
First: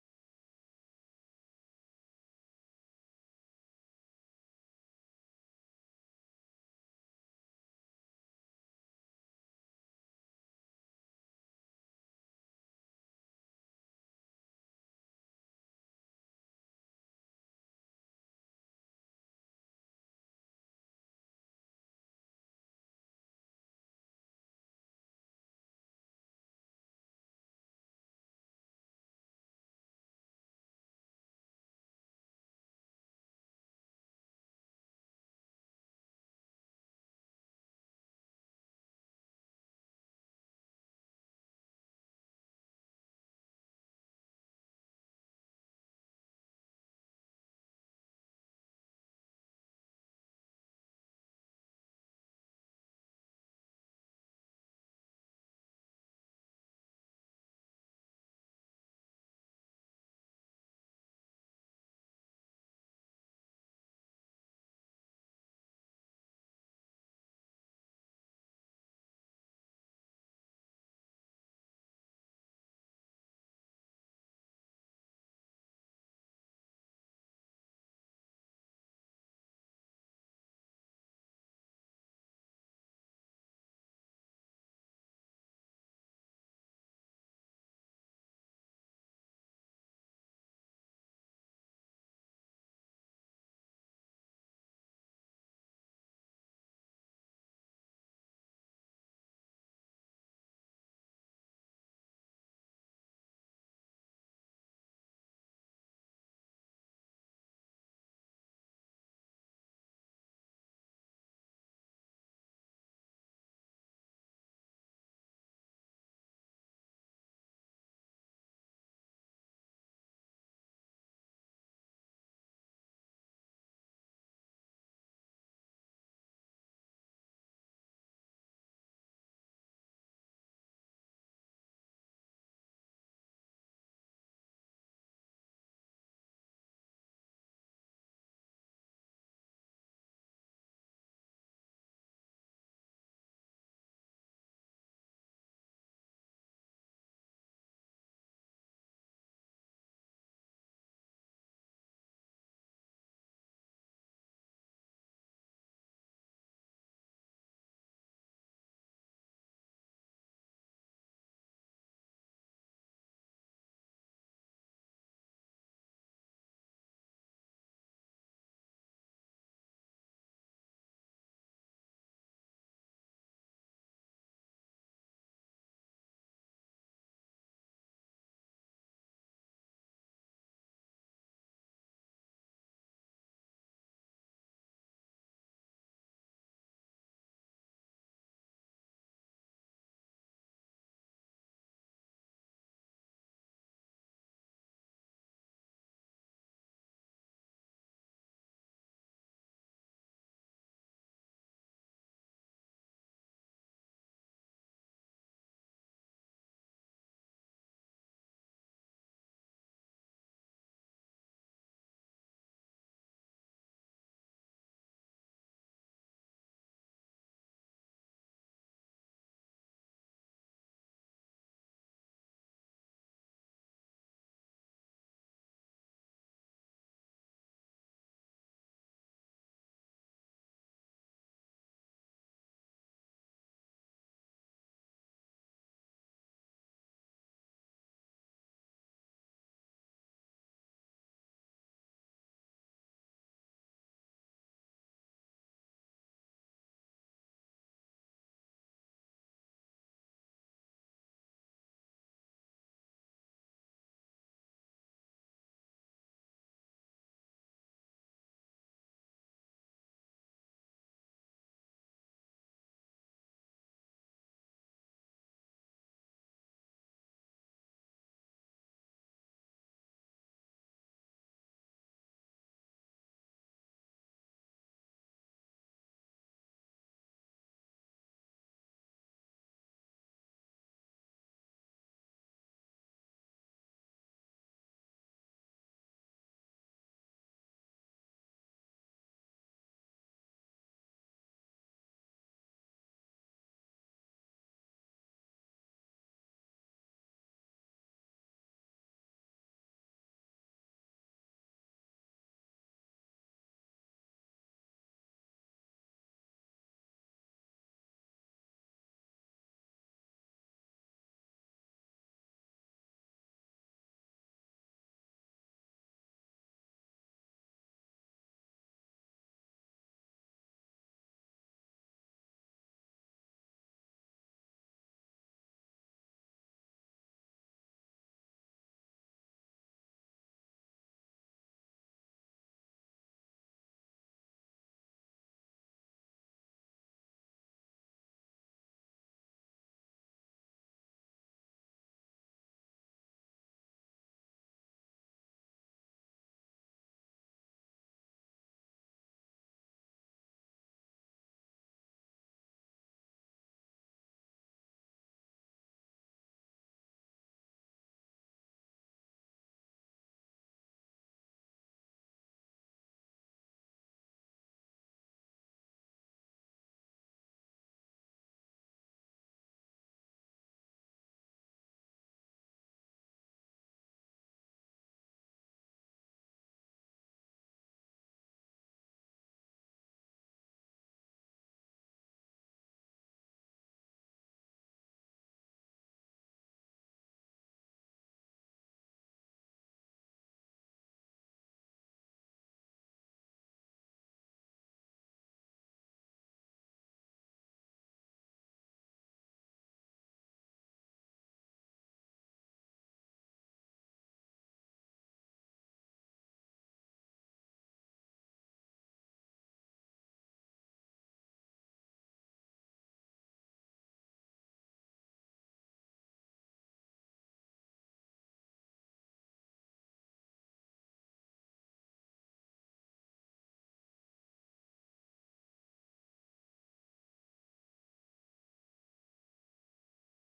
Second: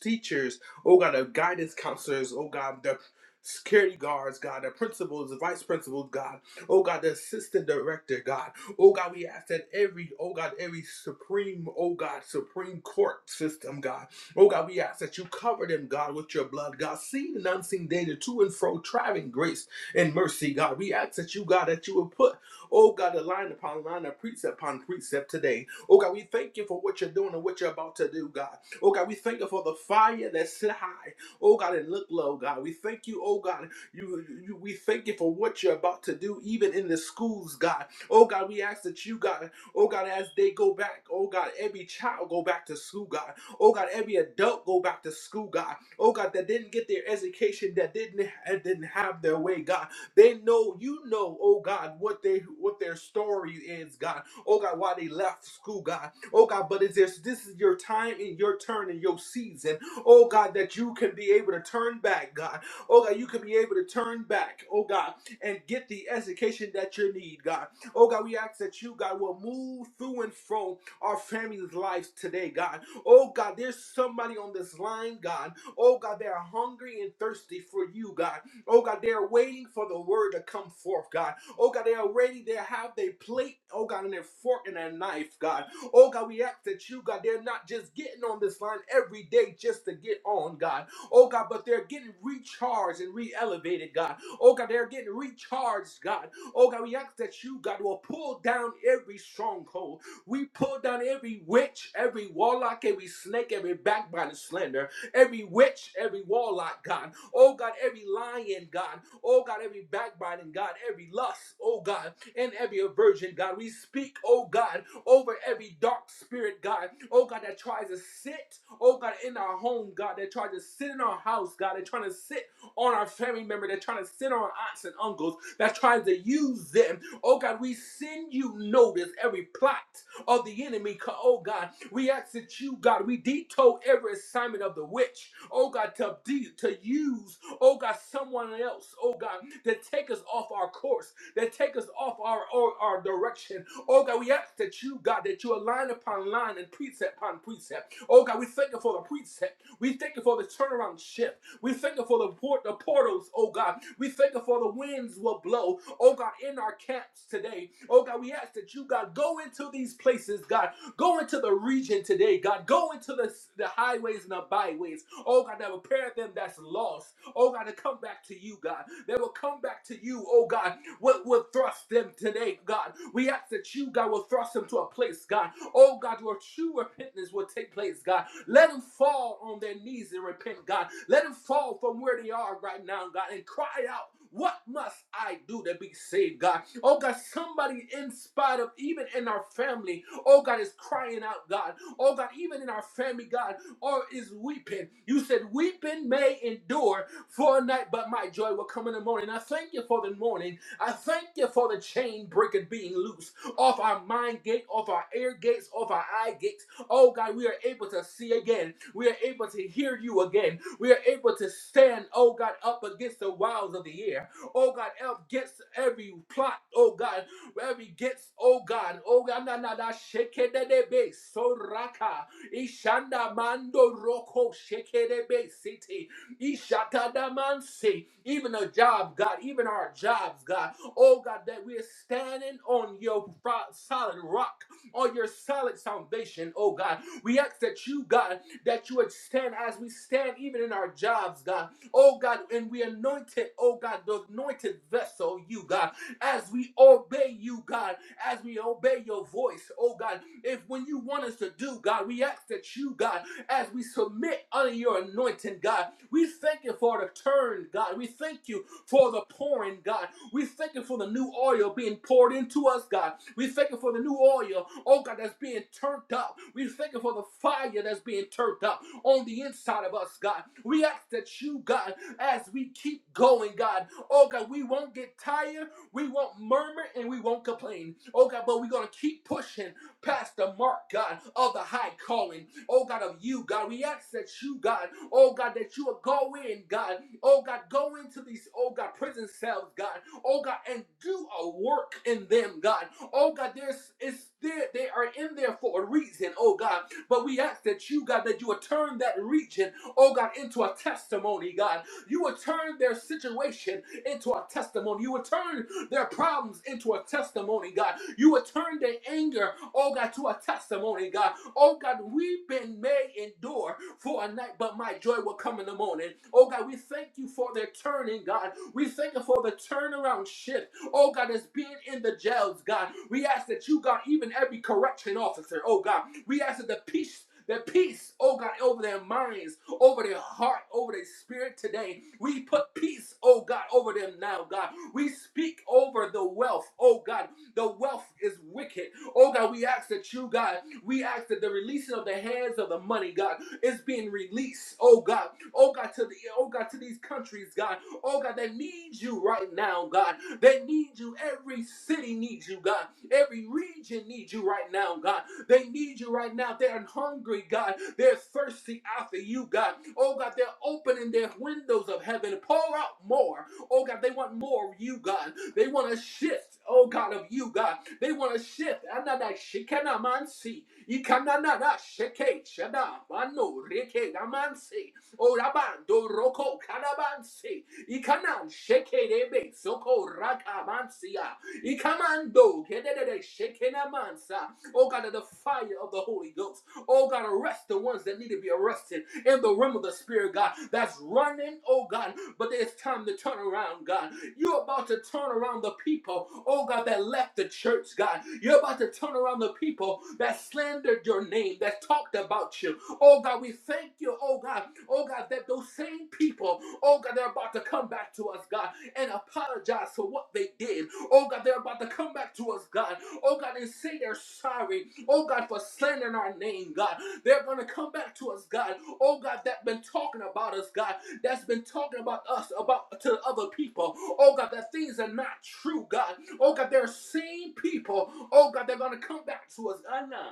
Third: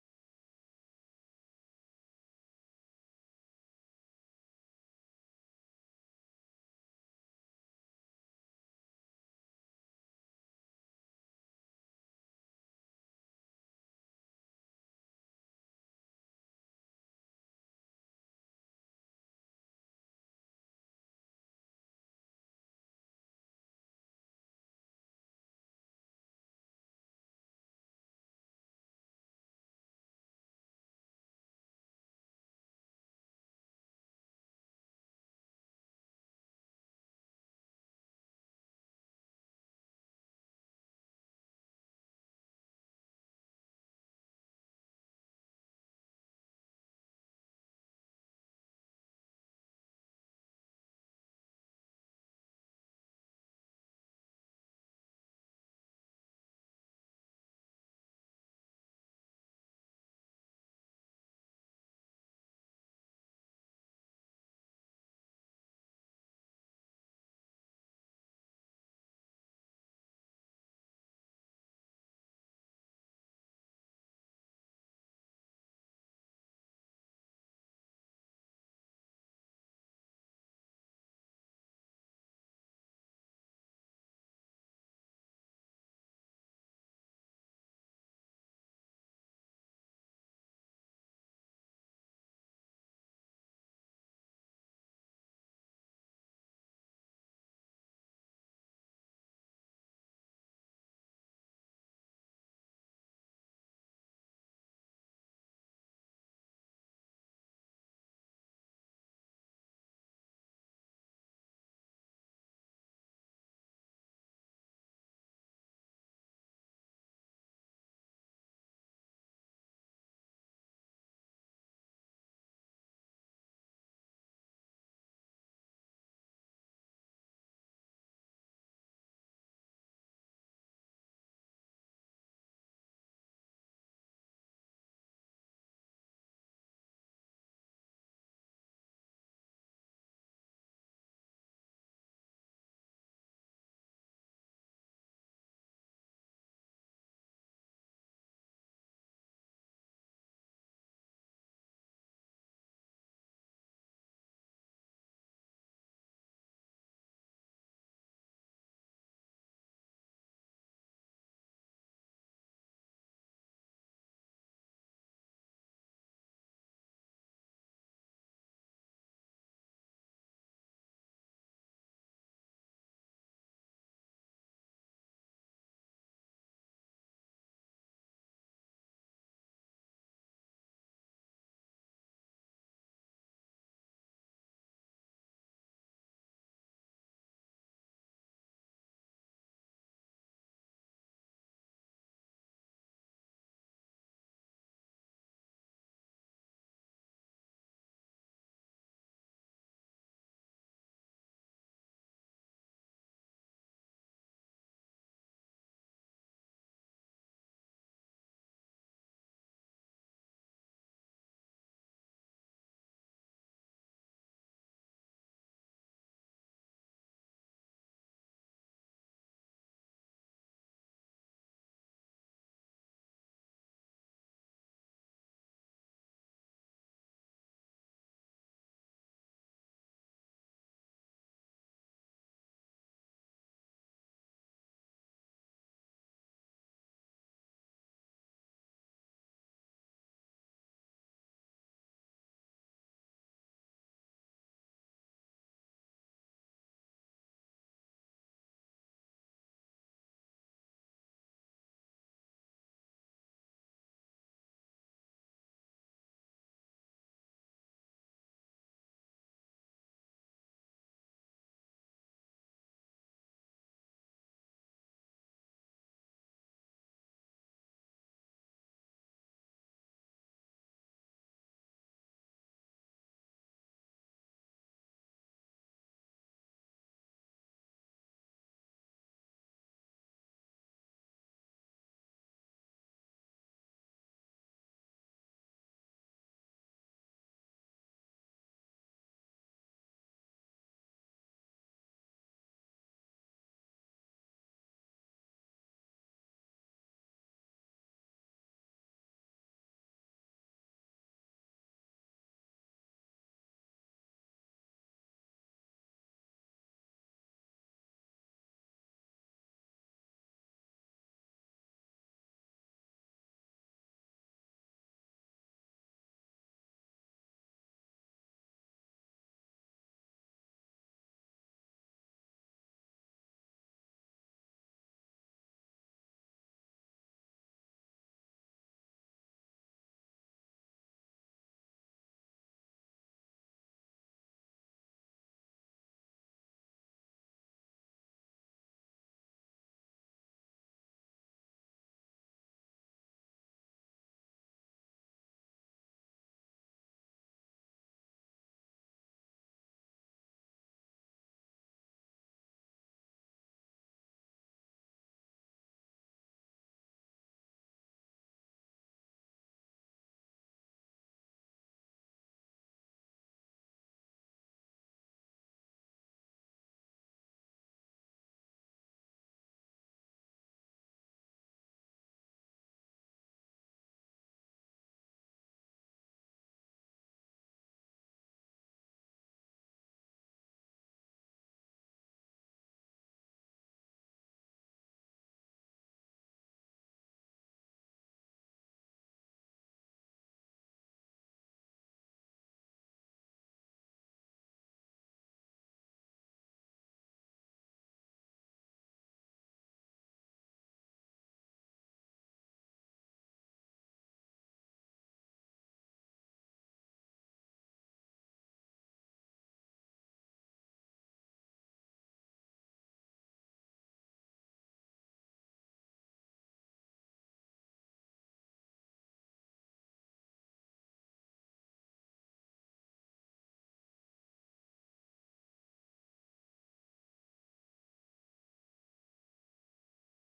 C: teachers, oh God, the guidance counselors, oh God, the security guards, God, the principals, the vice principals, God, oh God, the assistant director, God, oh God, we ask that every, oh God, every supreme, oh God, supreme court system, God. Oh God, we ask that you cover them, God, with your blood, God, seen and unseen danger, to and fro, driving grace and mercy, God. We ask that you, God, that you would put, oh God, a line upon line, a precept upon precept today. Oh God, we thank you for what you're doing and what you're about to do, God. Oh God, we thank you for the fire that sit high. Oh God, and look low, God. We thank you, oh God. You, you we thank you for what you're about to do, even in the schools, God. Oh God, we ask that you, God, oh God, as they go back, oh God, every child go back to school, God. Oh God, every adult go back to school, God. Oh God, that didn't get their education, that didn't that didn't have their way, God. They know you know, oh God, what they what their story is, God. Oh God, why they left school, God. Oh God, but is this this is your time and your turn and your season. Oh God, that you can be able to turn back, God. Oh God, you can be able to turn back, oh God, and get the education that you need, God. Oh God, we ask that you, God, will move through and from our families' lives today, God. Oh God, there's somebody on this line, God. Oh God, they are hungry and thirsty for you, God. Oh God, they are waiting for the word to come forth, God. Oh God, they are ready. They have their plate, oh God, and their fork and their knife, God. Oh God, we ask that you, God, they're not just getting on this line every day just to get on, God. Oh God, but they're getting recharged and re-elevated, God. Oh God, they're getting recharged, God. Oh God, we ask that you, God, will pull down every stronghold. We pull down every witch, every warlock, every snake, every backbiter slander, every witch, every warlock, God. Oh God, every lion, God. Oh God, every backbiting, God, every lust, oh God, and every aversion, God. We speak, oh God, over every dark spirit, God. Oh God, that tries to sit, oh God, in our home, God, that tries to sit in our house, God, They're trying to sit on our family member, They're trying to sit on our aunts and uncles, that tries to use them. Oh God, we send you notice every plot of the enemy. Oh God, we ask that you, God, we detour every assignment of the witch. Oh God, to de- to use, oh God, someone else. Oh God, to take us off our course, that take us off our, our our direction. Oh God, we ask that you, God, that you align upon line and precept upon precept. Oh God, we thank you for the precept. We thank you for the turnaround shift. We thank you for the port, the portals, oh God. We thank you for the winds will blow, oh God, in our camps today. Oh God, we ask that you, God, go into these places, God. Go into the region today, God. Go into the, the highways and the byways. Oh God, that will prepare them that's lost. Oh God, to come back to you, God. They will come back to you, oh God what will thrust them today, God. We ask that you, God, will thrust them to a place, God. Oh, God, where true repentance will take place, God. Let them fall on their knees and repent, God. Let them fall from where they are right now, God, and cry out. What must I do to be saved, God? Oh, God, somebody in spite of, even in our family, oh, God, is crying out, God. Oh, God, even in our family, God, or is weeping. You said, Weeping may endure for a night, but my joy will come in the morning. I thank you for the morning. I thank you for the chain breaker being loose off our mind gate, off our ear gates, off our eye gates. Oh God, we are able to see again. We are able to hear you again. We are able to stand, oh God, up against the wiles of the air. Oh God, up against every plot, oh God, every gets, oh God, oh God, na na na, shake it, so raka, ishanda mando roko, shake it, city. Ishakadamansi. Even a job, God, even our jobs, God. Oh, God, that we're standing on your ro- solid rock, on your solid salvation, oh, God. We ask that you, God, that you would stand as we stand even in our jobs, God. Oh, God, and we anointed, oh, God, the anointed vessel, you, God as we obey you, God, as we obey your voice, oh God. If when you want us to do, God, we ask that you, God, as we submit under your anointing, God, we thank you for the turn, God. We thank you for the pouring, God. We thank you for the new oil being poured into us, God. We thank you for the new oil, oh God, that's being turned up. We thank you for the fire that's being turned up on the inside of us, God. We ask that you, God, as we keep going, God, oh God, we won't get tired. We won't murmur and we won't complain. Oh God, but we're going to keep pushing past the mark, God, of the high calling. Oh God, of you, God. We ask that you, God, oh God, that you will go in, God. Oh God, go into these, oh God, prison cells, God. Oh God, and do a work in them, God. Oh God, there's it's there, they are in there for a reason, oh God. But we ask that you, God, that you will turn that region, oh God, into a testimony, God. You will turn their situation into a testimony. You will turn their problems into a testimony, God. You will turn their anger, oh God, to a testimony, God. Oh God, weeping may endure for a night, but my joy will come in the morning. Oh God, we thank you for their turning, God. We thank you for the turnaround shift, oh God, that's being in the jails, God. We ask that you, God, even every correction officer, oh God, we ask that the peace. The peace, oh God, over their minds, over their heart, over their spirit today. We put peace, oh God, over them now, God. We speak over the wealth, oh God. The wealth is wicked. Oh God, we ask that you, God, we ask that the releasing of the hands of the money, God, is being released, oh God. Oh God, to the oh God, to these countries, God. Oh God, they need you right now, God. They need you. Every city needs you, God. Every region needs you right now, God. They need you right now. They're hungry, God. They're thirsty after you, God. Oh God, they're opening their windows of heaven. to Pour out more. Oh God, they want more of you, God. They want a shift, oh God, of you, God. They want a shift. Anada shikana mansi. Ikananada sheke shada. Mano reke gamansi. Orabando roko kanabansi. Ikanan shekerebe soko rakamansia. Ikamando kedede shekenamansa. Oh God, the fire of the Holy Ghost. Oh God, arrest the ones that need to be arrested in the realm of the Spirit, God. That's running, oh God. But it's time to turn around, God. You're about to turn around the people, oh God, that left the church, God. You're about to turn around the people that slandered your name, that talked about you, Oh God, we thank you, oh God, oh God, that those same people, oh God, they're about to come back to us, God, and apologize for what they did. Oh God, they're about to come back to us, God. Oh God, and say they're sorry. Oh God, for slandering our name, God. They're gonna come back to us, God. Oh God, that been talking about us, God. That's been talking about us, about to other people. Oh God, that things are not true, God. Oh God, they're same people. Oh God, they're gonna come back to us. God. nah.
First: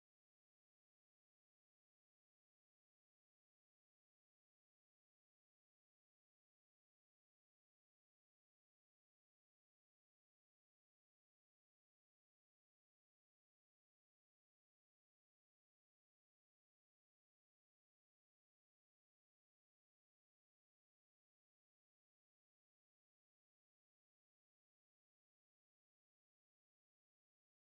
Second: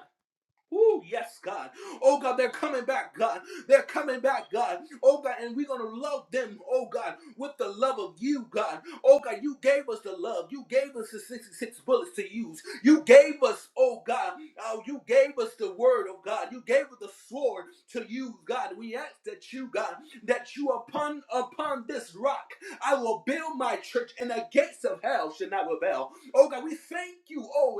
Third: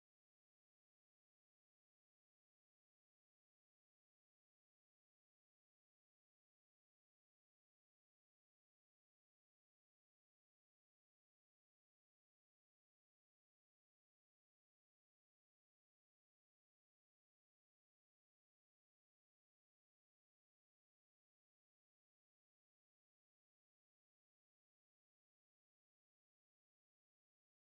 C: Ooh, yes, God. Oh, God, they're coming back, God. They're coming back, God. Oh, God, and we're going to love them, oh, God, with the love of you, God. Oh, God, you gave us the love. You gave us the 66 bullets to use. You gave us, oh, God, oh, you gave us the word, oh, God. You gave us the sword to use, God. We ask that you, God, that you upon upon this rock, I will build my church, and the gates of hell shall not rebel. Oh, God, we thank you, oh,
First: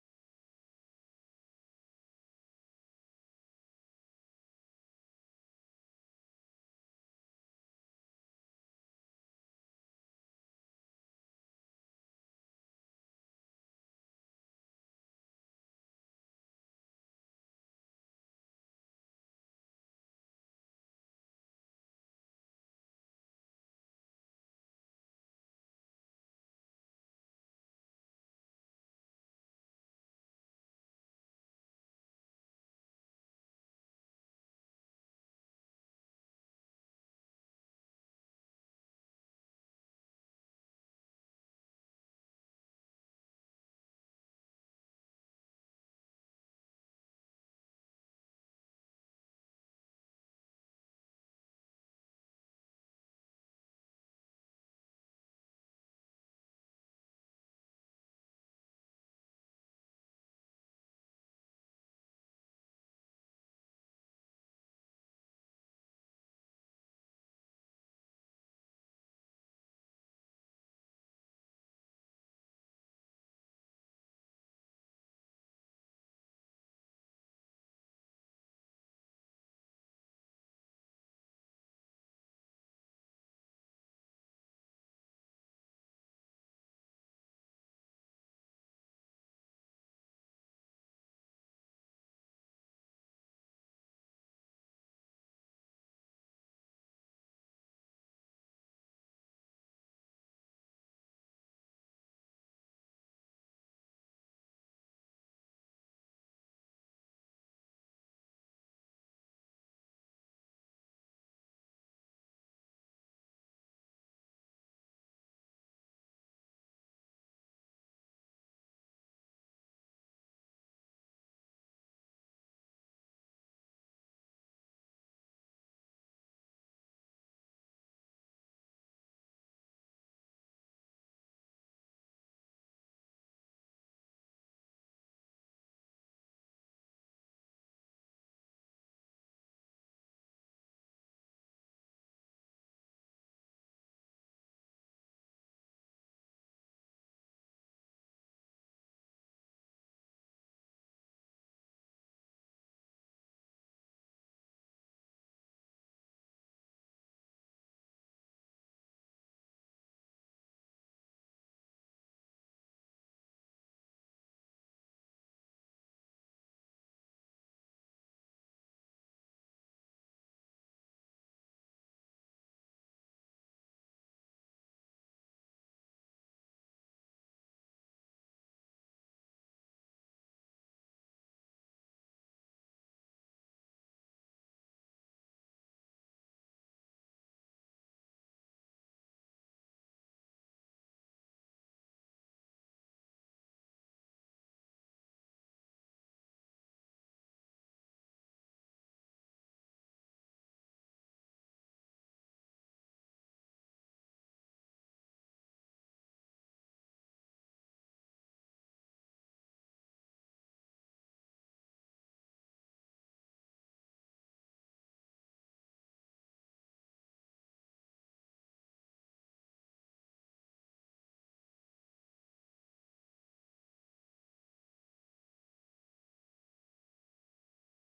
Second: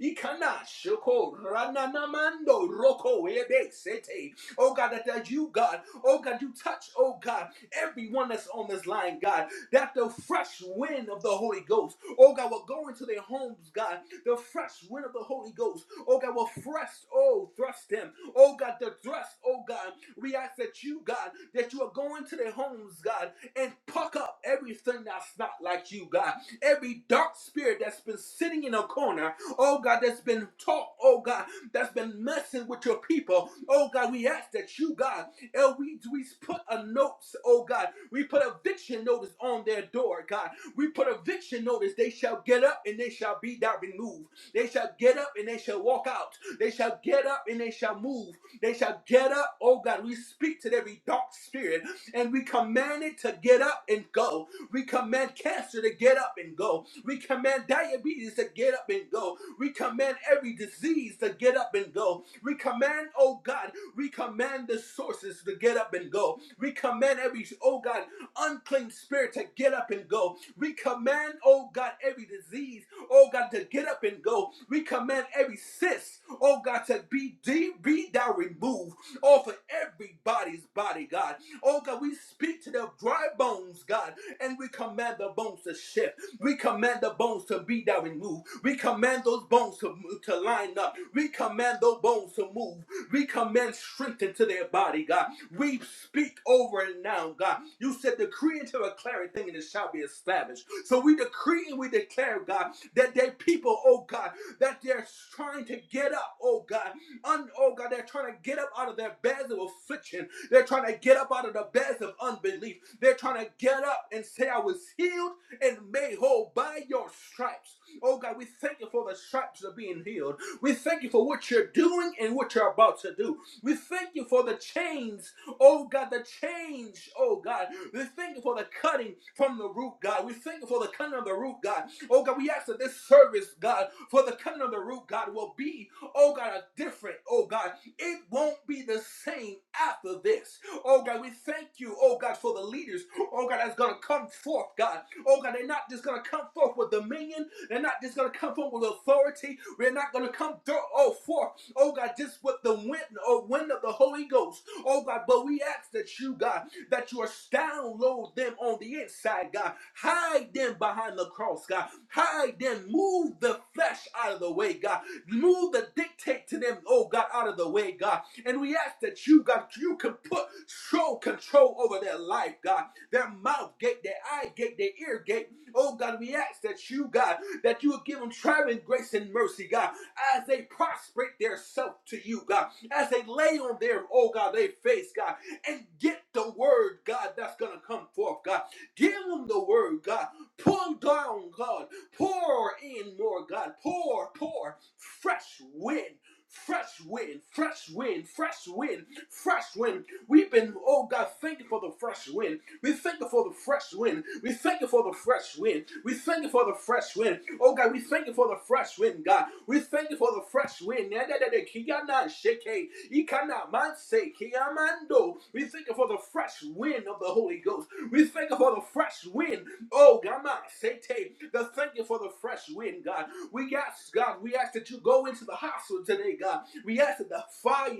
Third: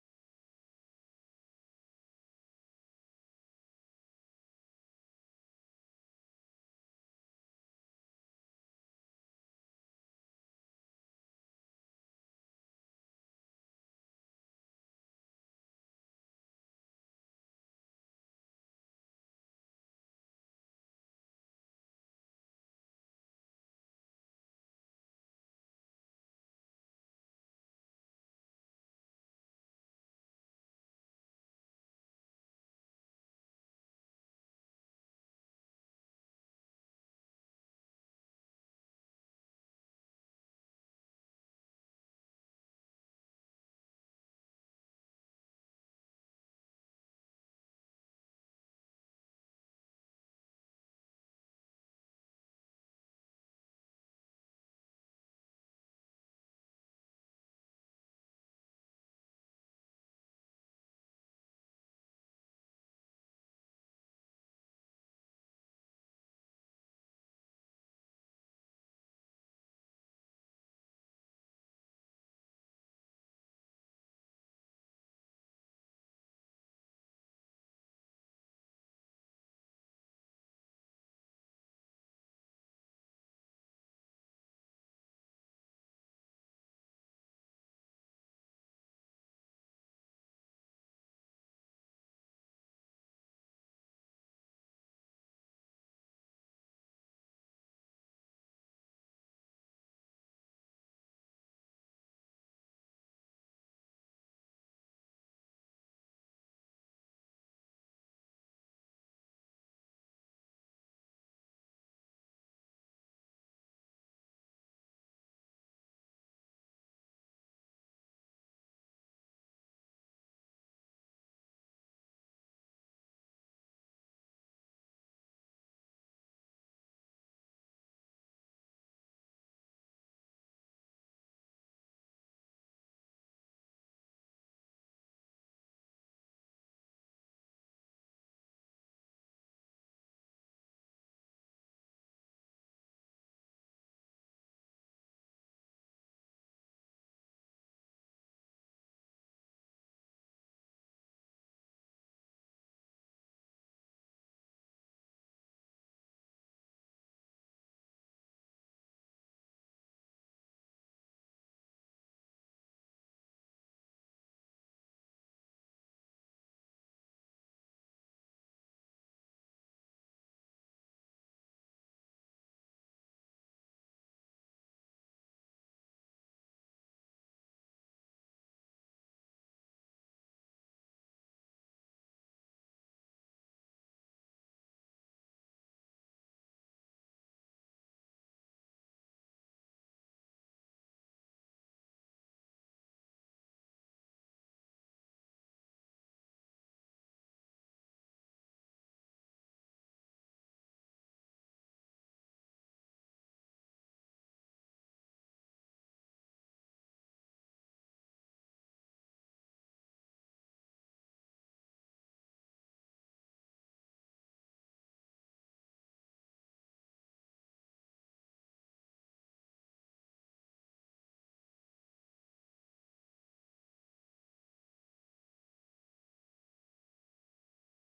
C: Ikana shoko rananamando roko ebe sete. Oh God, that, that you, God, oh God, you touch, oh God, everyone that's on this line, God, that the fresh wind of the Holy Ghost, oh God, will go into their homes, God, the fresh wind of the Holy Ghost, oh God, will fresh, oh, thrust them, oh God, the thrust, oh God, we ask that you, God, that you are going to their homes, God, and puck up everything that's not like you, God, every dark spirit that's been sitting in a corner, Oh God, that's been taught. Oh God, that's been messing with your people. Oh God, we ask that you, God, and we we put a notice. Oh God, we put eviction notice on their door. God, we put eviction notice. They shall get up and they shall be that removed. They shall get up and they shall walk out. They shall get up and they shall move. They shall get up. Oh God, we speak to every dark spirit and we command it to get up and go. We command cancer to get up and go. We command diabetes to get up and go. We command every disease to get up and go. We command, oh God, we command the sources to get up and go. We command every, oh God, unclean spirit to get up and go. We command, oh God, every disease, oh God, to get up and go. We command every cyst, oh God, to be deep, be thou removed off of everybody's body, God. Oh God, we speak to the dry bones, God and we command the bones to shift. We command the bones to be that we move. We command those bones to, move, to line up. We command those bones to move. We command strength into their body, God. We speak over it now, God. You said, decree and to declare a thing and it shall be established. So we decree and we declare, God, that they people, oh God, that they're trying to get up, oh God. Un- oh God, they're trying to get up out of their beds of affliction they're trying to get up out of the beds of unbelief. They're trying to get up and say, I was healed and made whole by your stripes. Oh God, we thank you for the stripes of being healed. We thank you for what you're doing and what you're about to do. We thank you for the chains, oh God, the change, oh God. We thank you for the cutting from the root, God. We thank you for the cutting of the root, God. Oh God, we ask that this service, God, for the cutting of the root, God, will be, oh God, a different, oh God. It won't be the same after this. Oh God, we thank you, oh God, for the leaders, oh God, that's gonna come forth, God. Oh God, they're not just gonna come forth with dominion, they're not just gonna come forth with authority, we're not gonna come through, oh forth, oh God, just with the wind, oh wind of the Holy Ghost, oh God, but we ask that you, God, that you download them on the inside, God. Hide them behind the cross, God. Hide them. Move the flesh out of the way, God. Move the dictate to them, oh God, out of the way, God. And we ask that you, God, you can put show control over their life, God. Their mouth gate, their eye gate, their ear gate. Oh God, we ask that you, God, that you would give them traveling grace and mercy, God, as they prostrate their self to you, God, as they lay on their, oh God, their face, God, and get the word, God, that's gonna come forth, God. Give them the word, God. Pull down, God. Pour in more, God. Pour, pour. Fresh wind. Fresh wind, fresh wind, fresh wind, fresh wind. We've been, oh God, thank you for the fresh wind. We thank you for the fresh wind. We thank you for the fresh wind. We thank you for the fresh wind. Oh God, we thank you for the fresh wind, God. We thank you for the fresh wind. Yeah, yeah, yeah, we thank you for the fresh wind of the Holy Ghost. We thank you for the fresh wind. Oh, Gama, Sete. The thank you for the fresh wind, God. We ask, God, we ask that you go into the hospital today, God. We ask that the fire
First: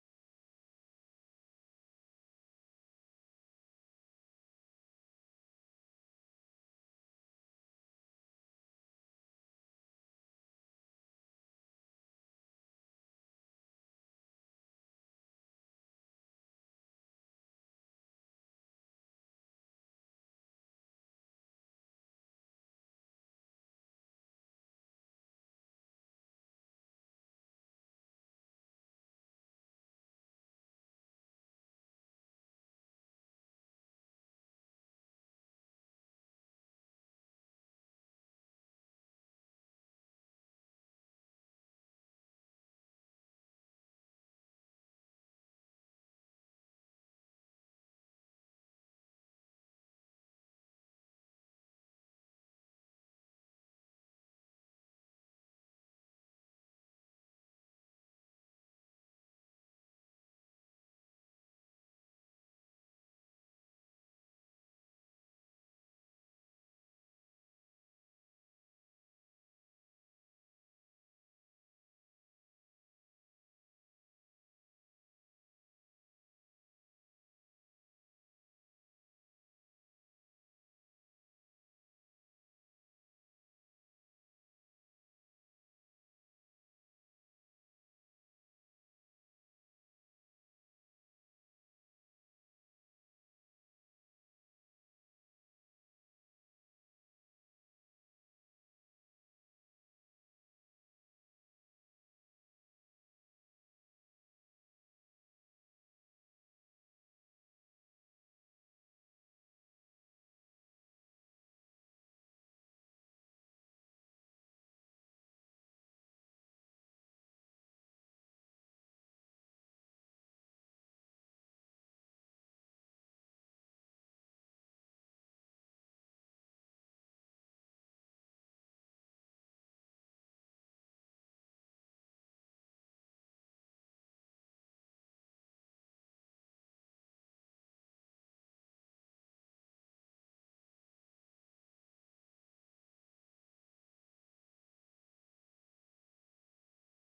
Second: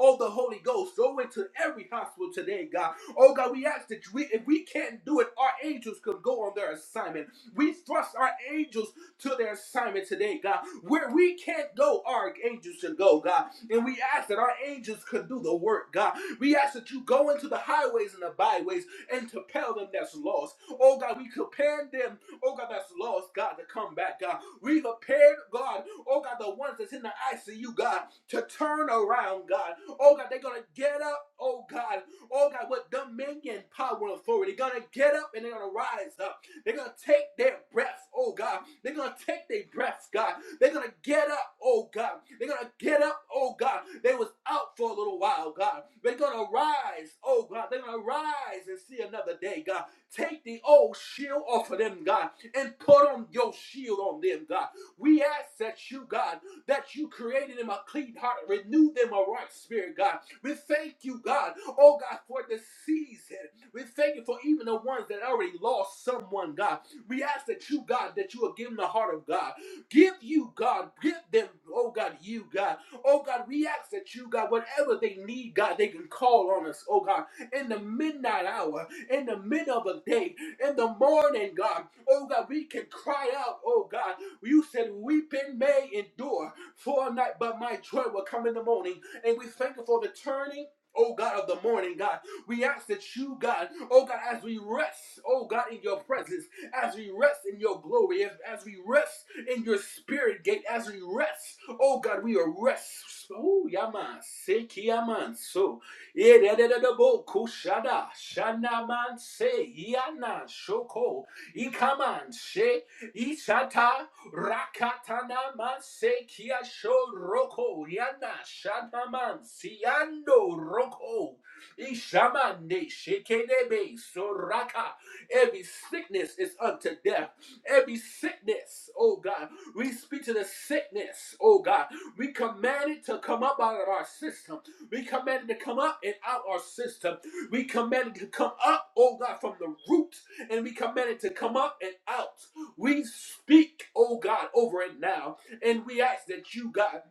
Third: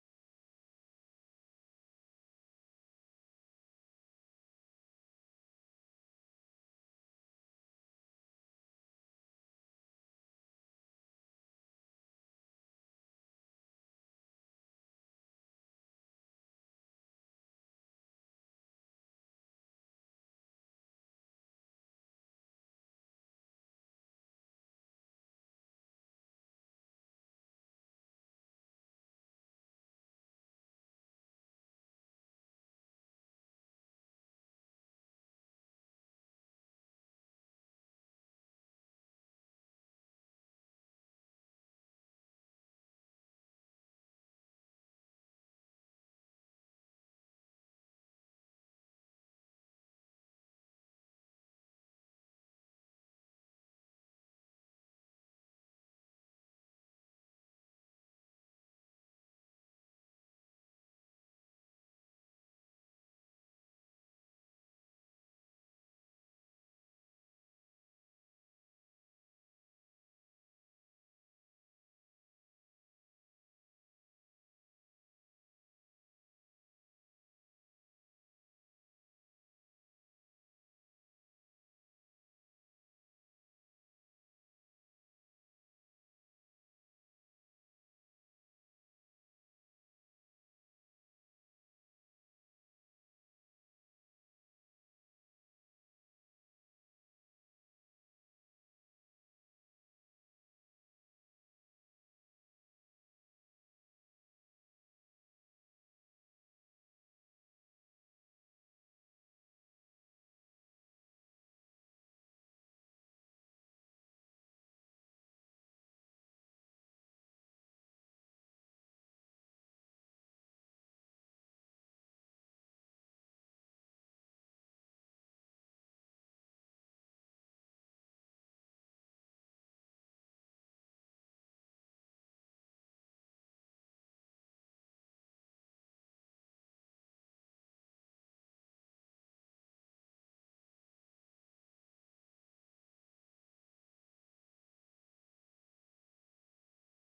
C: of the Holy Ghost go into every hospital today, God. Oh God, we ask that we, if we can't do it, our angels could go on their assignment. We thrust our angels to their assignment today, God. Where we can't go, our angels should go, God. And we ask that our angels could do the work, God. We ask that you go into the highways and the byways and to tell them that's lost. Oh God, we compare them, oh God, that's lost, God, to come back, God. We prepared, God, oh God, the ones that's in the ICU, God, to turn around, God. Oh God, they're gonna get up, oh God oh God, with dominion, power, and authority. They're gonna get up and they're gonna rise up. They're gonna take their breaths, oh God. They're gonna take their breaths, God. They're gonna get up, oh God. They're gonna get up, oh God. They was out for a little while, God. They're gonna rise, oh God. They're gonna rise and see another day, God. Take the old shield off of them, God, and put on your shield on them, God. We ask that you, God, that you created him a clean heart, renew them a right spirit, God. We thank you, God, oh God, for the season. We thank you for even the ones that already lost someone, God. We ask that you, God, that you will give them the heart of God. Give you, God, give them, oh God, you, God. Oh God, we ask that you, God, whatever they need, God, they can call on us, oh God, in the midnight hour, in the mid of the day, in the morning, God. Oh God, we can cry out, oh God. You said weeping may endure, for a night, but my joy will come in the morning. And we thank you for the turning. Oh God of the morning, God, we ask that you, God, oh God, as we rest, oh God, in your presence, as we rest in your glory, as, as we rest in your spirit gate, as we rest, oh God, we are rest. Oh, Yaman, Seki Yaman, so, Yedededebo, Kushada, Shanaman, Se, Yana, Shoko, Ikaman, She, Ishata, Rakatana Masekia Sho Roko Yana Shanaman Siando Roko Ishamande Shekedebe Soraka. Every sickness is unto death. Every sickness, oh God, we speak to the sickness, oh God. We command it to come up out of our system. We command it to come up and out our system. We command it to come up, oh God, from the root, and we command it to come up and out. We speak, oh God, over it now. And we ask that you, God,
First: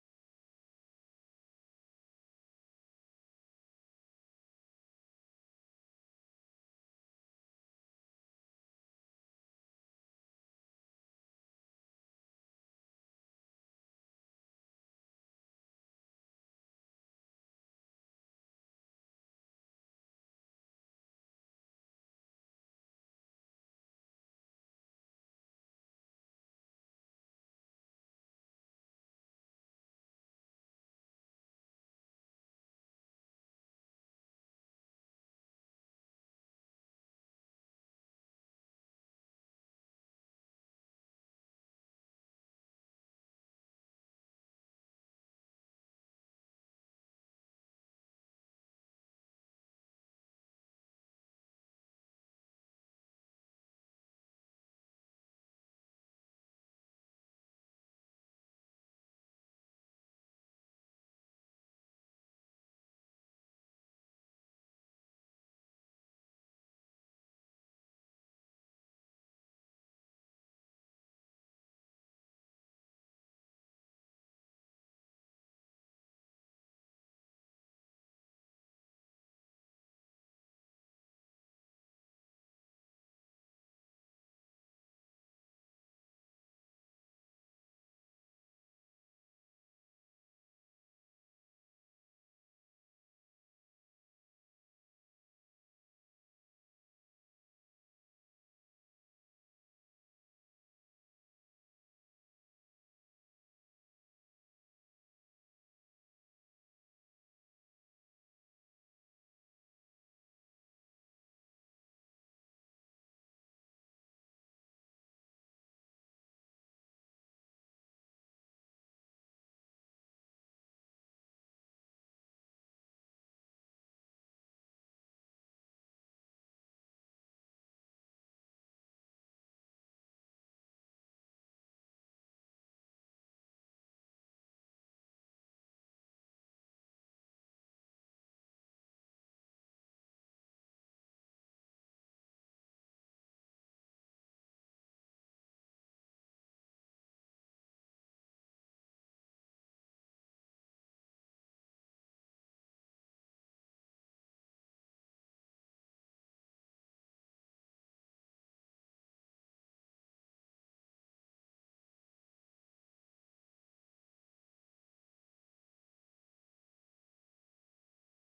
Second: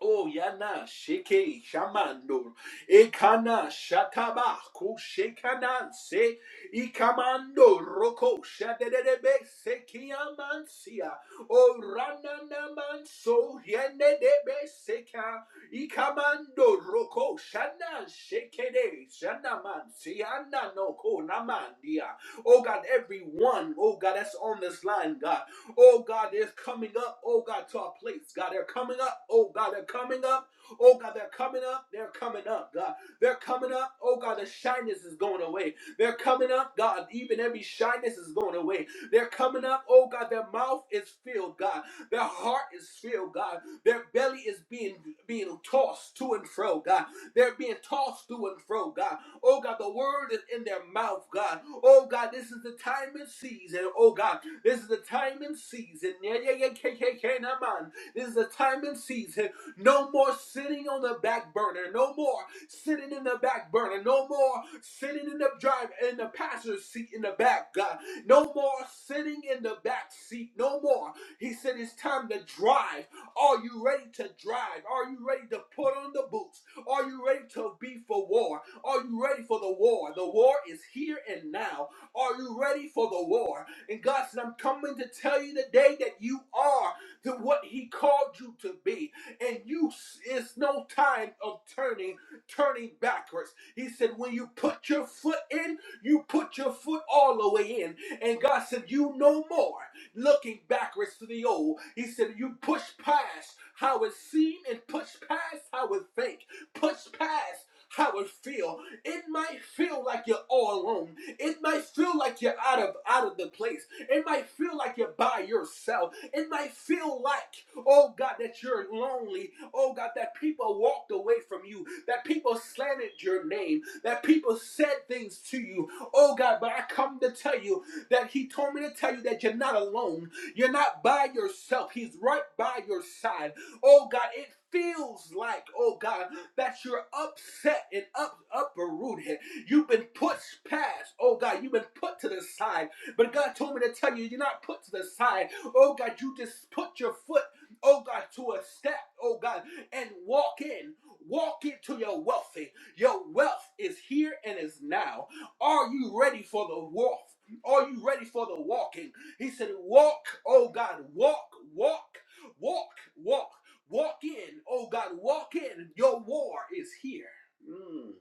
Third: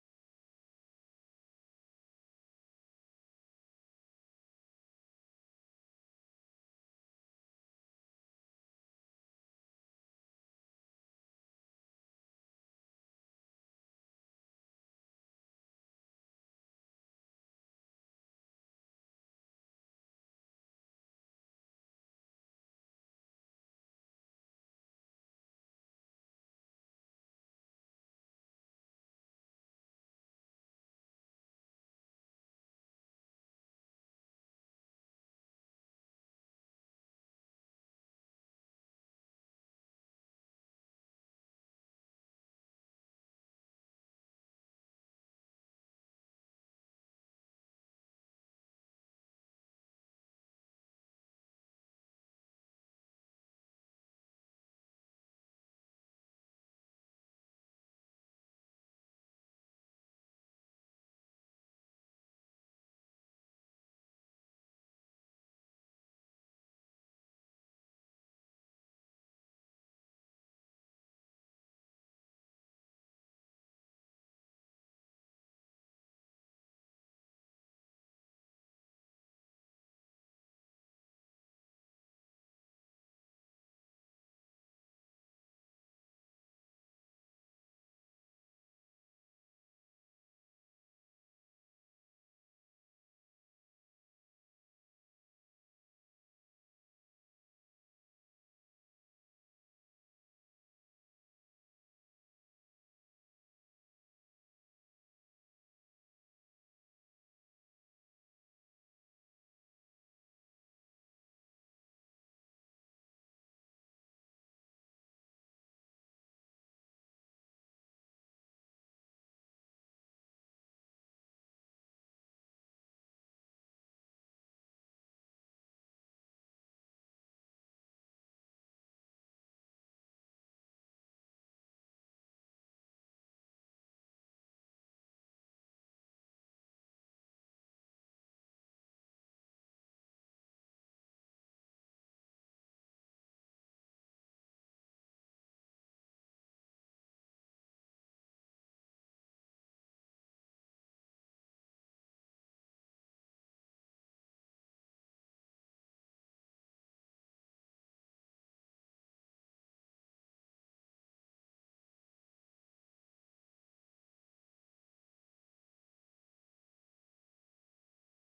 C: Oh yana sheke shamando ekana shataba ko shekana se ikamando roko shadedebe sekiamansia o ranana manso yenedebe seka ikamando roko shana shekede shana mansia noko namandia oh God everyone oh God that's on this line God Oh God, they're coming up. Oh God, to our place. God, they're coming up. Oh God, they're coming up. Oh God, they're coming up. They're coming up, God. They're coming up. Oh God, the shyness is going away. They're coming up, God. Even every shyness is going away. They're coming up. Oh God, their mouth is filled, God. Their heart is filled, God. Their belly is being being tossed to and fro, God. They're being tossed to and fro, God. Oh God, the word is in their mouth, God. Oh God, this is the time and season. Oh God, this is the time and season. Yeah, yeah, yeah, k, k, k, nah, man. This is the time and season. No more sitting on the back burner. No more sitting in the back burner. No more sitting in the drive in the passenger seat in the back, God. No more sitting in the back seat. No more. He said it's time to drive. Are you ready to drive? Are you ready to put on the boots? Are you ready to be for war? Are you ready for the war? The war is here and now. Are you ready for the war? And God said, I'm coming to tell you today that you are to what He called you to be. And you it's no time of turning, turning backwards. He said, when you put your foot in, you put your foot all the way in. And God said, You know more looking backwards to the old. He said, You push past how it seemed and push past how it think. Push past how it feel. It might feel like you're all alone. It might feel like you're out of out of the place. It might feel like you're by yourself. It might feel like, oh God, that you're lonely. Oh God, that people walked away from you. That people slandered your name. That people said things to you. Oh God, but I come to tell you that he told me to tell you that you're not alone. You're not by yourself. He's right by your side. Oh God, it feels like, oh God, that you're upset and up uprooted. You've been pushed past. Oh God, you've been put to the side. But God told me to tell you, you're not put to the side. Oh God, you just put your foot, oh God, to a step, oh God, and walk in. Walk into your wealthy. Your wealth is here and is now. Are you ready for the wealth? Are you ready for the walking? He said, Walk, oh God, walk, walk, walk, walk, walk in, oh God, walk in. Your war is here. Mm.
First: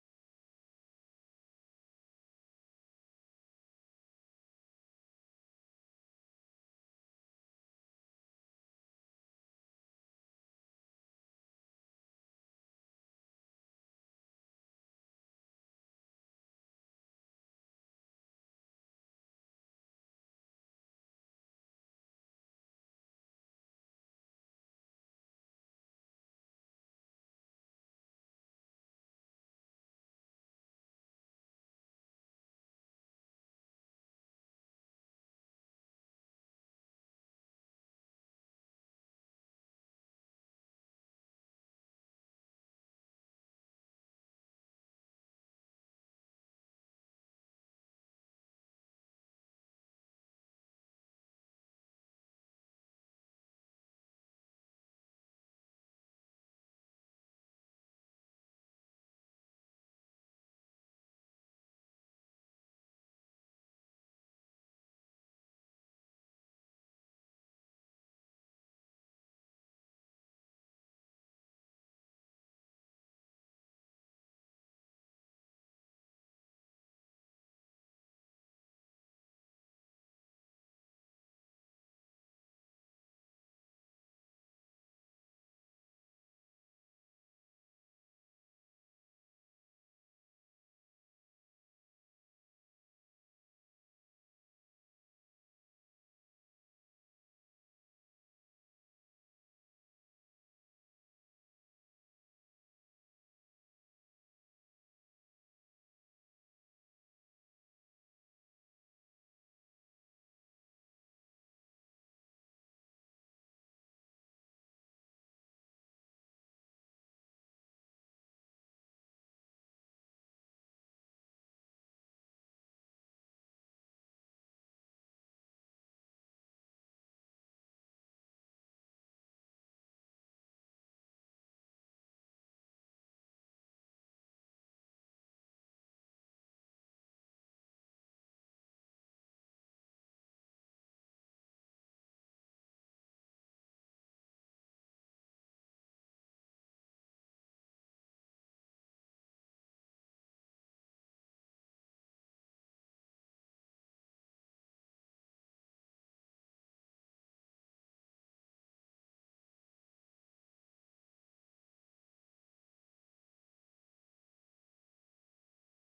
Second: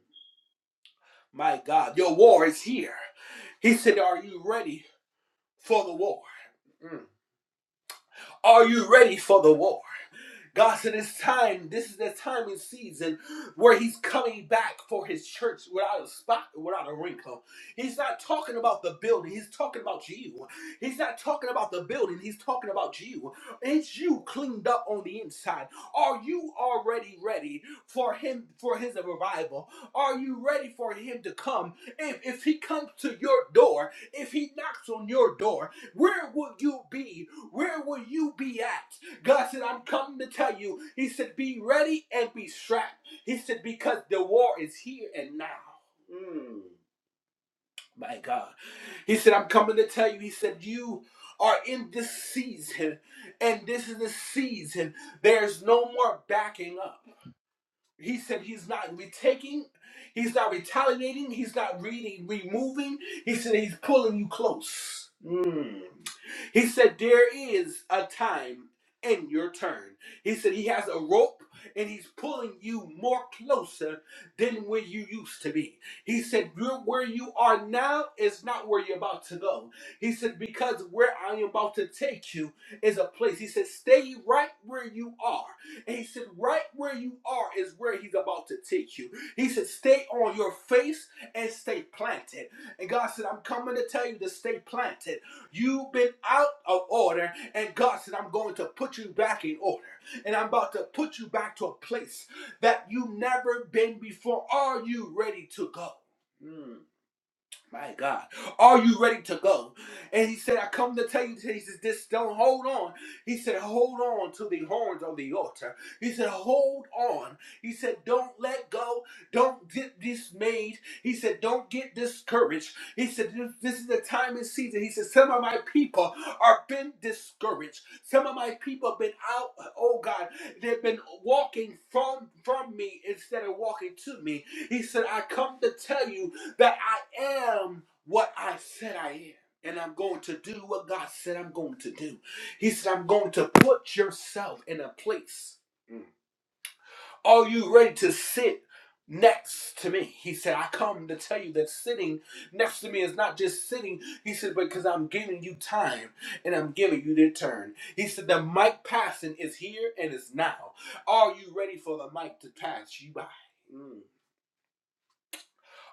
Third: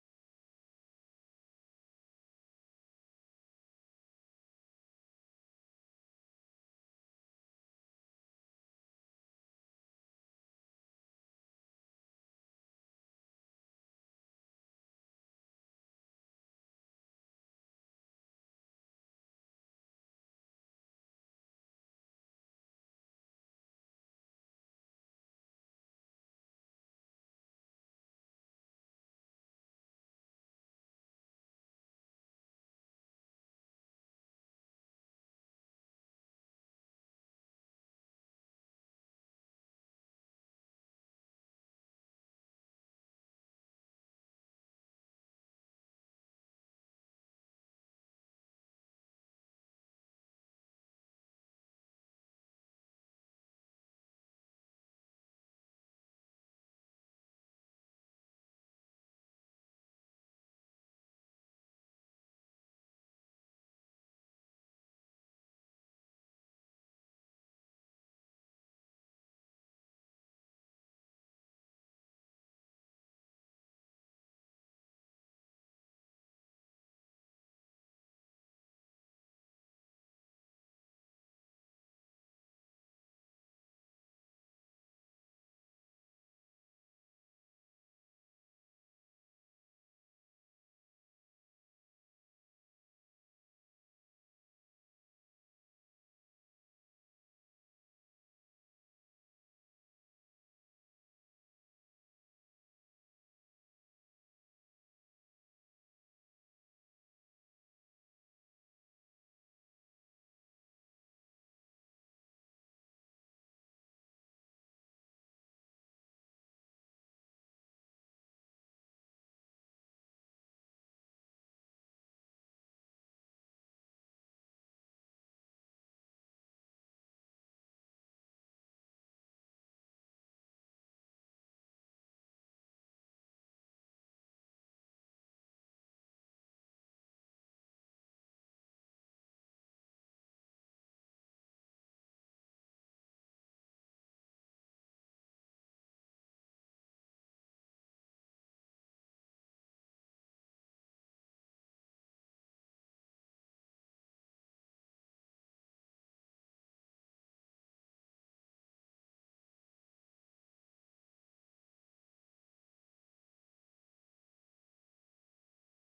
C: My God, your war is here. He said, Are you ready for the war? Mm. Are you ready for the war? God said it's time. This is the time and season where He's coming back for His church without a spot, without a wrinkle. He's not talking about the building. He's talking about you. He's not talking about the building. He's talking about you. It's you cleaned up on the inside. Are you already ready for Him for His revival? Are you ready for Him to come? If if He comes to your door, if He knocks on your door, where will you be? Where will you be at? God said, I'm coming to tell you. He said, be ready and be strapped. He said, because the war is here and now. Mm, my God. He said, I'm coming to tell you. He said, you are in this season, and this is the season. There's no more backing up. He said he's not retaking, he's not retaliating, he's not reading, removing. He said he's pulling you close. Mm. He said there is a time in your turn. He said he has a rope and he's pulling you more closer than where you used to be. He said you're where you are now is not where you're about to go. He said because where I am about to take you is a place. He said stay right where you are and he said, right where you are is where he's about to take you. He said, stay on your face and stay planted. And God said, I'm coming to tell you to stay planted. You've been out of order. And God said, I'm going to put you back in order. And I'm about to put you back to a place that you've never been before. Are you ready to go? Mm. My God, are you ready to go? And he said, I come to tell you, he says, this don't hold on. He said, hold on to the horns of the altar. He said, hold on. He said, don't let go. Don't get dismayed. He said, don't get discouraged. He said, this, this is the time and season. He said, some of my people are been discouraged. Some of my people have been out, oh God, they've been walking from, from me instead of walking to me. He said, I come to tell you that I am what I said I am. And I'm going to do what God said I'm going to do. He said, I'm going to put yourself in a place. Mm. Are you ready to sit next to me? He said, I come to tell you that sitting next to me is not just sitting. He said, because I'm giving you time and I'm giving you the turn. He said, the mic passing is here and it's now. Are you ready for the mic to pass you by? Mm.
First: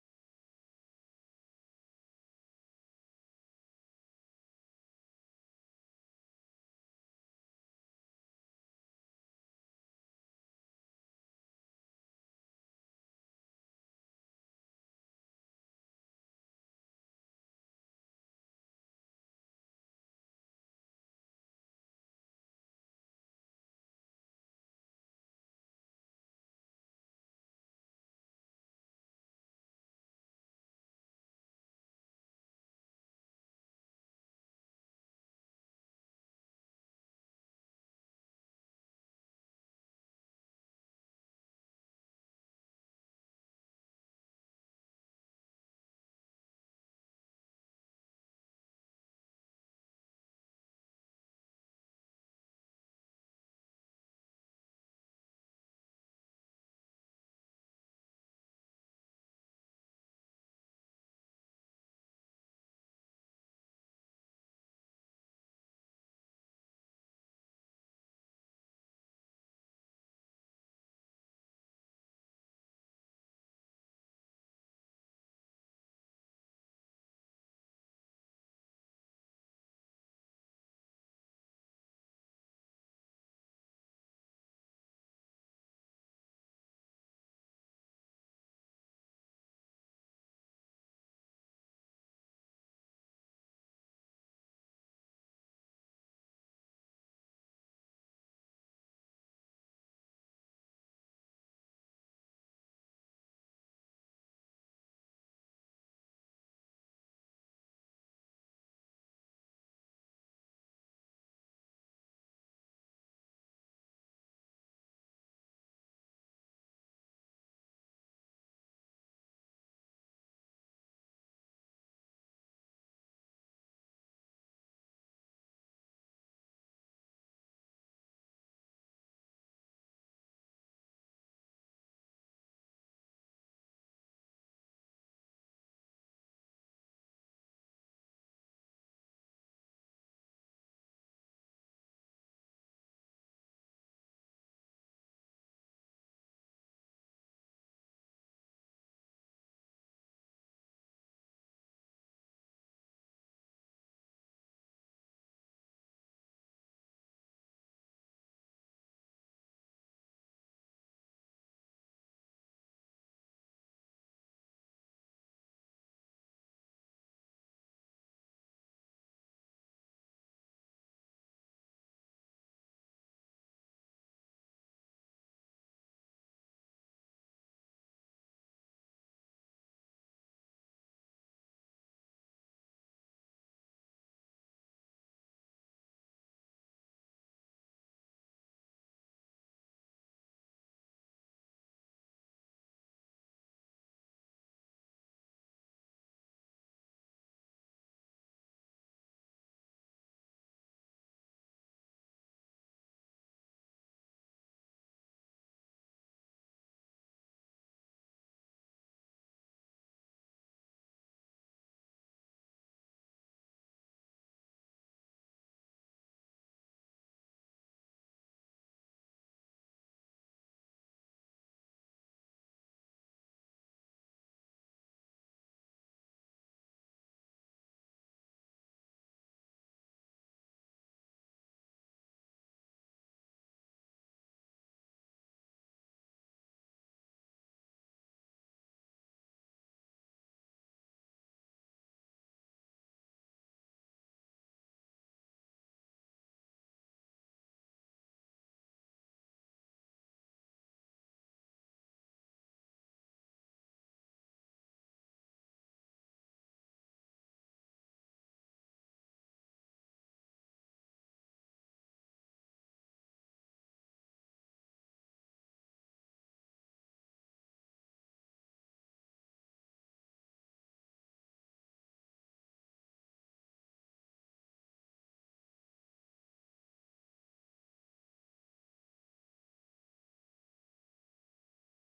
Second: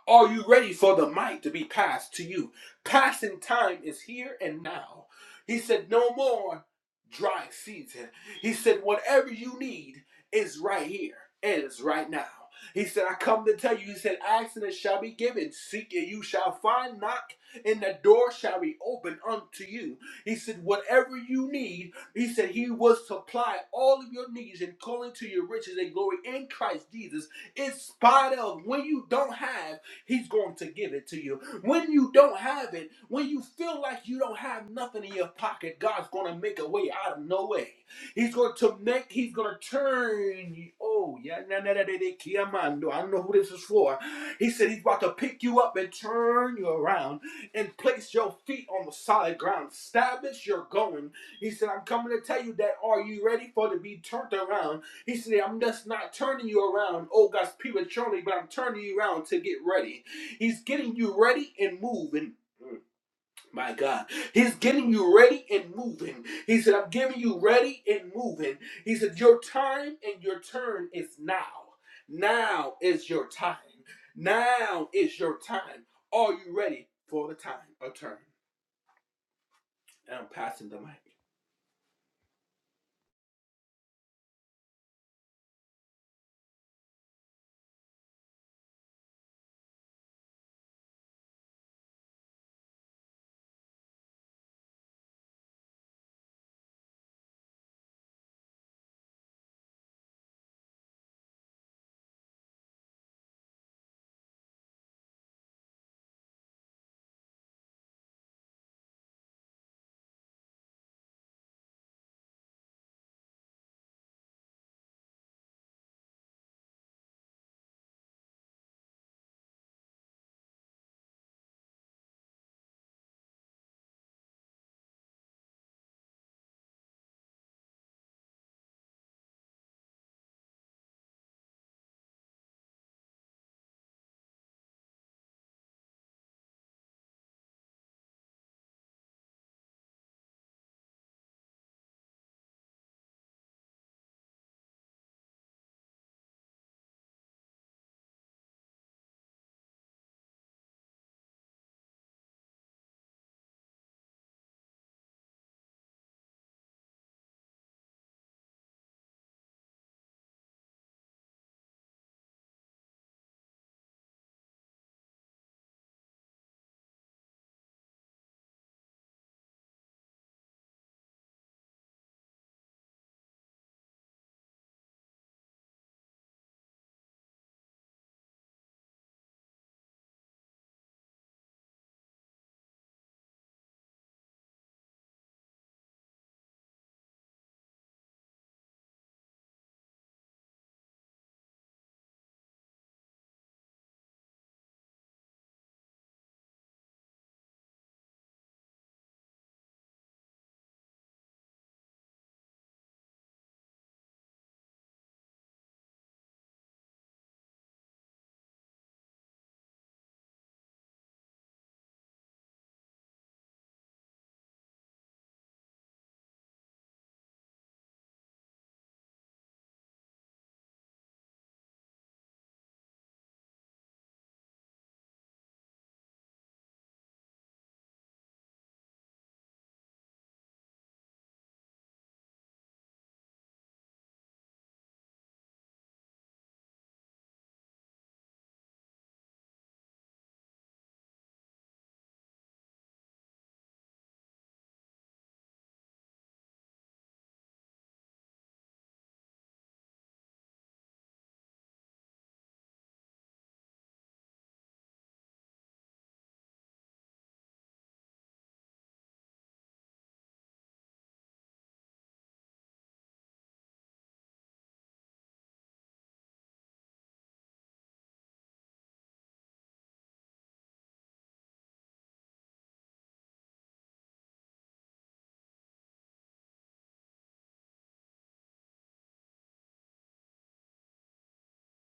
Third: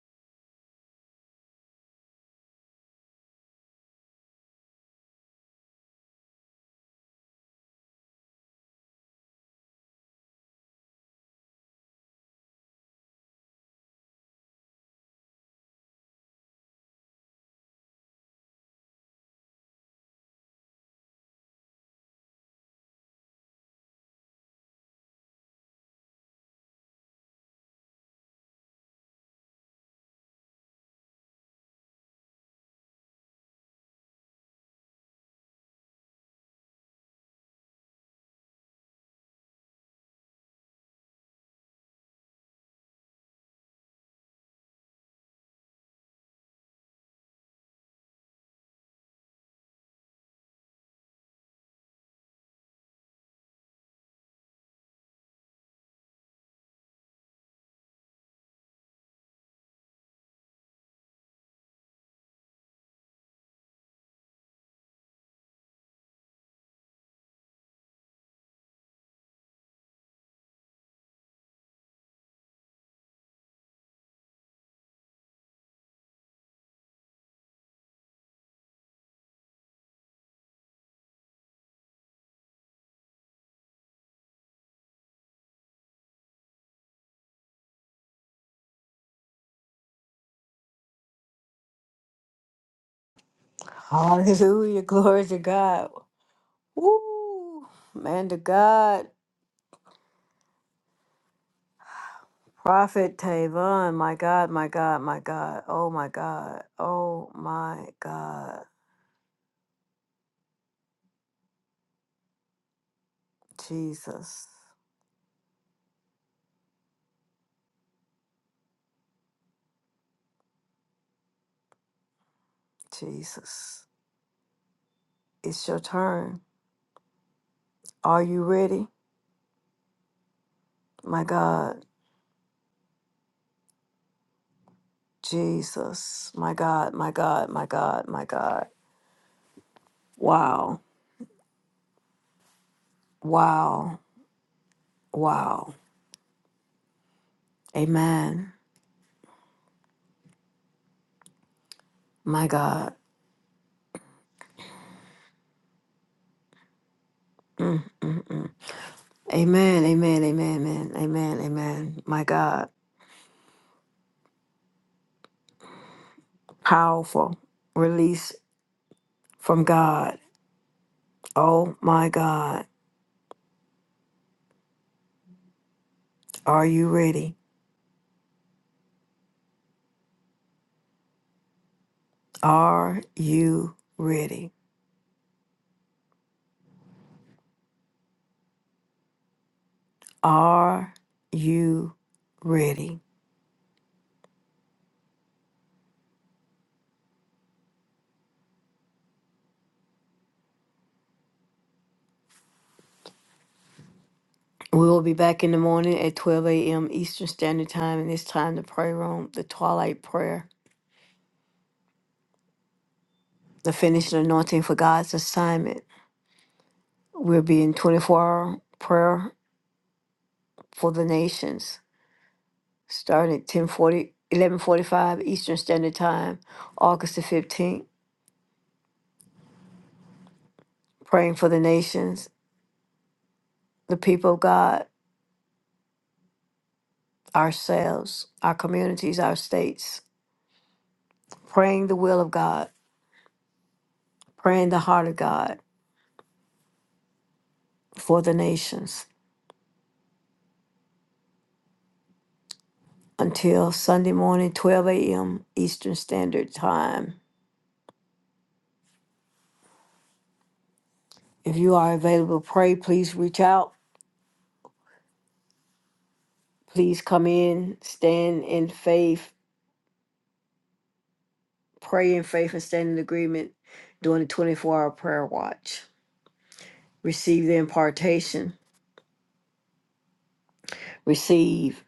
C: Are you ready for the mic to be passed to you? Passing time is here and now. He said, No more dry season. He said, Whatever you need is right here and it's right now. He said, I come to tell you, he said, Ask and it shall be given, seek and you shall find, knock and the door shall be opened unto you. He said, Whatever you need, he said, He will supply all of your needs and calling to your riches and glory in Christ Jesus in spite of when you don't have. He's going to give it to you. When you don't have it, when you feel like you don't have nothing in your pocket, God's going to make a way out of no way. He's going to make, he's going to turn you. Oh, yeah. na- na- na- na- na- Kiamando. I don't know who this is for. He said he's about to pick you up and turn you around and place your feet on the solid ground. Establish your going. He said, I'm coming to tell you that are you ready for to be turned around? He said, I'm just not turning you around, oh God, prematurely, but I'm turning you around to get ready. He's getting you ready and moving. Mm, My God, He's getting you ready and moving. He said, I'm giving you ready and moving. He said, Your time and your turn is now. Now is your time. Now is your time. Are you ready for the time of turn? And I'm passing the mic.
A: Hallelujah, glory to God. Woo! Man to God, Prophet Tavon. My God, my God, my God. Oh my God. Oh my God. Jesus. Jesus, it's your turn. Are you ready? My God, Jesus, my God, my God, my God, my God. Wow, wow, wow. Amen. My God. Mm-mm. Amen, amen, amen, amen, amen, amen. My God. Powerful release from God. Oh my God. Are you ready? Are you ready? Are you ready? We will be back in the morning at 12 a.m. Eastern Standard Time, and it's time to pray room, the twilight prayer, the finishing anointing for God's assignment. We'll be in 24-hour prayer for the nations, starting at 1040, 1145 Eastern Standard Time, August the 15th, praying for the nations, the people of God, ourselves, our communities, our states, praying the will of God, praying the heart of God for the nations. until Sunday morning, 12 a.m. Eastern Standard Time. If you are available, to pray. Please reach out. Please come in, stand in faith, pray in faith, and stand in agreement during the 24 hour prayer watch. Receive the impartation, receive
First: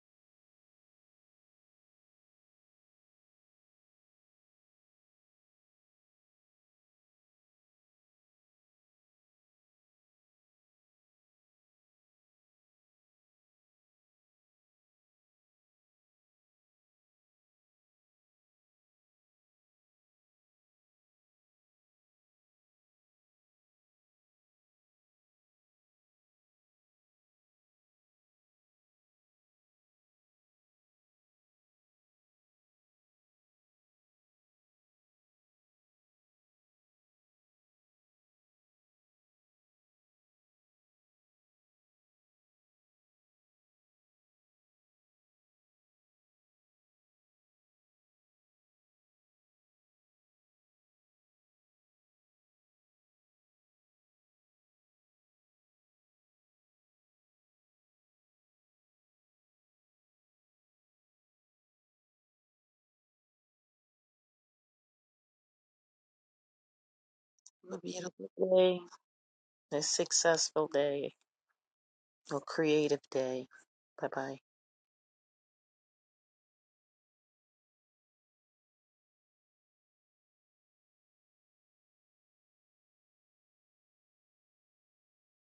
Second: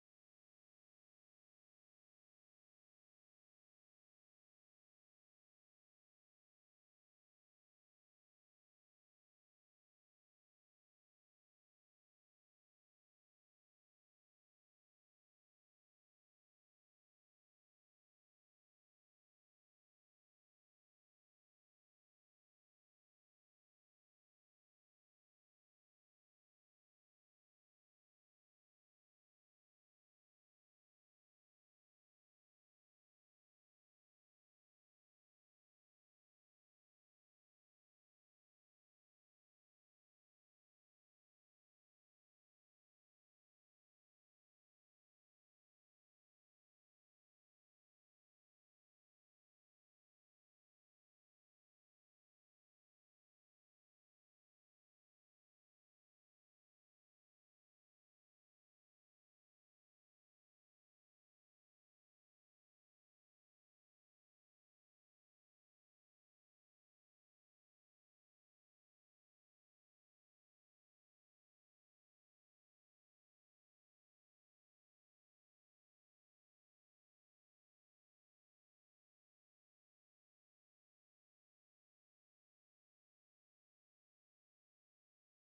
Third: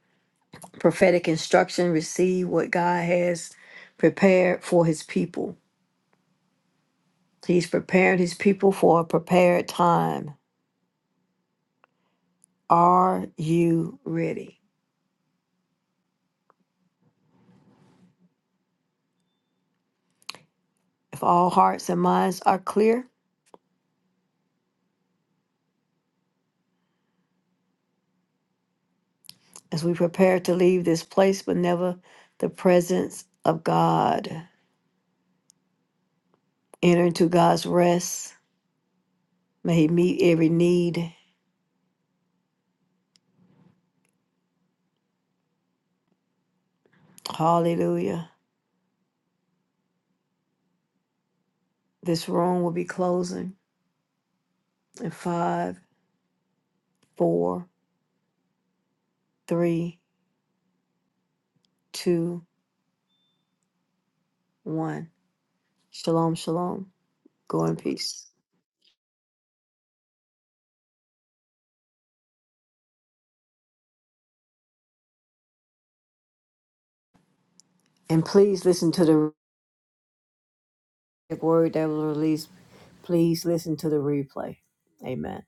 A: prophetic instruction, receive what God has prepared for his people. He's prepared his people for a prepared time. Are you ready? If all hearts and minds are clear, as we prepare to leave this place, but never the presence of God. Enter into God's rest. May He meet every need. Hallelujah. This room will be closing in five, four, three, two, one. Shalom, shalom. Go in
B: a
A: peace.
B: beautiful day, a successful day, a creative day. Bye bye.
A: And please listen to the word that was released. Please listen to the replay. Amen.